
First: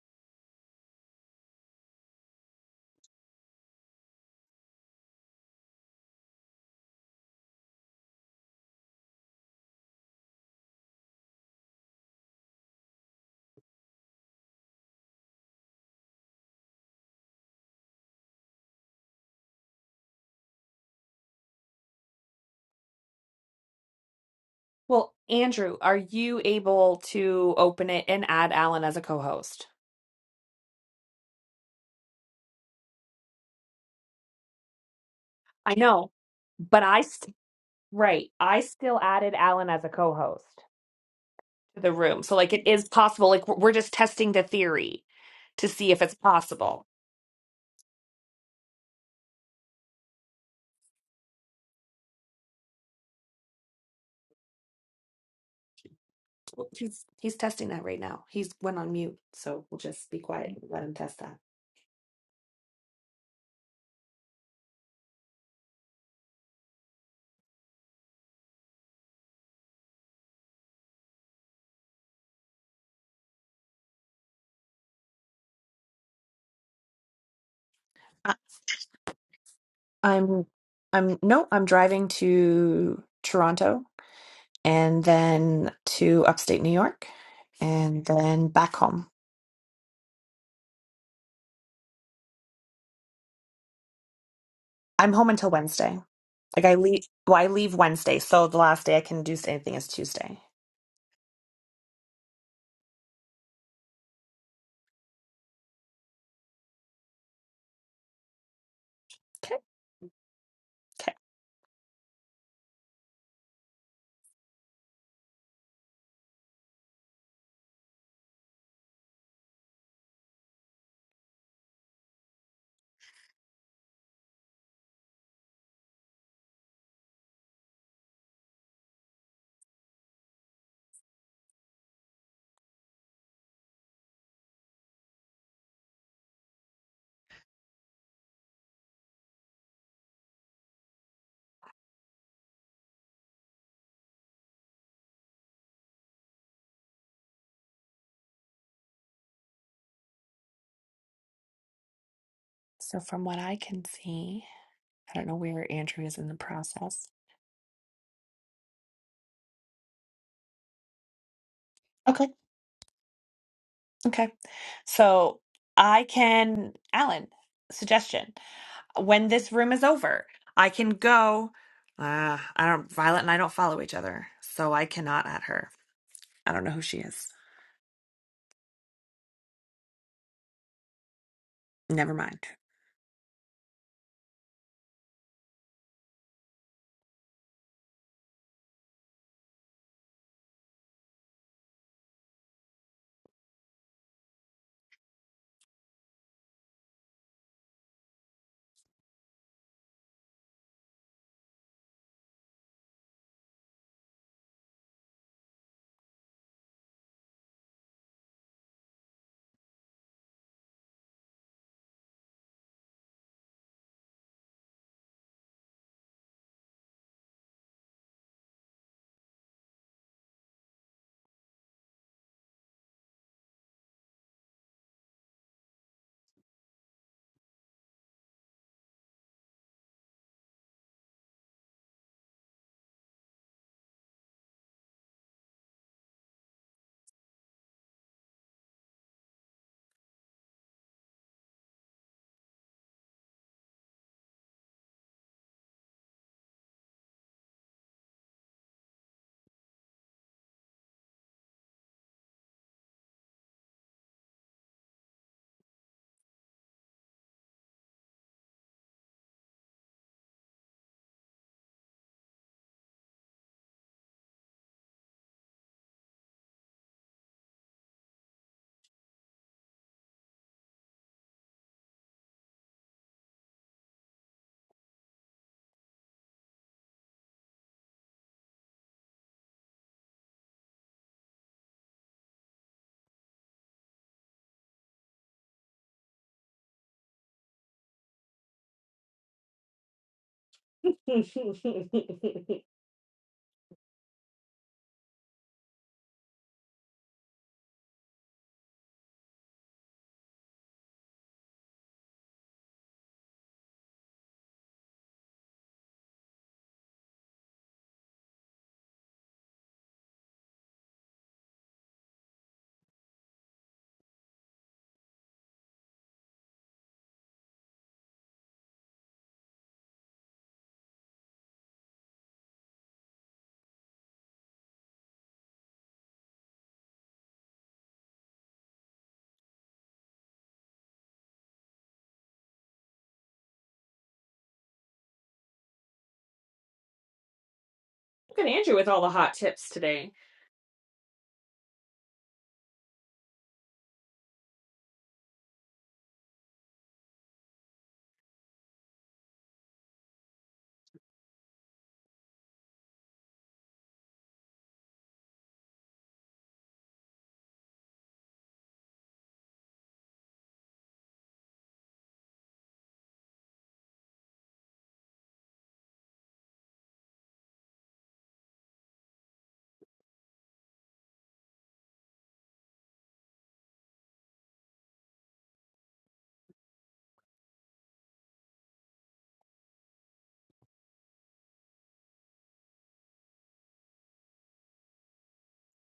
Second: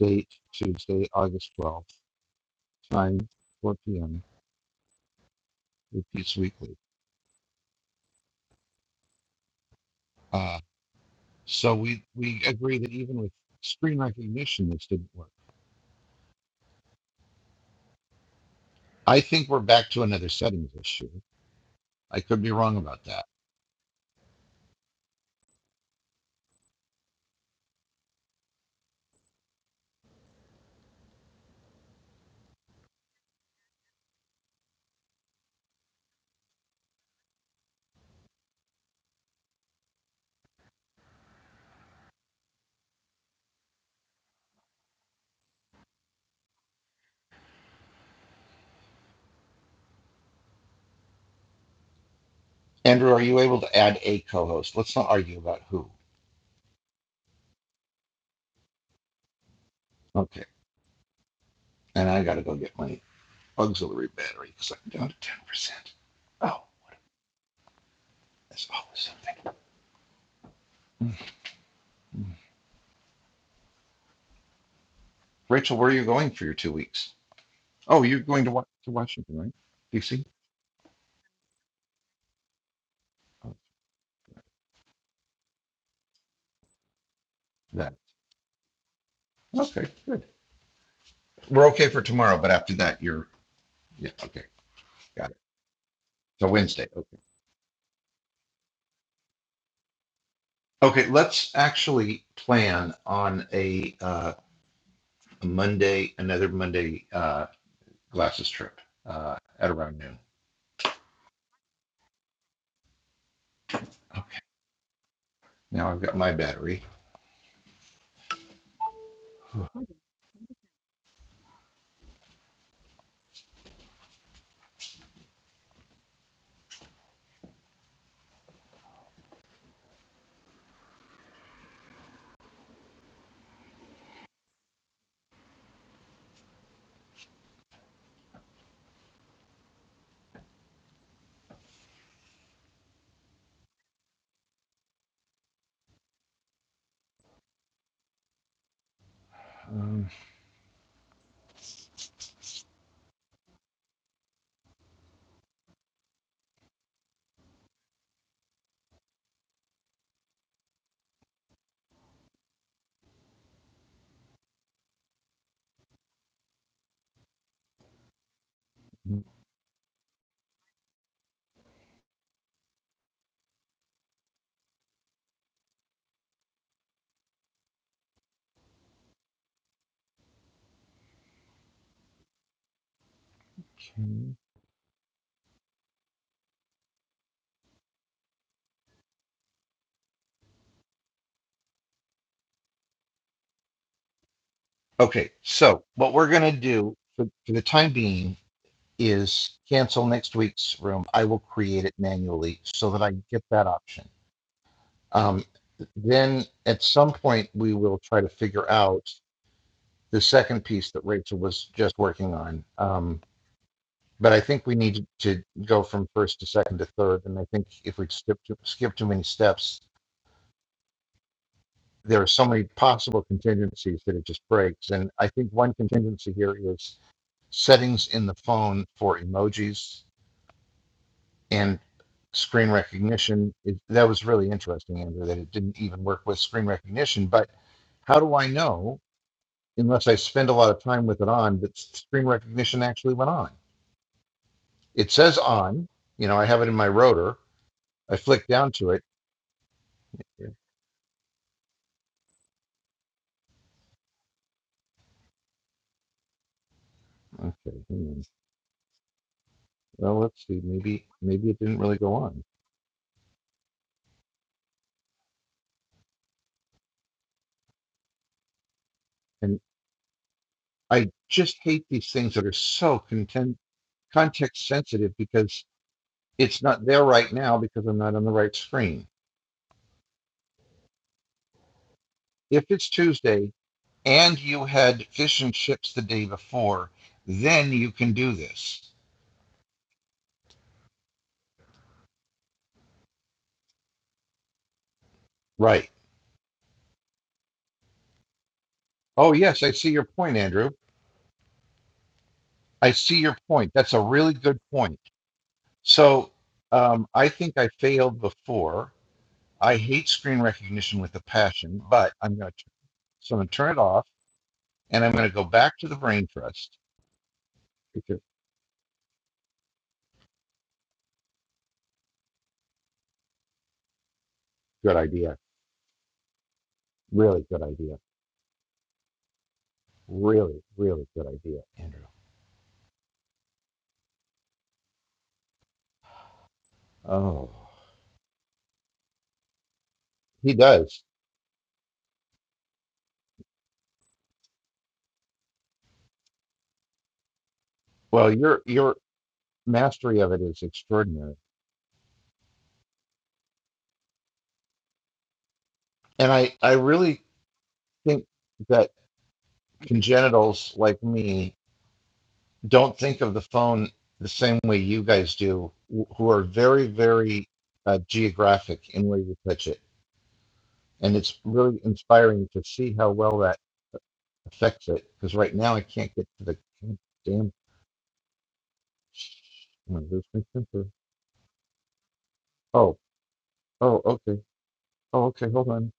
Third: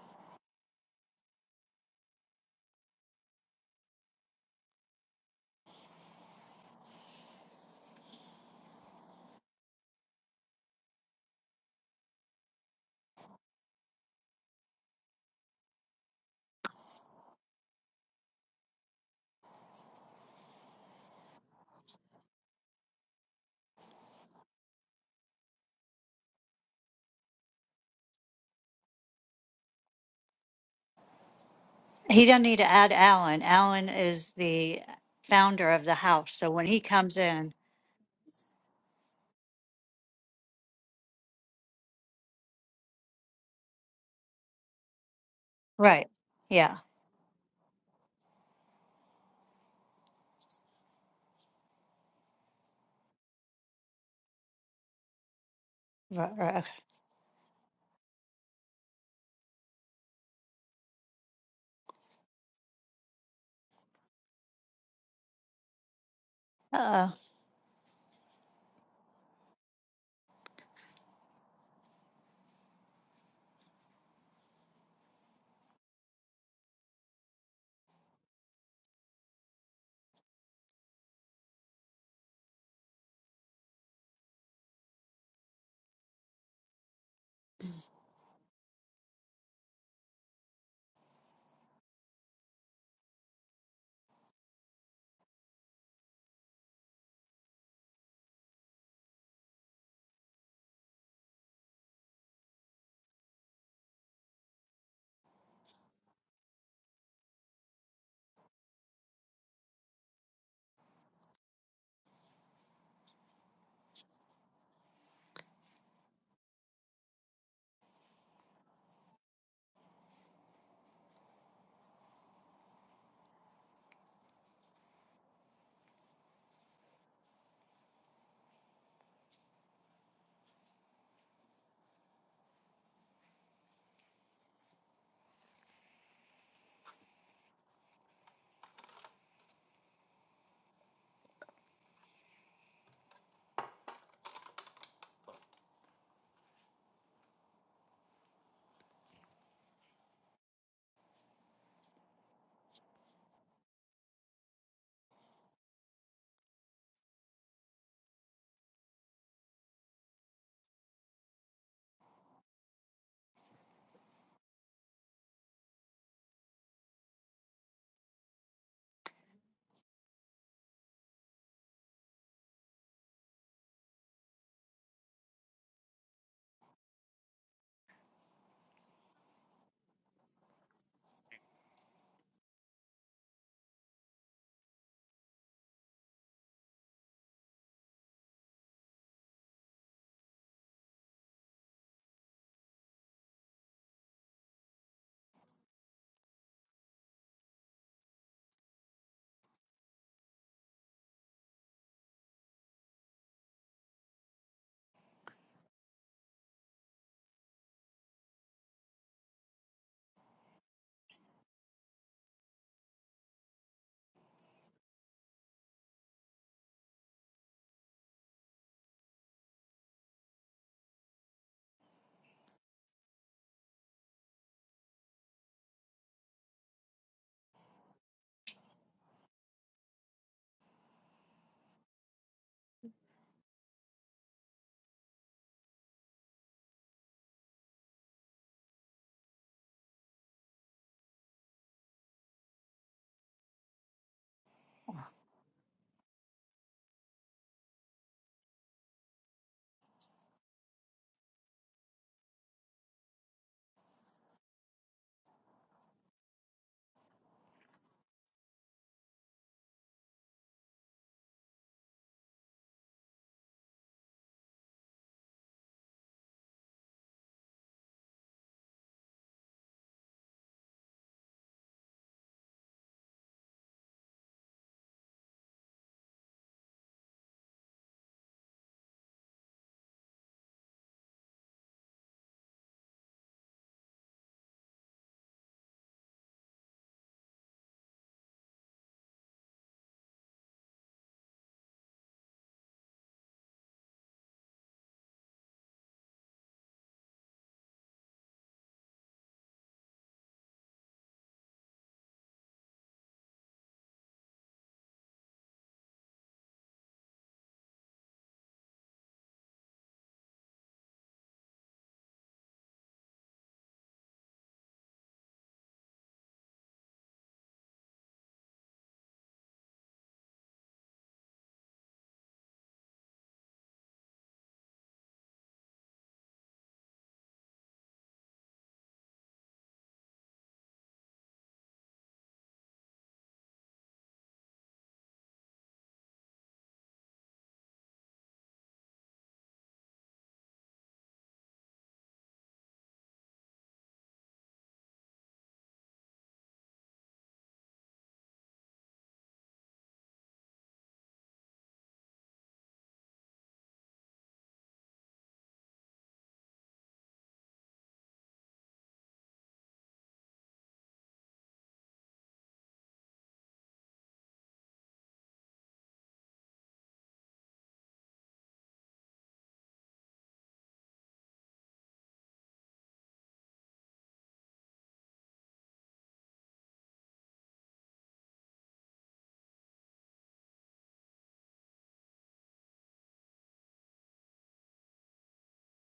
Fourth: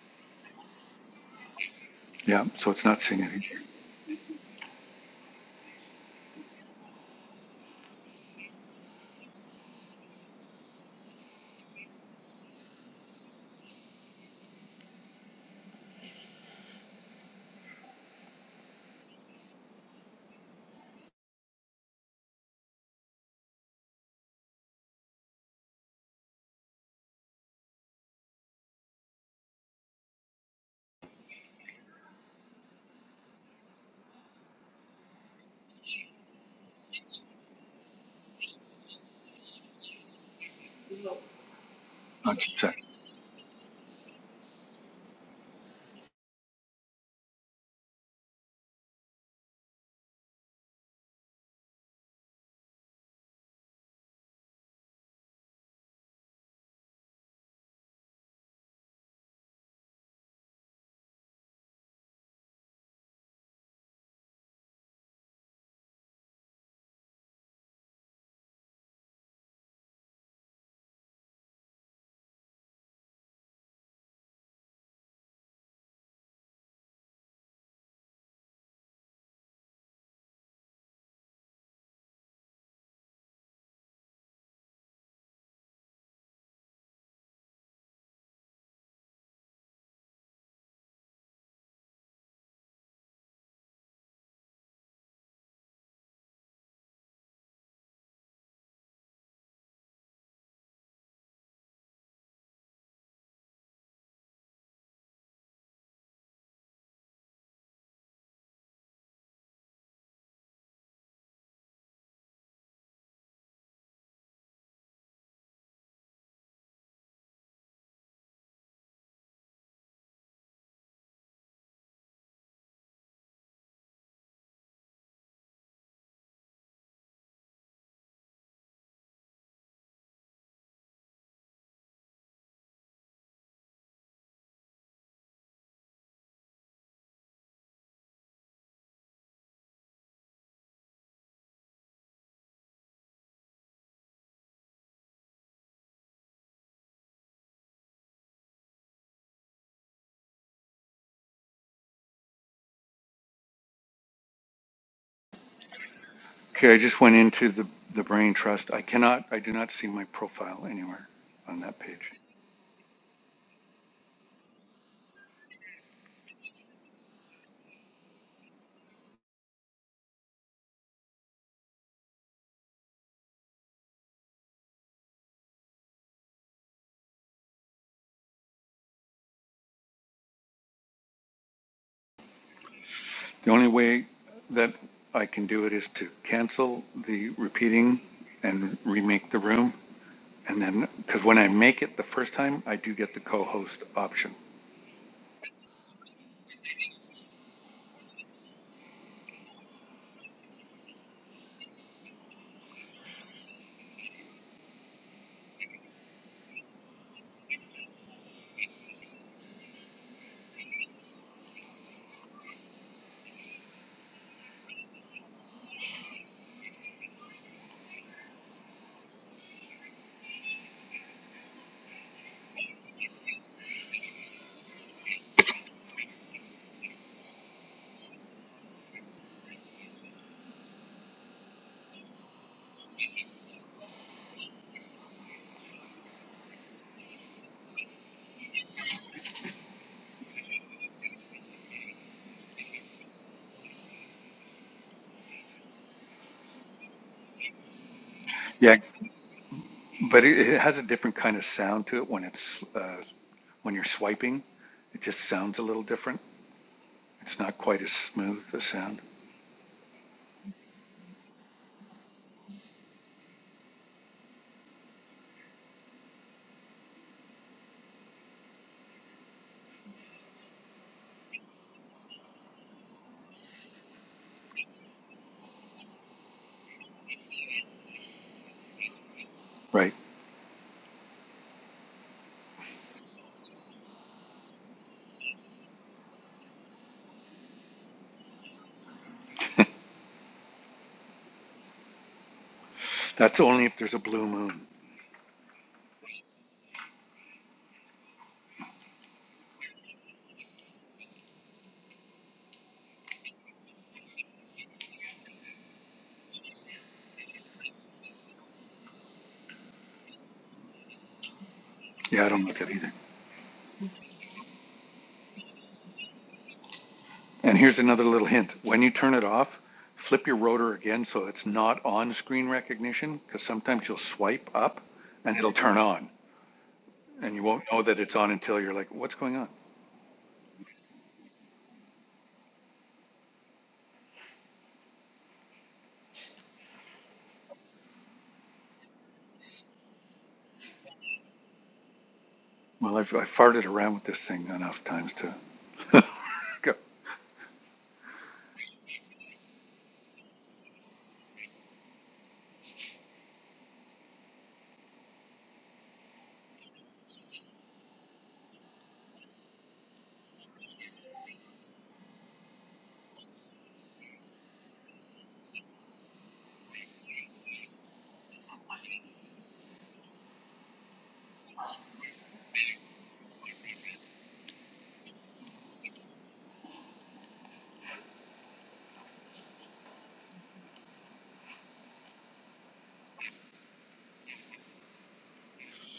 [SPEAKER 1] Date, Tuesday, August 12th,
[SPEAKER 4] Yeah, so it's not seeing
[SPEAKER 1] time,
[SPEAKER 4] anything.
[SPEAKER 1] 4 p.m., repeats weekly. Uh, so we, we agree that even with screen recognition, this didn't work. I think we're back to another settings issue. I could be wrong about that.
[SPEAKER 2] Well, Andrew, are you able to open it and add Alan as a co-host?
[SPEAKER 3] He doesn't need to add Alan. Alan is the founder
[SPEAKER 2] I
[SPEAKER 3] of the
[SPEAKER 2] know,
[SPEAKER 3] house. So when he
[SPEAKER 2] but I
[SPEAKER 3] comes
[SPEAKER 2] st
[SPEAKER 3] in,
[SPEAKER 2] right, I still added Alan as a co-host to the room. So
[SPEAKER 4] Not
[SPEAKER 2] like
[SPEAKER 4] just a
[SPEAKER 2] it
[SPEAKER 4] sec.
[SPEAKER 2] is possible. Like we're we're just testing the theory to see if
[SPEAKER 3] right?
[SPEAKER 2] it's
[SPEAKER 3] Yeah.
[SPEAKER 2] possible.
[SPEAKER 1] Andrew, are you able to add a co-host? Let's not argue about who.
[SPEAKER 3] Right. right. okay.
[SPEAKER 2] Well, He's he's testing that right now. He's went on mute, so we'll just be
[SPEAKER 1] Okay.
[SPEAKER 2] quiet and let him test that.
[SPEAKER 1] And I got to go get my auxiliary battery because I'm down to ten percent. Oh,
[SPEAKER 3] Uh,
[SPEAKER 1] that's always something. Mhm. Rachel, where are you going for your two weeks? Oh, you're
[SPEAKER 2] I-
[SPEAKER 1] going to wa- to Washington, right? DC.
[SPEAKER 2] I'm I'm no, I'm driving to Toronto and then to upstate New York
[SPEAKER 1] That.
[SPEAKER 2] and then back home.
[SPEAKER 1] Okay, good. We're okay for tomorrow, but after that, you're yeah. Okay,
[SPEAKER 2] I'm home
[SPEAKER 1] got it.
[SPEAKER 2] until Wednesday.
[SPEAKER 1] So
[SPEAKER 2] Like I
[SPEAKER 1] Wednesday.
[SPEAKER 2] leave
[SPEAKER 1] Okay.
[SPEAKER 2] well, I leave Wednesday, so the last day I can do anything is Tuesday.
[SPEAKER 1] Okay, let's actually plan on a uh, Monday, another Monday uh, glasses trip uh,
[SPEAKER 2] Okay.
[SPEAKER 1] at around noon.
[SPEAKER 2] Okay.
[SPEAKER 1] Okay. Now I've got my battery. Um,
[SPEAKER 2] So from what I can see, I don't know where Andrew is in the
[SPEAKER 4] Okay, I just
[SPEAKER 2] process.
[SPEAKER 4] went into the, the brain trust. I cannot, I do not see my profile anywhere on that page.
[SPEAKER 2] Okay. Okay. So I can, Alan, suggestion. When this room is over, I can go. Uh, I don't, Violet and I don't follow each other, so I cannot at her. I don't know who she is. Never mind.
[SPEAKER 4] The only way
[SPEAKER 1] okay.
[SPEAKER 4] that I can do it is to cancel the repeating and remake the room. And then, because when I make it the first time, I do get the co-host option.
[SPEAKER 1] Okay, so what we're gonna do for, for the time being is cancel next week's room. I will create it manually so that I get that option. Um, then at some point we will try to figure out the second piece that Rachel was just working on. Um, but I think we need to go from first to second to third, and I think if we skip too, skip too many steps, there are so many possible contingencies that it just breaks. And I think one contingency here is settings in the phone for emojis and screen recognition. It, that was really interesting, Andrew, that it didn't even work with screen recognition. But how do I know, unless I spend a lot of time with it on, that screen recognition actually went on? It says on, you know, I have it in my rotor. I flick down
[SPEAKER 4] Yeah,
[SPEAKER 1] to it.
[SPEAKER 4] but it,
[SPEAKER 1] Yeah,
[SPEAKER 4] it has a different kind of sound to it when it's uh, when you're swiping, it just sounds a little different. It's not
[SPEAKER 1] Okay.
[SPEAKER 4] quite as
[SPEAKER 1] hmm.
[SPEAKER 4] smooth a sound.
[SPEAKER 1] Well, let's see. Maybe, maybe it didn't really go on. And I just hate these things that are so content context sensitive because it's not there right now because I'm not on the right screen.
[SPEAKER 4] Right.
[SPEAKER 1] If it's Tuesday and you had fish and chips the day before, then you can do this.
[SPEAKER 2] Look
[SPEAKER 4] That's only if there's a blue moon.
[SPEAKER 1] Right. Oh, yes, I see your point, Andrew. I see your point. That's a really good point. So um, I think I failed before. I hate screen recognition with a passion, but
[SPEAKER 4] Yeah, I
[SPEAKER 1] I'm
[SPEAKER 4] don't
[SPEAKER 1] going
[SPEAKER 4] like
[SPEAKER 1] to
[SPEAKER 4] that either.
[SPEAKER 1] so I'm going to turn it off and I'm going to go back to the brain trust.
[SPEAKER 4] And here's another
[SPEAKER 1] It's a
[SPEAKER 4] little hint. When you turn it off, flip your rotor again so it's not on screen recognition because sometimes you'll swipe up
[SPEAKER 1] good idea.
[SPEAKER 4] and it'll turn on and you
[SPEAKER 1] Really good
[SPEAKER 4] won't know
[SPEAKER 1] idea.
[SPEAKER 4] that it's on until you're like, what's going on?
[SPEAKER 1] Really, really good idea, Andrew. Oh.
[SPEAKER 2] at Andrew with all the hot tips today.
[SPEAKER 1] He does.
[SPEAKER 4] Well, I've, I've farted around with this thing enough times to go.
[SPEAKER 1] Well, your your mastery of it is extraordinary. And I I really think that congenitals like me don't think of the phone the same way you guys do, who are very very uh, geographic in where you touch it. And it's really inspiring to see how well that affects it. Because right now I can't get to the damn. I'm gonna lose my temper. Oh, oh, okay. Oh, okay. Hold on.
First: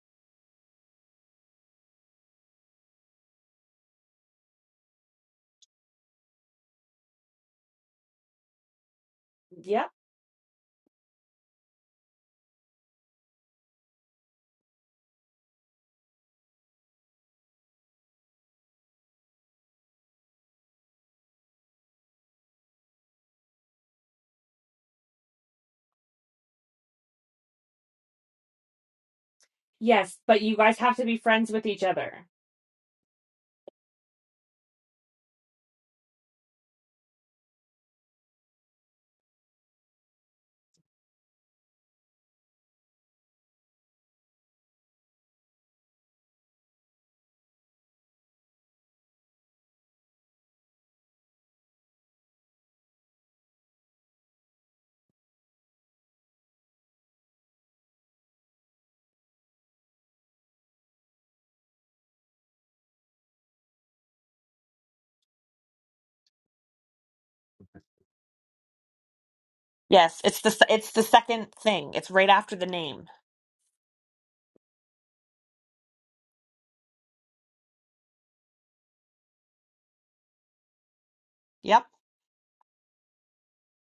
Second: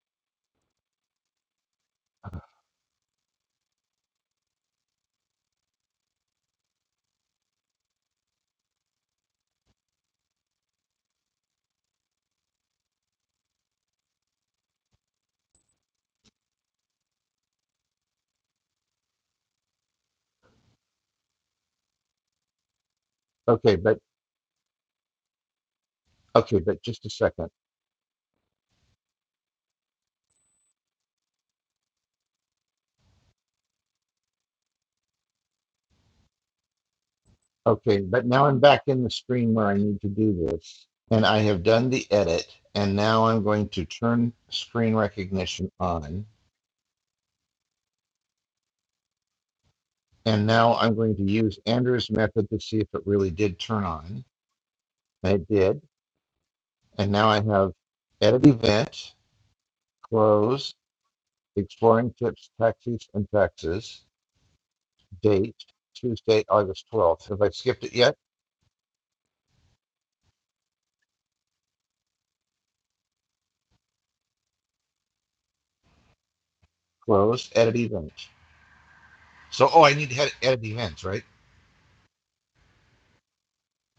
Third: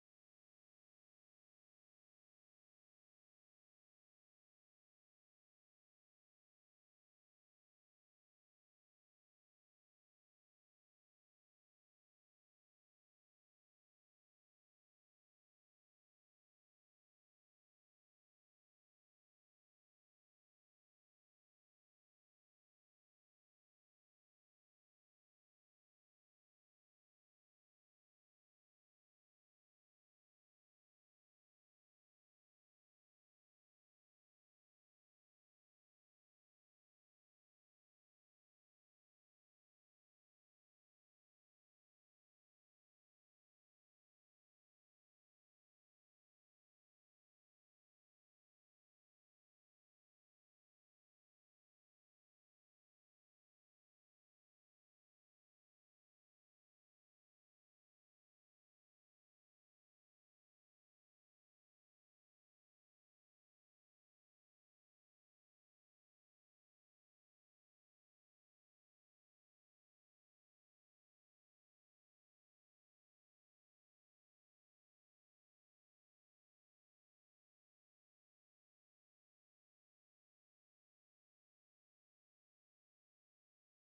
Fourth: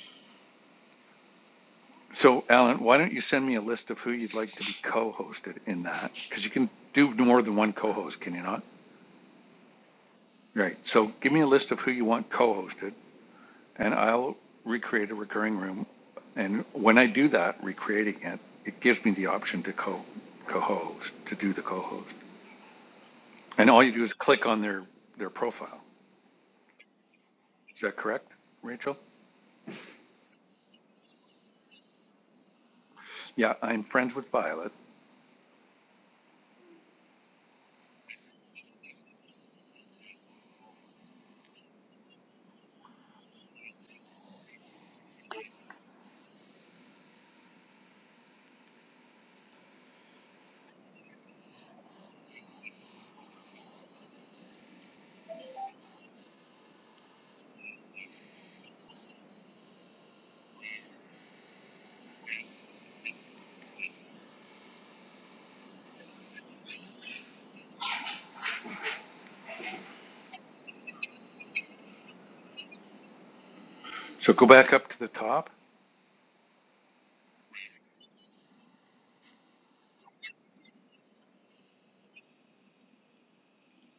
[SPEAKER 4] So, Alan, why don't you send me a list of who you'd like to be co-hosted in that? Because you can do more than one co-host, can you not?
[SPEAKER 2] Yep.
[SPEAKER 4] Right. So, give me a list of who you want co-hosted, and I'll recreate a recurring room. And when I do that, recreating it, it gives me the option to co co-host to do the co-host. And
[SPEAKER 1] Okay,
[SPEAKER 4] all you
[SPEAKER 1] but
[SPEAKER 4] do is click on their their profile.
[SPEAKER 1] okay, but just a second.
[SPEAKER 4] Is that correct, Rachel?
[SPEAKER 2] Yes, but you guys have to be friends with each other.
[SPEAKER 4] Yeah, I'm friends with Violet.
[SPEAKER 1] Okay, but now I'm back in the screen where I need to do this. And I have done the edit. And now I'm going to turn screen recognition on. And now I'm going to use Andrew's method to see if it really did turn on. And it did. And now I have edit event, close, exploring tips, taxis, and taxes, date, Tuesday, August 12th. Have I skipped it yet?
[SPEAKER 2] Yes, it's the se- it's the second thing. It's right after the name.
[SPEAKER 4] So go back up to the top.
[SPEAKER 1] Close, edit event. So, oh, I need to edit events, right?
[SPEAKER 2] Yep.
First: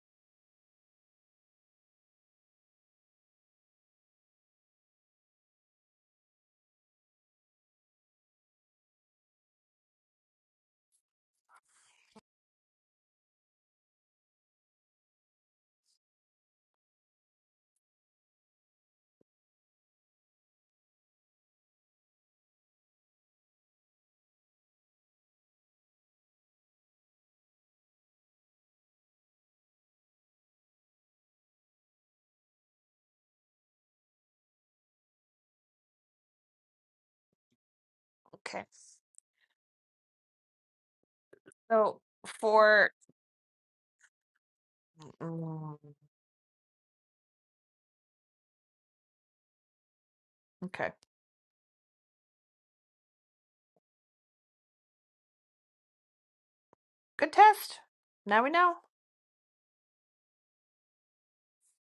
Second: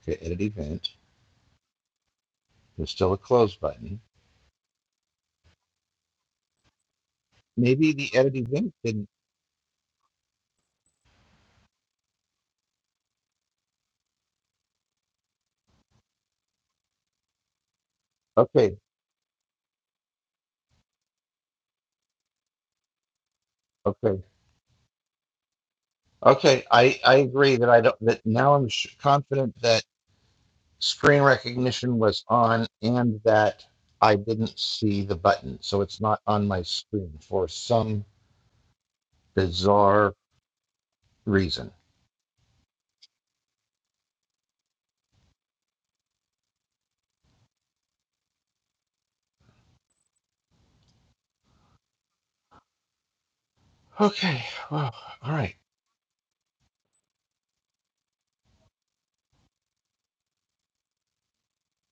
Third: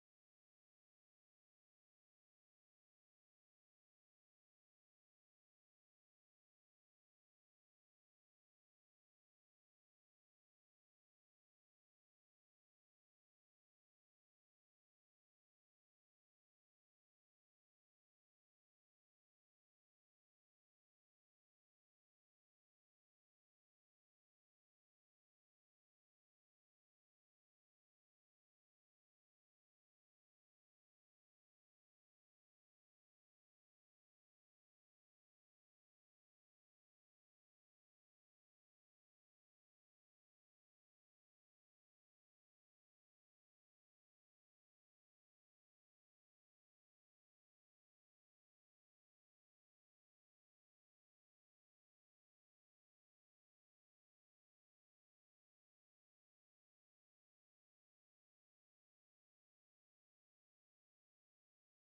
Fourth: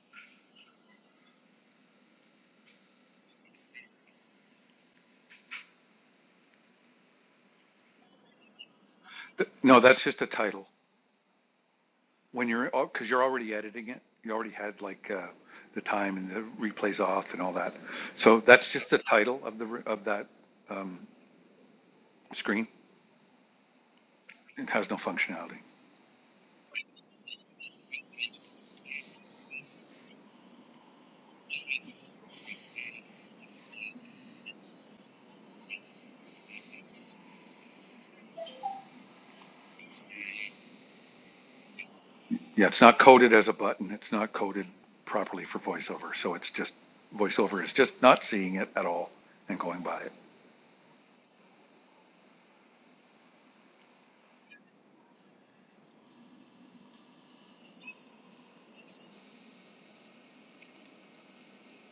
[SPEAKER 1] Okay, edit event. There's still a close button. maybe the edit event didn't.
[SPEAKER 4] Th- No, that's just a title. when you're because you're already editing it you already had like uh, the time and the replays off and all that so that's
[SPEAKER 1] Okay,
[SPEAKER 4] just the title of the of that um, screen
[SPEAKER 1] okay,
[SPEAKER 4] it has no functionality
[SPEAKER 1] okay. I I agree that I don't that now I'm sh- confident that screen recognition was on and that I didn't see the button, so it's not on my screen for some
[SPEAKER 2] Okay.
[SPEAKER 1] bizarre reason.
[SPEAKER 2] So
[SPEAKER 4] yeah it's
[SPEAKER 2] for
[SPEAKER 4] not coded as a button it's not coded properly for
[SPEAKER 2] mm,
[SPEAKER 4] voiceover so it's just voiceover is just not seeing it at all and going by it
[SPEAKER 2] okay,
[SPEAKER 1] Okay, well, all right.
[SPEAKER 2] good test. Now we know.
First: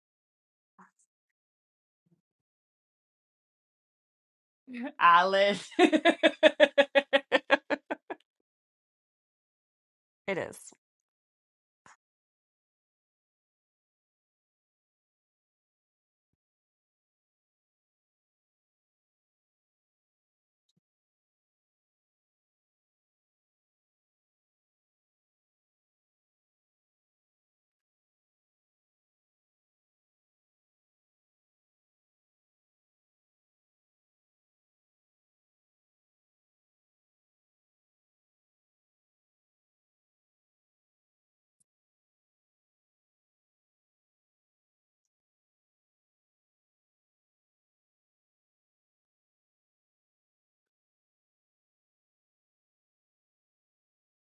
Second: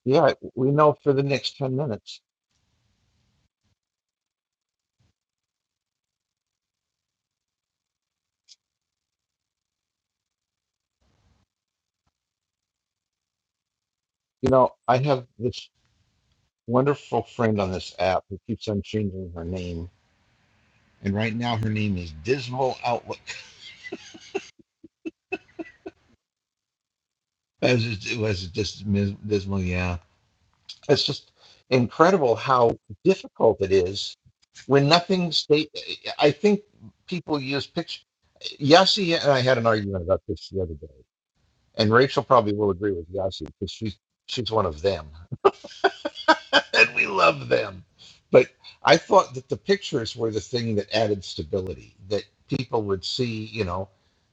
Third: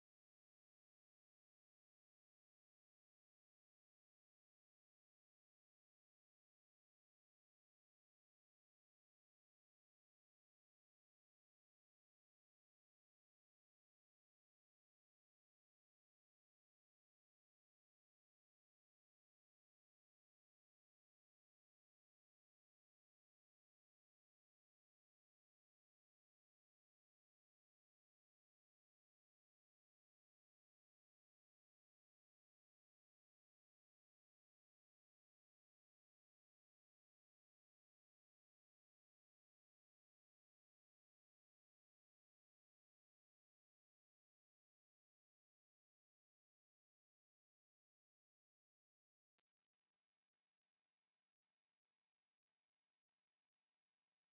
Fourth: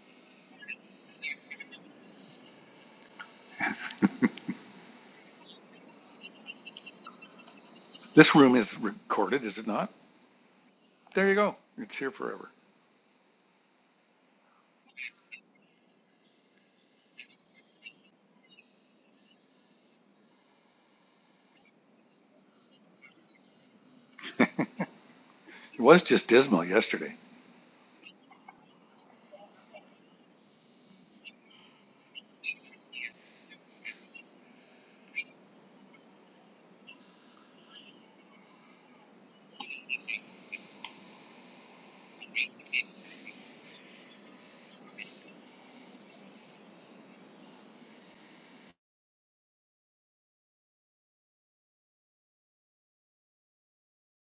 [SPEAKER 1] Yeah, we know for the next ten minutes.
[SPEAKER 2] Ah,
[SPEAKER 4] this room is recorded is it not
[SPEAKER 2] it is
[SPEAKER 4] there you go it's here forever
[SPEAKER 1] You know, I have this wonderful friend on this app who keeps on changing her name, and right now her name is Dismal Outlook.
[SPEAKER 4] it was just dismal yesterday
[SPEAKER 1] It was just, it was just mis- dismal. Yeah, it's just incredible how difficult it is when nothing state. I think people use picture. Yassi and I had an argument about this the other day, and Rachel probably will agree with Yassi because she's she's one of them. and we love them. But I thought that the pictures were the thing that added stability, that people would see, you know,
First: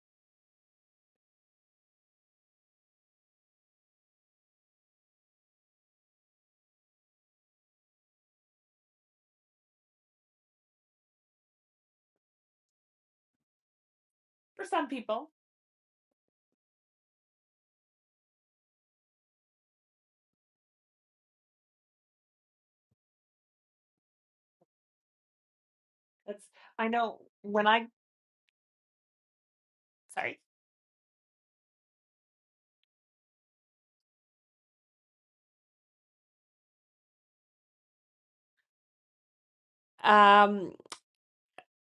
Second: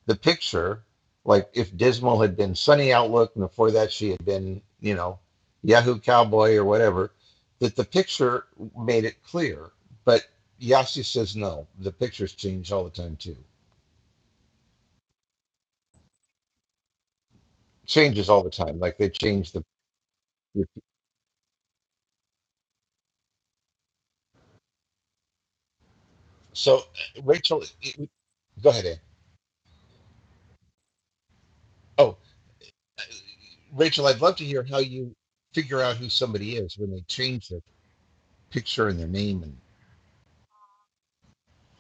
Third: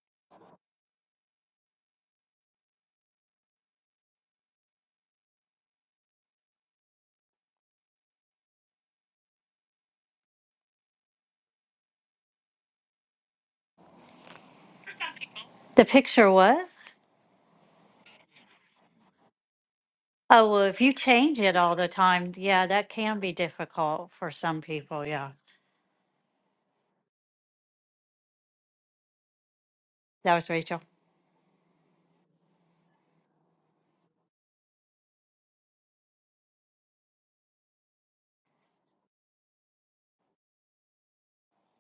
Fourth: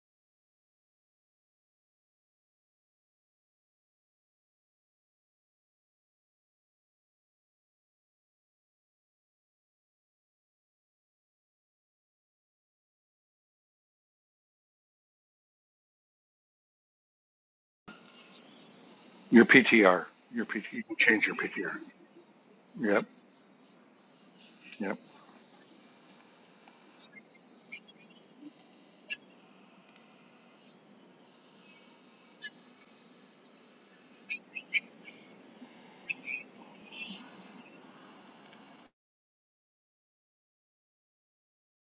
[SPEAKER 1] the picture, like if Dismal had been Sunny Outlook and before that she had been, you know, Yahoo Cowboy or whatever, that the picture made it clear. But Yasi says no, the pictures change all the time too.
[SPEAKER 2] for some people.
[SPEAKER 3] the picture what?
[SPEAKER 1] Changes all the time. Like they
[SPEAKER 4] your
[SPEAKER 1] change the.
[SPEAKER 4] ptr your
[SPEAKER 3] Oh well,
[SPEAKER 4] pt
[SPEAKER 3] if
[SPEAKER 4] you
[SPEAKER 3] you
[SPEAKER 4] changed your
[SPEAKER 3] change it
[SPEAKER 4] ptr
[SPEAKER 3] all the time, yeah, that
[SPEAKER 4] yep
[SPEAKER 3] can be difficult for some
[SPEAKER 4] yep
[SPEAKER 3] people. Yeah,
[SPEAKER 2] That's
[SPEAKER 1] So
[SPEAKER 2] I know
[SPEAKER 1] Rachel,
[SPEAKER 2] when I
[SPEAKER 1] go ahead, Ann.
[SPEAKER 3] that
[SPEAKER 2] sorry.
[SPEAKER 3] was Rachel.
[SPEAKER 1] Oh, Rachel, I'd love to hear how you figure out who somebody is when they change their picture and their name. And
[SPEAKER 2] Um,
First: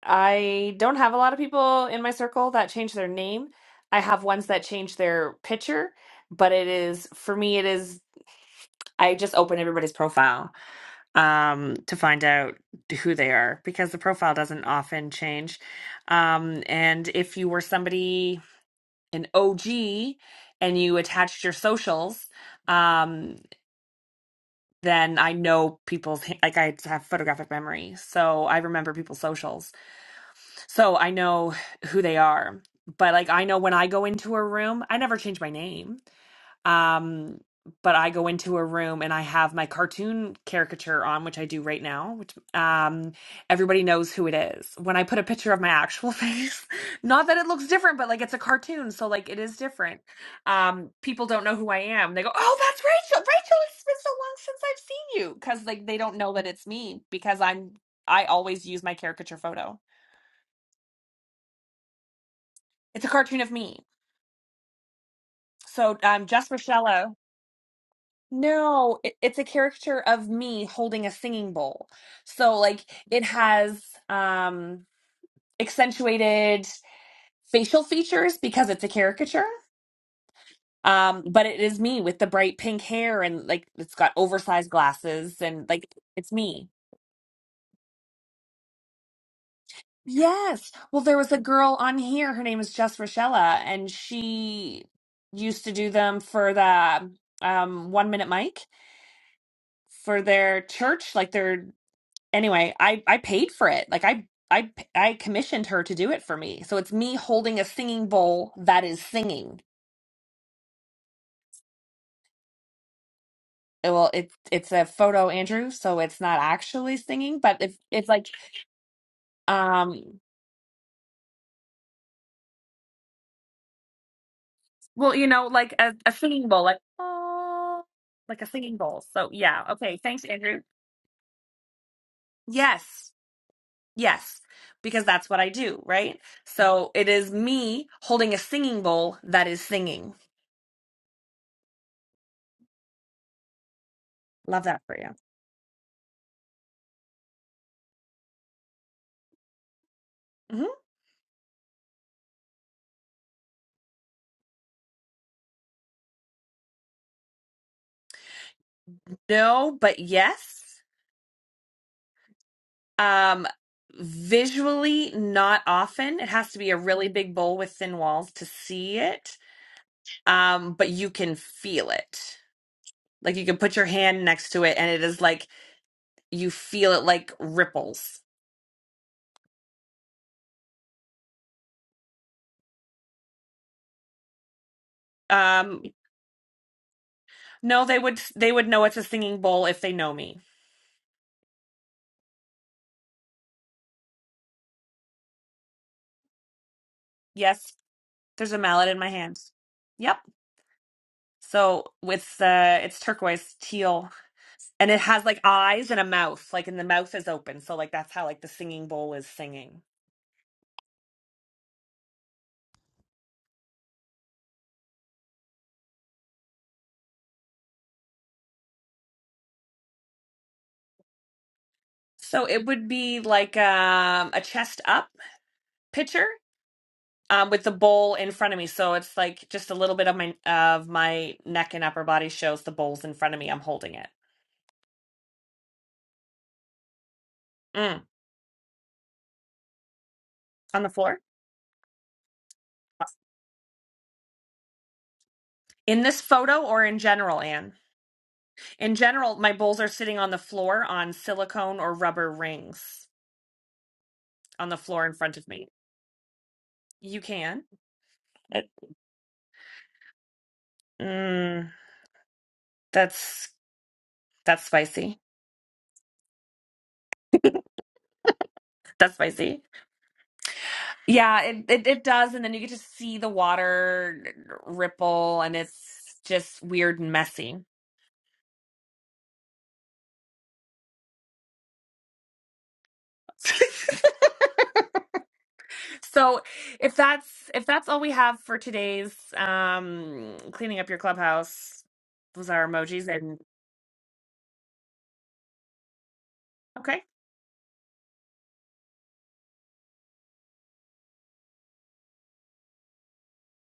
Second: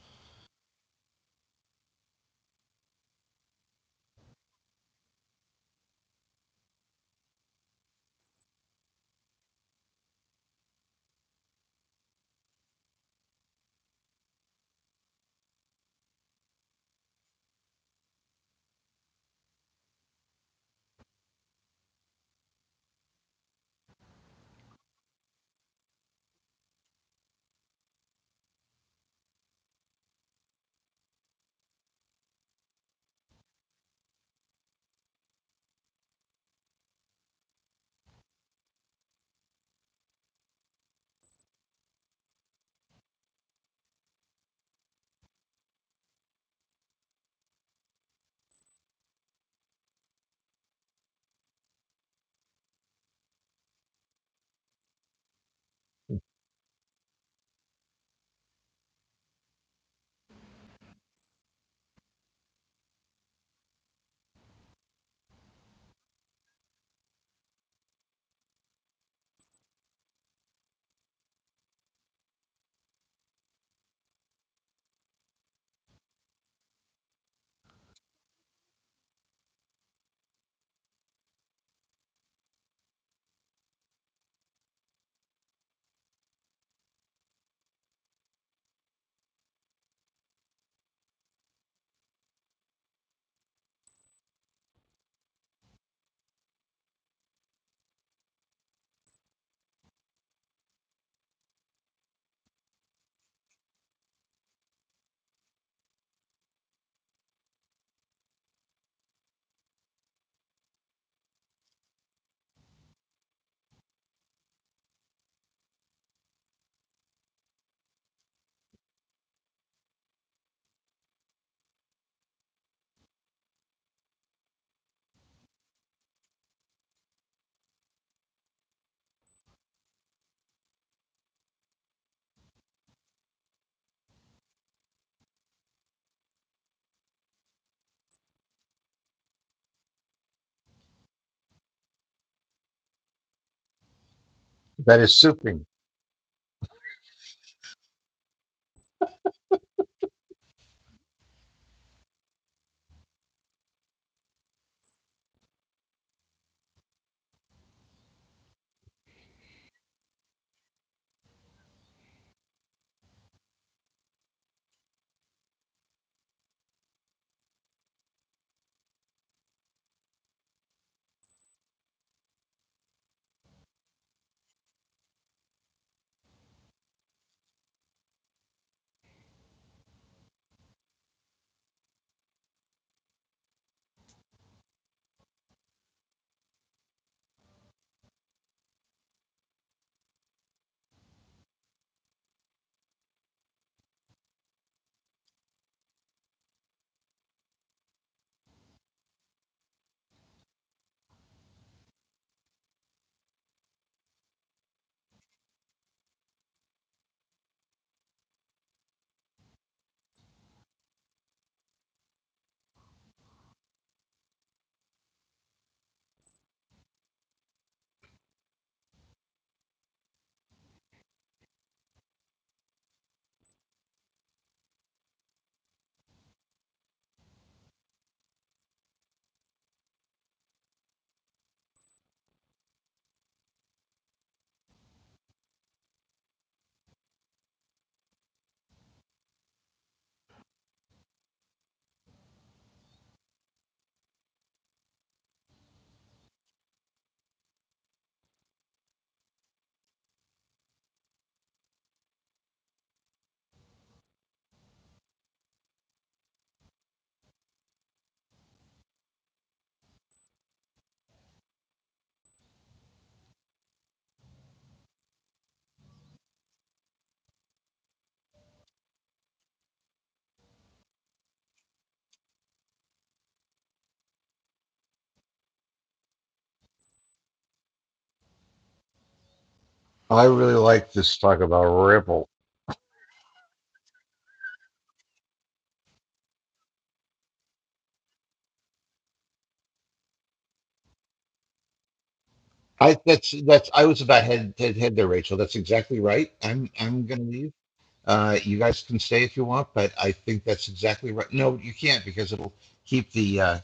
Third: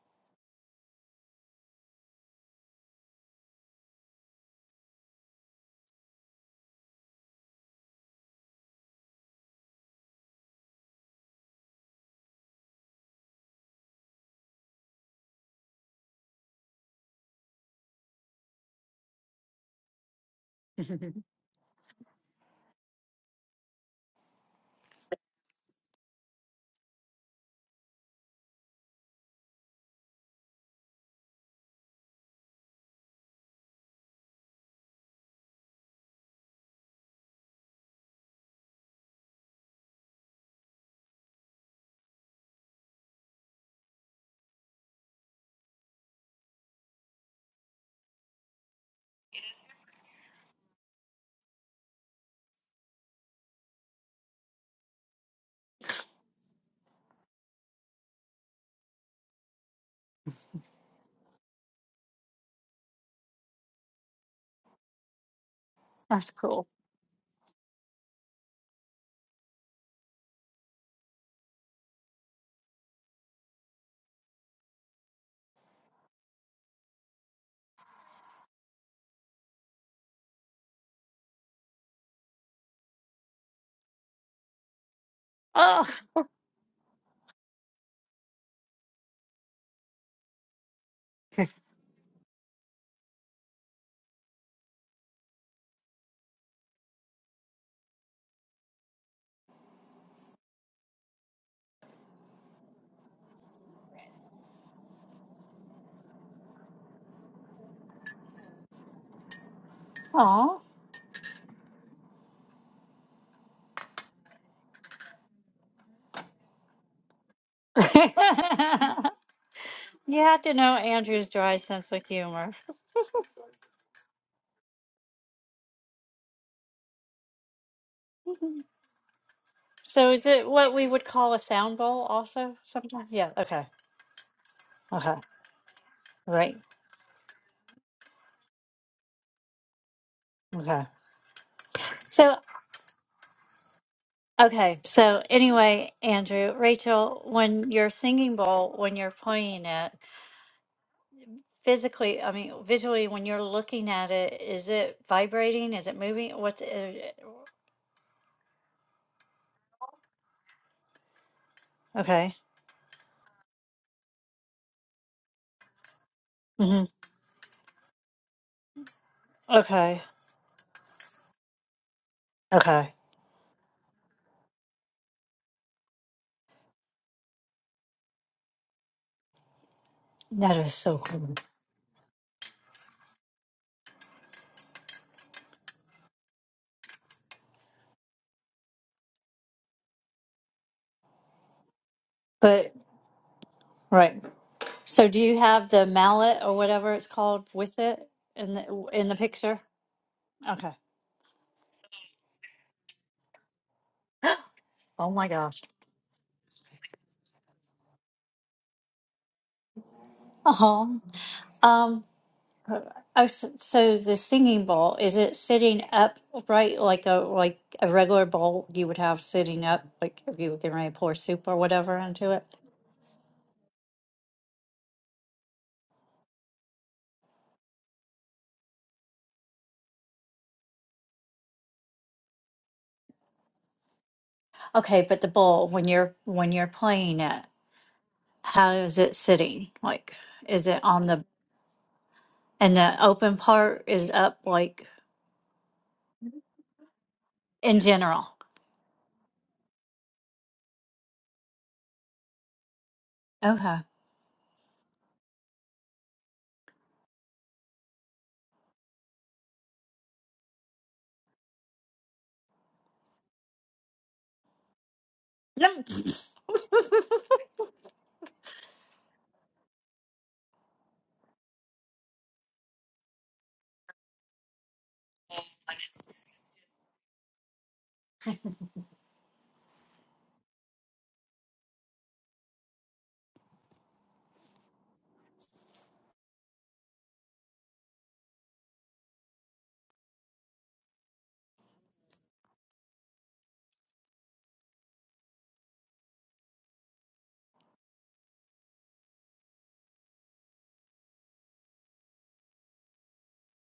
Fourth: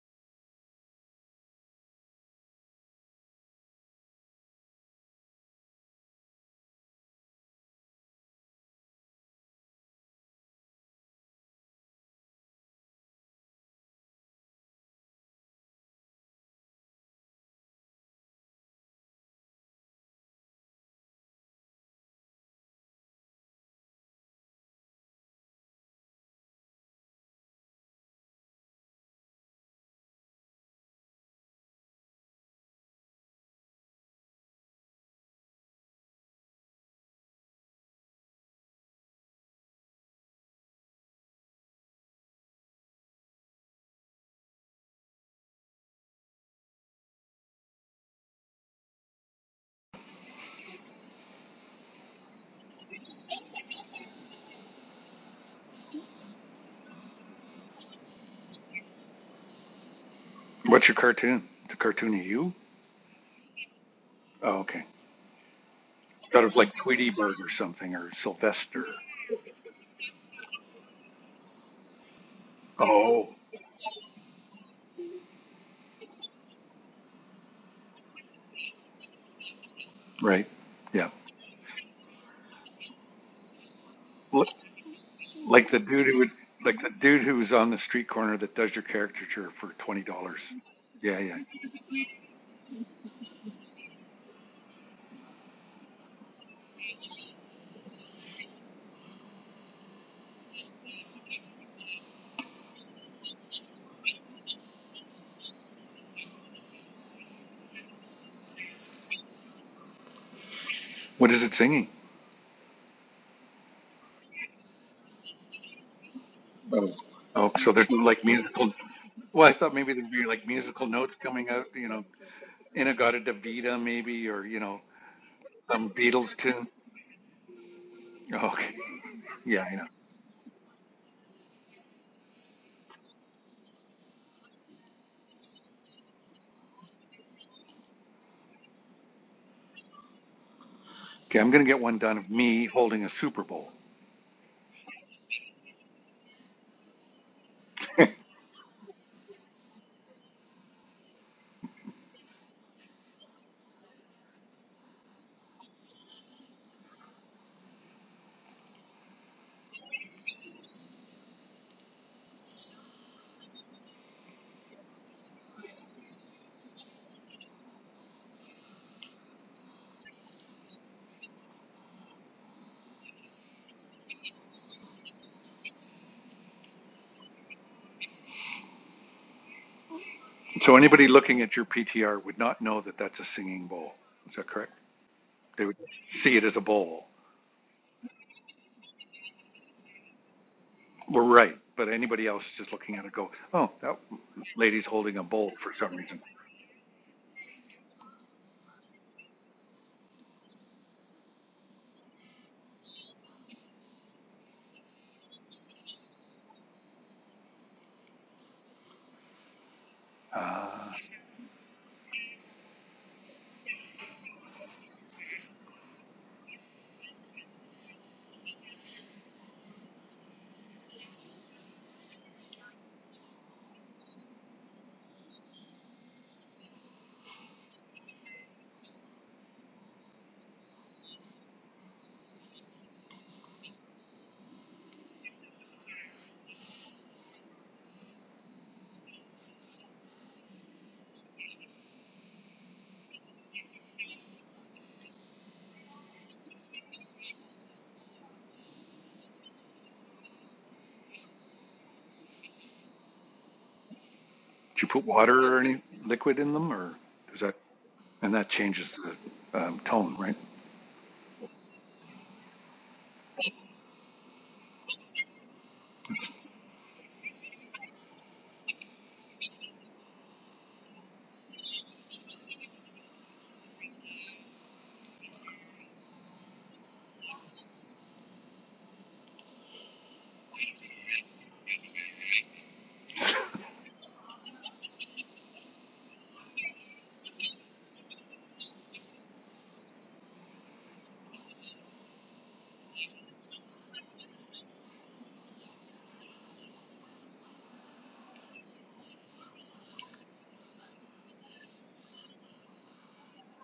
[SPEAKER 2] I don't have a lot of people in my circle that change their name. I have ones that change their picture, but it is for me. It is I just open everybody's profile um, to find out who they are because the profile doesn't often change. Um, and if you were somebody, an OG, and you attached your socials, um, then I know people's, like I have photographic memory. So I remember people's socials. So I know who they are. But like I know when I go into a room, I never change my name um, but I go into a room and I have my cartoon caricature on, which I do right now, which um, everybody knows who it is. When I put a picture of my actual face, not that it looks different, but like it's a cartoon, so like it is different. Um, people don't know who I am. They go, "Oh, that's Rachel. Rachel, it's been so long since I've seen you," because like they don't know that it's me because I'm I always use my caricature photo.
[SPEAKER 4] What's your cartoon? It's a cartoon of you?
[SPEAKER 2] It's a cartoon of me.
[SPEAKER 4] Oh, okay.
[SPEAKER 2] So um,
[SPEAKER 3] That's
[SPEAKER 4] Thought it
[SPEAKER 2] Jess
[SPEAKER 4] was
[SPEAKER 3] cool.
[SPEAKER 4] like Tweety
[SPEAKER 2] Rochella.
[SPEAKER 4] Bird or something or Sylvester.
[SPEAKER 2] No, it, it's a caricature of me holding a singing bowl. So like it
[SPEAKER 4] Oh,
[SPEAKER 2] has um accentuated facial features because it's a caricature.
[SPEAKER 4] right. Yeah.
[SPEAKER 2] Um, but it is me with the bright pink hair and like it's got
[SPEAKER 4] L-
[SPEAKER 2] oversized glasses and
[SPEAKER 4] like the
[SPEAKER 3] Oh,
[SPEAKER 2] like
[SPEAKER 4] dude who would,
[SPEAKER 2] it's me.
[SPEAKER 4] like the dude who's on the street corner that does your caricature for twenty dollars.
[SPEAKER 2] Yes. Well, there
[SPEAKER 4] Yeah,
[SPEAKER 2] was
[SPEAKER 4] yeah.
[SPEAKER 2] a girl on here, her name is Jess Rochella, and she used to do them for the um One Minute Mic for their church, like their anyway, I I paid for it. Like I I I commissioned her to do it for me. So it's me holding a singing bowl that is singing.
[SPEAKER 3] aw.
[SPEAKER 4] What is it singing?
[SPEAKER 2] It- Well, it's it's a photo, Andrew, so it's not
[SPEAKER 4] Oh,
[SPEAKER 2] actually singing,
[SPEAKER 4] oh.
[SPEAKER 2] but
[SPEAKER 4] So
[SPEAKER 2] it's
[SPEAKER 4] there's no
[SPEAKER 2] it's
[SPEAKER 4] like
[SPEAKER 2] like
[SPEAKER 4] musical. Well, I thought maybe there'd
[SPEAKER 3] you
[SPEAKER 2] um
[SPEAKER 4] be
[SPEAKER 3] have
[SPEAKER 4] like
[SPEAKER 3] to know
[SPEAKER 4] musical notes
[SPEAKER 3] Andrew's
[SPEAKER 4] coming
[SPEAKER 3] dry
[SPEAKER 4] out. You
[SPEAKER 3] sense
[SPEAKER 4] know,
[SPEAKER 3] of humor.
[SPEAKER 4] Inagata Davida maybe, or you know,
[SPEAKER 2] well, you know, like
[SPEAKER 4] some
[SPEAKER 2] a, a
[SPEAKER 4] Beatles
[SPEAKER 2] singing bowl,
[SPEAKER 4] tune.
[SPEAKER 2] like oh, like a
[SPEAKER 4] Oh, okay.
[SPEAKER 2] singing bowl. So
[SPEAKER 4] Yeah,
[SPEAKER 2] yeah,
[SPEAKER 4] I know.
[SPEAKER 2] okay,
[SPEAKER 3] so
[SPEAKER 2] thanks,
[SPEAKER 3] is it
[SPEAKER 2] Andrew.
[SPEAKER 3] what we would call a sound bowl? Also,
[SPEAKER 2] Yes,
[SPEAKER 3] sometimes. Yeah. Okay.
[SPEAKER 2] yes, because
[SPEAKER 3] Okay.
[SPEAKER 2] that's what I do, right?
[SPEAKER 3] Right.
[SPEAKER 2] So it is me holding a singing bowl that is singing.
[SPEAKER 3] Okay.
[SPEAKER 4] Okay, I'm gonna get one done of
[SPEAKER 3] So,
[SPEAKER 4] me holding a Super Bowl.
[SPEAKER 2] Love
[SPEAKER 3] okay.
[SPEAKER 2] that for
[SPEAKER 1] that
[SPEAKER 2] you.
[SPEAKER 1] is
[SPEAKER 3] So,
[SPEAKER 1] souping.
[SPEAKER 3] anyway, Andrew, Rachel, when you're singing bowl, when you're playing it,
[SPEAKER 2] hmm
[SPEAKER 3] physically, I mean, visually, when you're looking at it, is it vibrating? Is it moving? What's it?
[SPEAKER 2] No, but yes.
[SPEAKER 3] Okay.
[SPEAKER 2] Um, visually, not often. It has to be a
[SPEAKER 3] hmm
[SPEAKER 2] really big bowl with thin walls to see it.
[SPEAKER 3] Okay.
[SPEAKER 2] Um, but you can feel it.
[SPEAKER 3] Okay.
[SPEAKER 2] Like you can put your hand next to it, and it is like you feel it like ripples.
[SPEAKER 3] That is
[SPEAKER 4] So
[SPEAKER 3] so
[SPEAKER 4] anybody
[SPEAKER 3] cool.
[SPEAKER 4] looking at your PTR would not know that that's a singing bowl. Is that correct? They would
[SPEAKER 2] Um,
[SPEAKER 4] see it as a bowl.
[SPEAKER 2] no, they would they would know it's a singing bowl if they know me.
[SPEAKER 4] We're right. But anybody else just
[SPEAKER 3] But,
[SPEAKER 4] looking at it go, oh, that
[SPEAKER 3] right.
[SPEAKER 4] lady's
[SPEAKER 3] So,
[SPEAKER 4] holding
[SPEAKER 3] do
[SPEAKER 4] a
[SPEAKER 3] you
[SPEAKER 4] bowl
[SPEAKER 3] have
[SPEAKER 4] for
[SPEAKER 3] the
[SPEAKER 4] some reason.
[SPEAKER 3] mallet or whatever it's called
[SPEAKER 2] Yes,
[SPEAKER 3] with it
[SPEAKER 2] there's
[SPEAKER 3] in
[SPEAKER 2] a
[SPEAKER 3] the,
[SPEAKER 2] mallet in
[SPEAKER 3] in
[SPEAKER 2] my
[SPEAKER 3] the
[SPEAKER 2] hand.
[SPEAKER 3] picture?
[SPEAKER 2] Yep.
[SPEAKER 3] Okay.
[SPEAKER 2] So with uh, it's turquoise teal, and it
[SPEAKER 3] Oh
[SPEAKER 2] has
[SPEAKER 3] my
[SPEAKER 2] like
[SPEAKER 3] gosh.
[SPEAKER 2] eyes and a mouth. Like, and the mouth is open. So like that's how like the singing bowl is singing.
[SPEAKER 3] Uh
[SPEAKER 4] Uh,
[SPEAKER 3] huh. Oh, so so the singing bowl, is it sitting up right like a like a regular bowl you would have sitting up, like if you were getting ready to pour soup or whatever into it?
[SPEAKER 2] So it would be like um, a chest up picture um, with the bowl in front of me. So it's like just a little bit of my of my neck and upper body shows the bowl's in front of me. I'm holding it
[SPEAKER 3] Okay, but the bowl when you're when you're playing it,
[SPEAKER 2] mm.
[SPEAKER 3] how is it sitting? Like is it
[SPEAKER 2] on the
[SPEAKER 3] on
[SPEAKER 2] floor.
[SPEAKER 3] the and the open part is up like
[SPEAKER 2] In this photo or in general, Anne?
[SPEAKER 3] in general?
[SPEAKER 2] In general, my bowls are sitting on the floor on silicone or rubber rings
[SPEAKER 3] Okay.
[SPEAKER 2] on the
[SPEAKER 4] did you put
[SPEAKER 2] floor in front of
[SPEAKER 4] water or
[SPEAKER 2] me.
[SPEAKER 4] any liquid in them or
[SPEAKER 2] You
[SPEAKER 4] is that,
[SPEAKER 2] can.
[SPEAKER 4] and that
[SPEAKER 2] It,
[SPEAKER 4] changes the um, tone, right?
[SPEAKER 2] mm, that's that's spicy.
[SPEAKER 3] Yep.
[SPEAKER 4] It's-
[SPEAKER 2] That's spicy. Yeah, it, it it does, and then you get to see the water ripple, and it's just weird and messy.
[SPEAKER 1] I really like this talk about Ripple.
[SPEAKER 2] So, if that's if that's all we have for today's um cleaning up your clubhouse, those are
[SPEAKER 1] I
[SPEAKER 2] emojis
[SPEAKER 1] that's
[SPEAKER 2] and
[SPEAKER 1] that's I was about head head, head there, Rachel. That's exactly right. I'm
[SPEAKER 2] okay,
[SPEAKER 1] I'm gonna leave. Uh, you guys can stay if you want, but I think that's exactly right. No, you can't because it'll keep the uh,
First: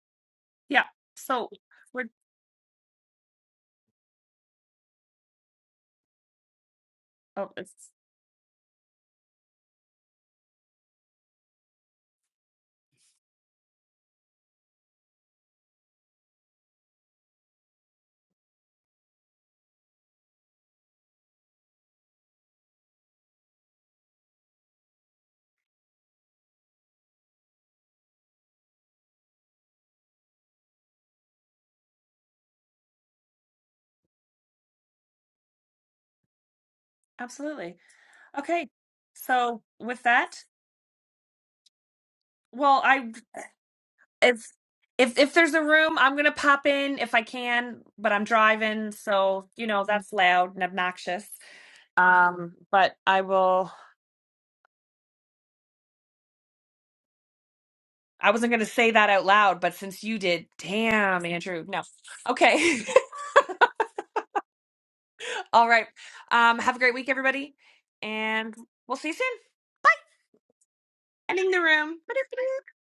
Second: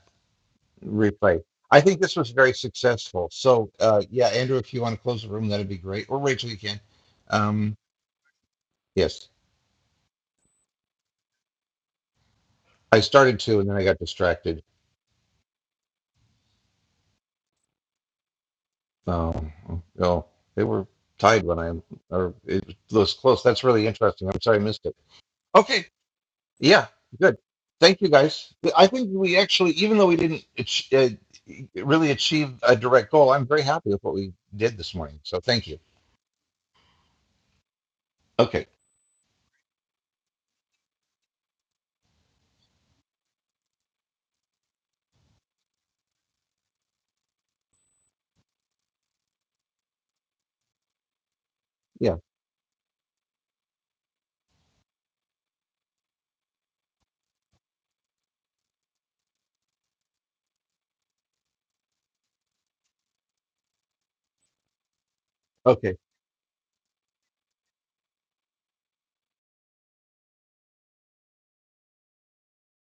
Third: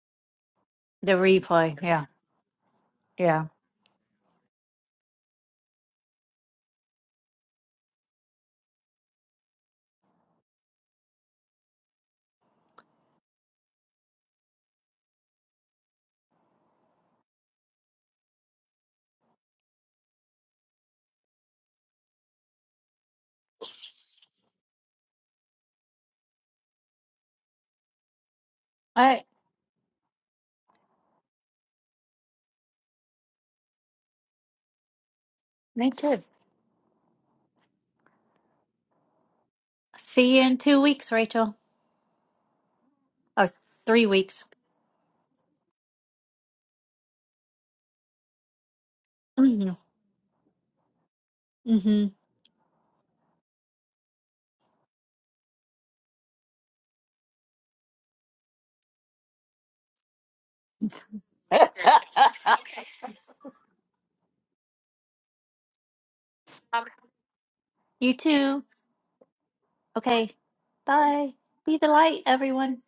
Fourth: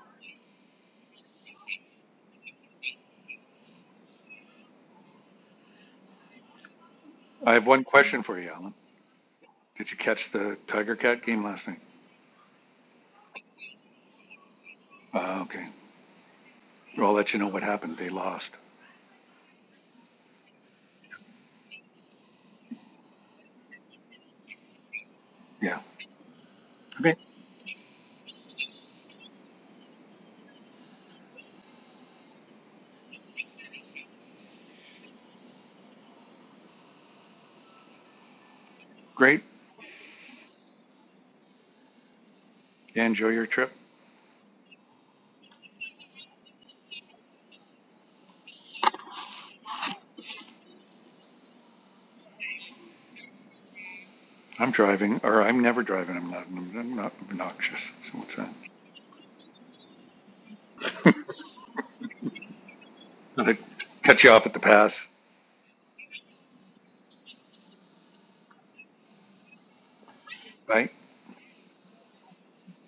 [SPEAKER 2] yeah.
[SPEAKER 3] The
[SPEAKER 1] replay.
[SPEAKER 2] So
[SPEAKER 3] replay,
[SPEAKER 1] I think
[SPEAKER 2] we're
[SPEAKER 3] yeah.
[SPEAKER 1] this was very successful.
[SPEAKER 3] Yeah.
[SPEAKER 1] So uh, yeah, Andrew, if you want to close the room, that'd be great. Or Rachel, you can.
[SPEAKER 2] oh,
[SPEAKER 4] I have
[SPEAKER 2] it's
[SPEAKER 1] Um,
[SPEAKER 4] one question for you, Alan.
[SPEAKER 1] yes,
[SPEAKER 4] Did you catch the Tiger Cat game last night?
[SPEAKER 1] I started to, and then I got distracted.
[SPEAKER 4] Uh, okay. Well, I'll let you know what happened. They lost.
[SPEAKER 1] No, no, they were tied when I or it was close. That's really interesting. I'm sorry I missed it.
[SPEAKER 4] Yeah.
[SPEAKER 1] Okay, yeah,
[SPEAKER 4] Okay.
[SPEAKER 1] good. Thank you guys. I
[SPEAKER 3] All
[SPEAKER 1] think
[SPEAKER 3] right,
[SPEAKER 1] we actually, even though we didn't ach- uh, really achieve a direct goal, I'm very happy with what we did this morning. So thank you.
[SPEAKER 3] me too.
[SPEAKER 2] absolutely
[SPEAKER 1] Okay,
[SPEAKER 2] okay.
[SPEAKER 4] Great.
[SPEAKER 2] So with
[SPEAKER 3] See you
[SPEAKER 2] that,
[SPEAKER 3] in two weeks, Rachel.
[SPEAKER 2] well,
[SPEAKER 4] Yeah,
[SPEAKER 2] I
[SPEAKER 4] enjoy your
[SPEAKER 3] Or
[SPEAKER 4] trip.
[SPEAKER 3] three weeks.
[SPEAKER 2] if if if there's a room, I'm gonna pop in if I can, but I'm driving, so you
[SPEAKER 3] hmm
[SPEAKER 2] know that's loud and obnoxious.
[SPEAKER 1] yeah,
[SPEAKER 2] Um, but I will.
[SPEAKER 4] I'm driving, or I'm never driving. I'm loud and I'm not obnoxious. So
[SPEAKER 2] I
[SPEAKER 4] what's that?
[SPEAKER 2] wasn't gonna say that out loud, but since you did, damn, Andrew. No, okay,
[SPEAKER 4] Did I cut you off at the pass,
[SPEAKER 2] all
[SPEAKER 1] okay.
[SPEAKER 2] right. Um, have a great week, everybody,
[SPEAKER 3] you
[SPEAKER 2] and
[SPEAKER 3] too.
[SPEAKER 2] we'll see you soon.
[SPEAKER 3] Okay.
[SPEAKER 4] right?
[SPEAKER 3] Bye.
[SPEAKER 2] Ending the
[SPEAKER 3] Be the
[SPEAKER 2] room.
[SPEAKER 3] light, everyone.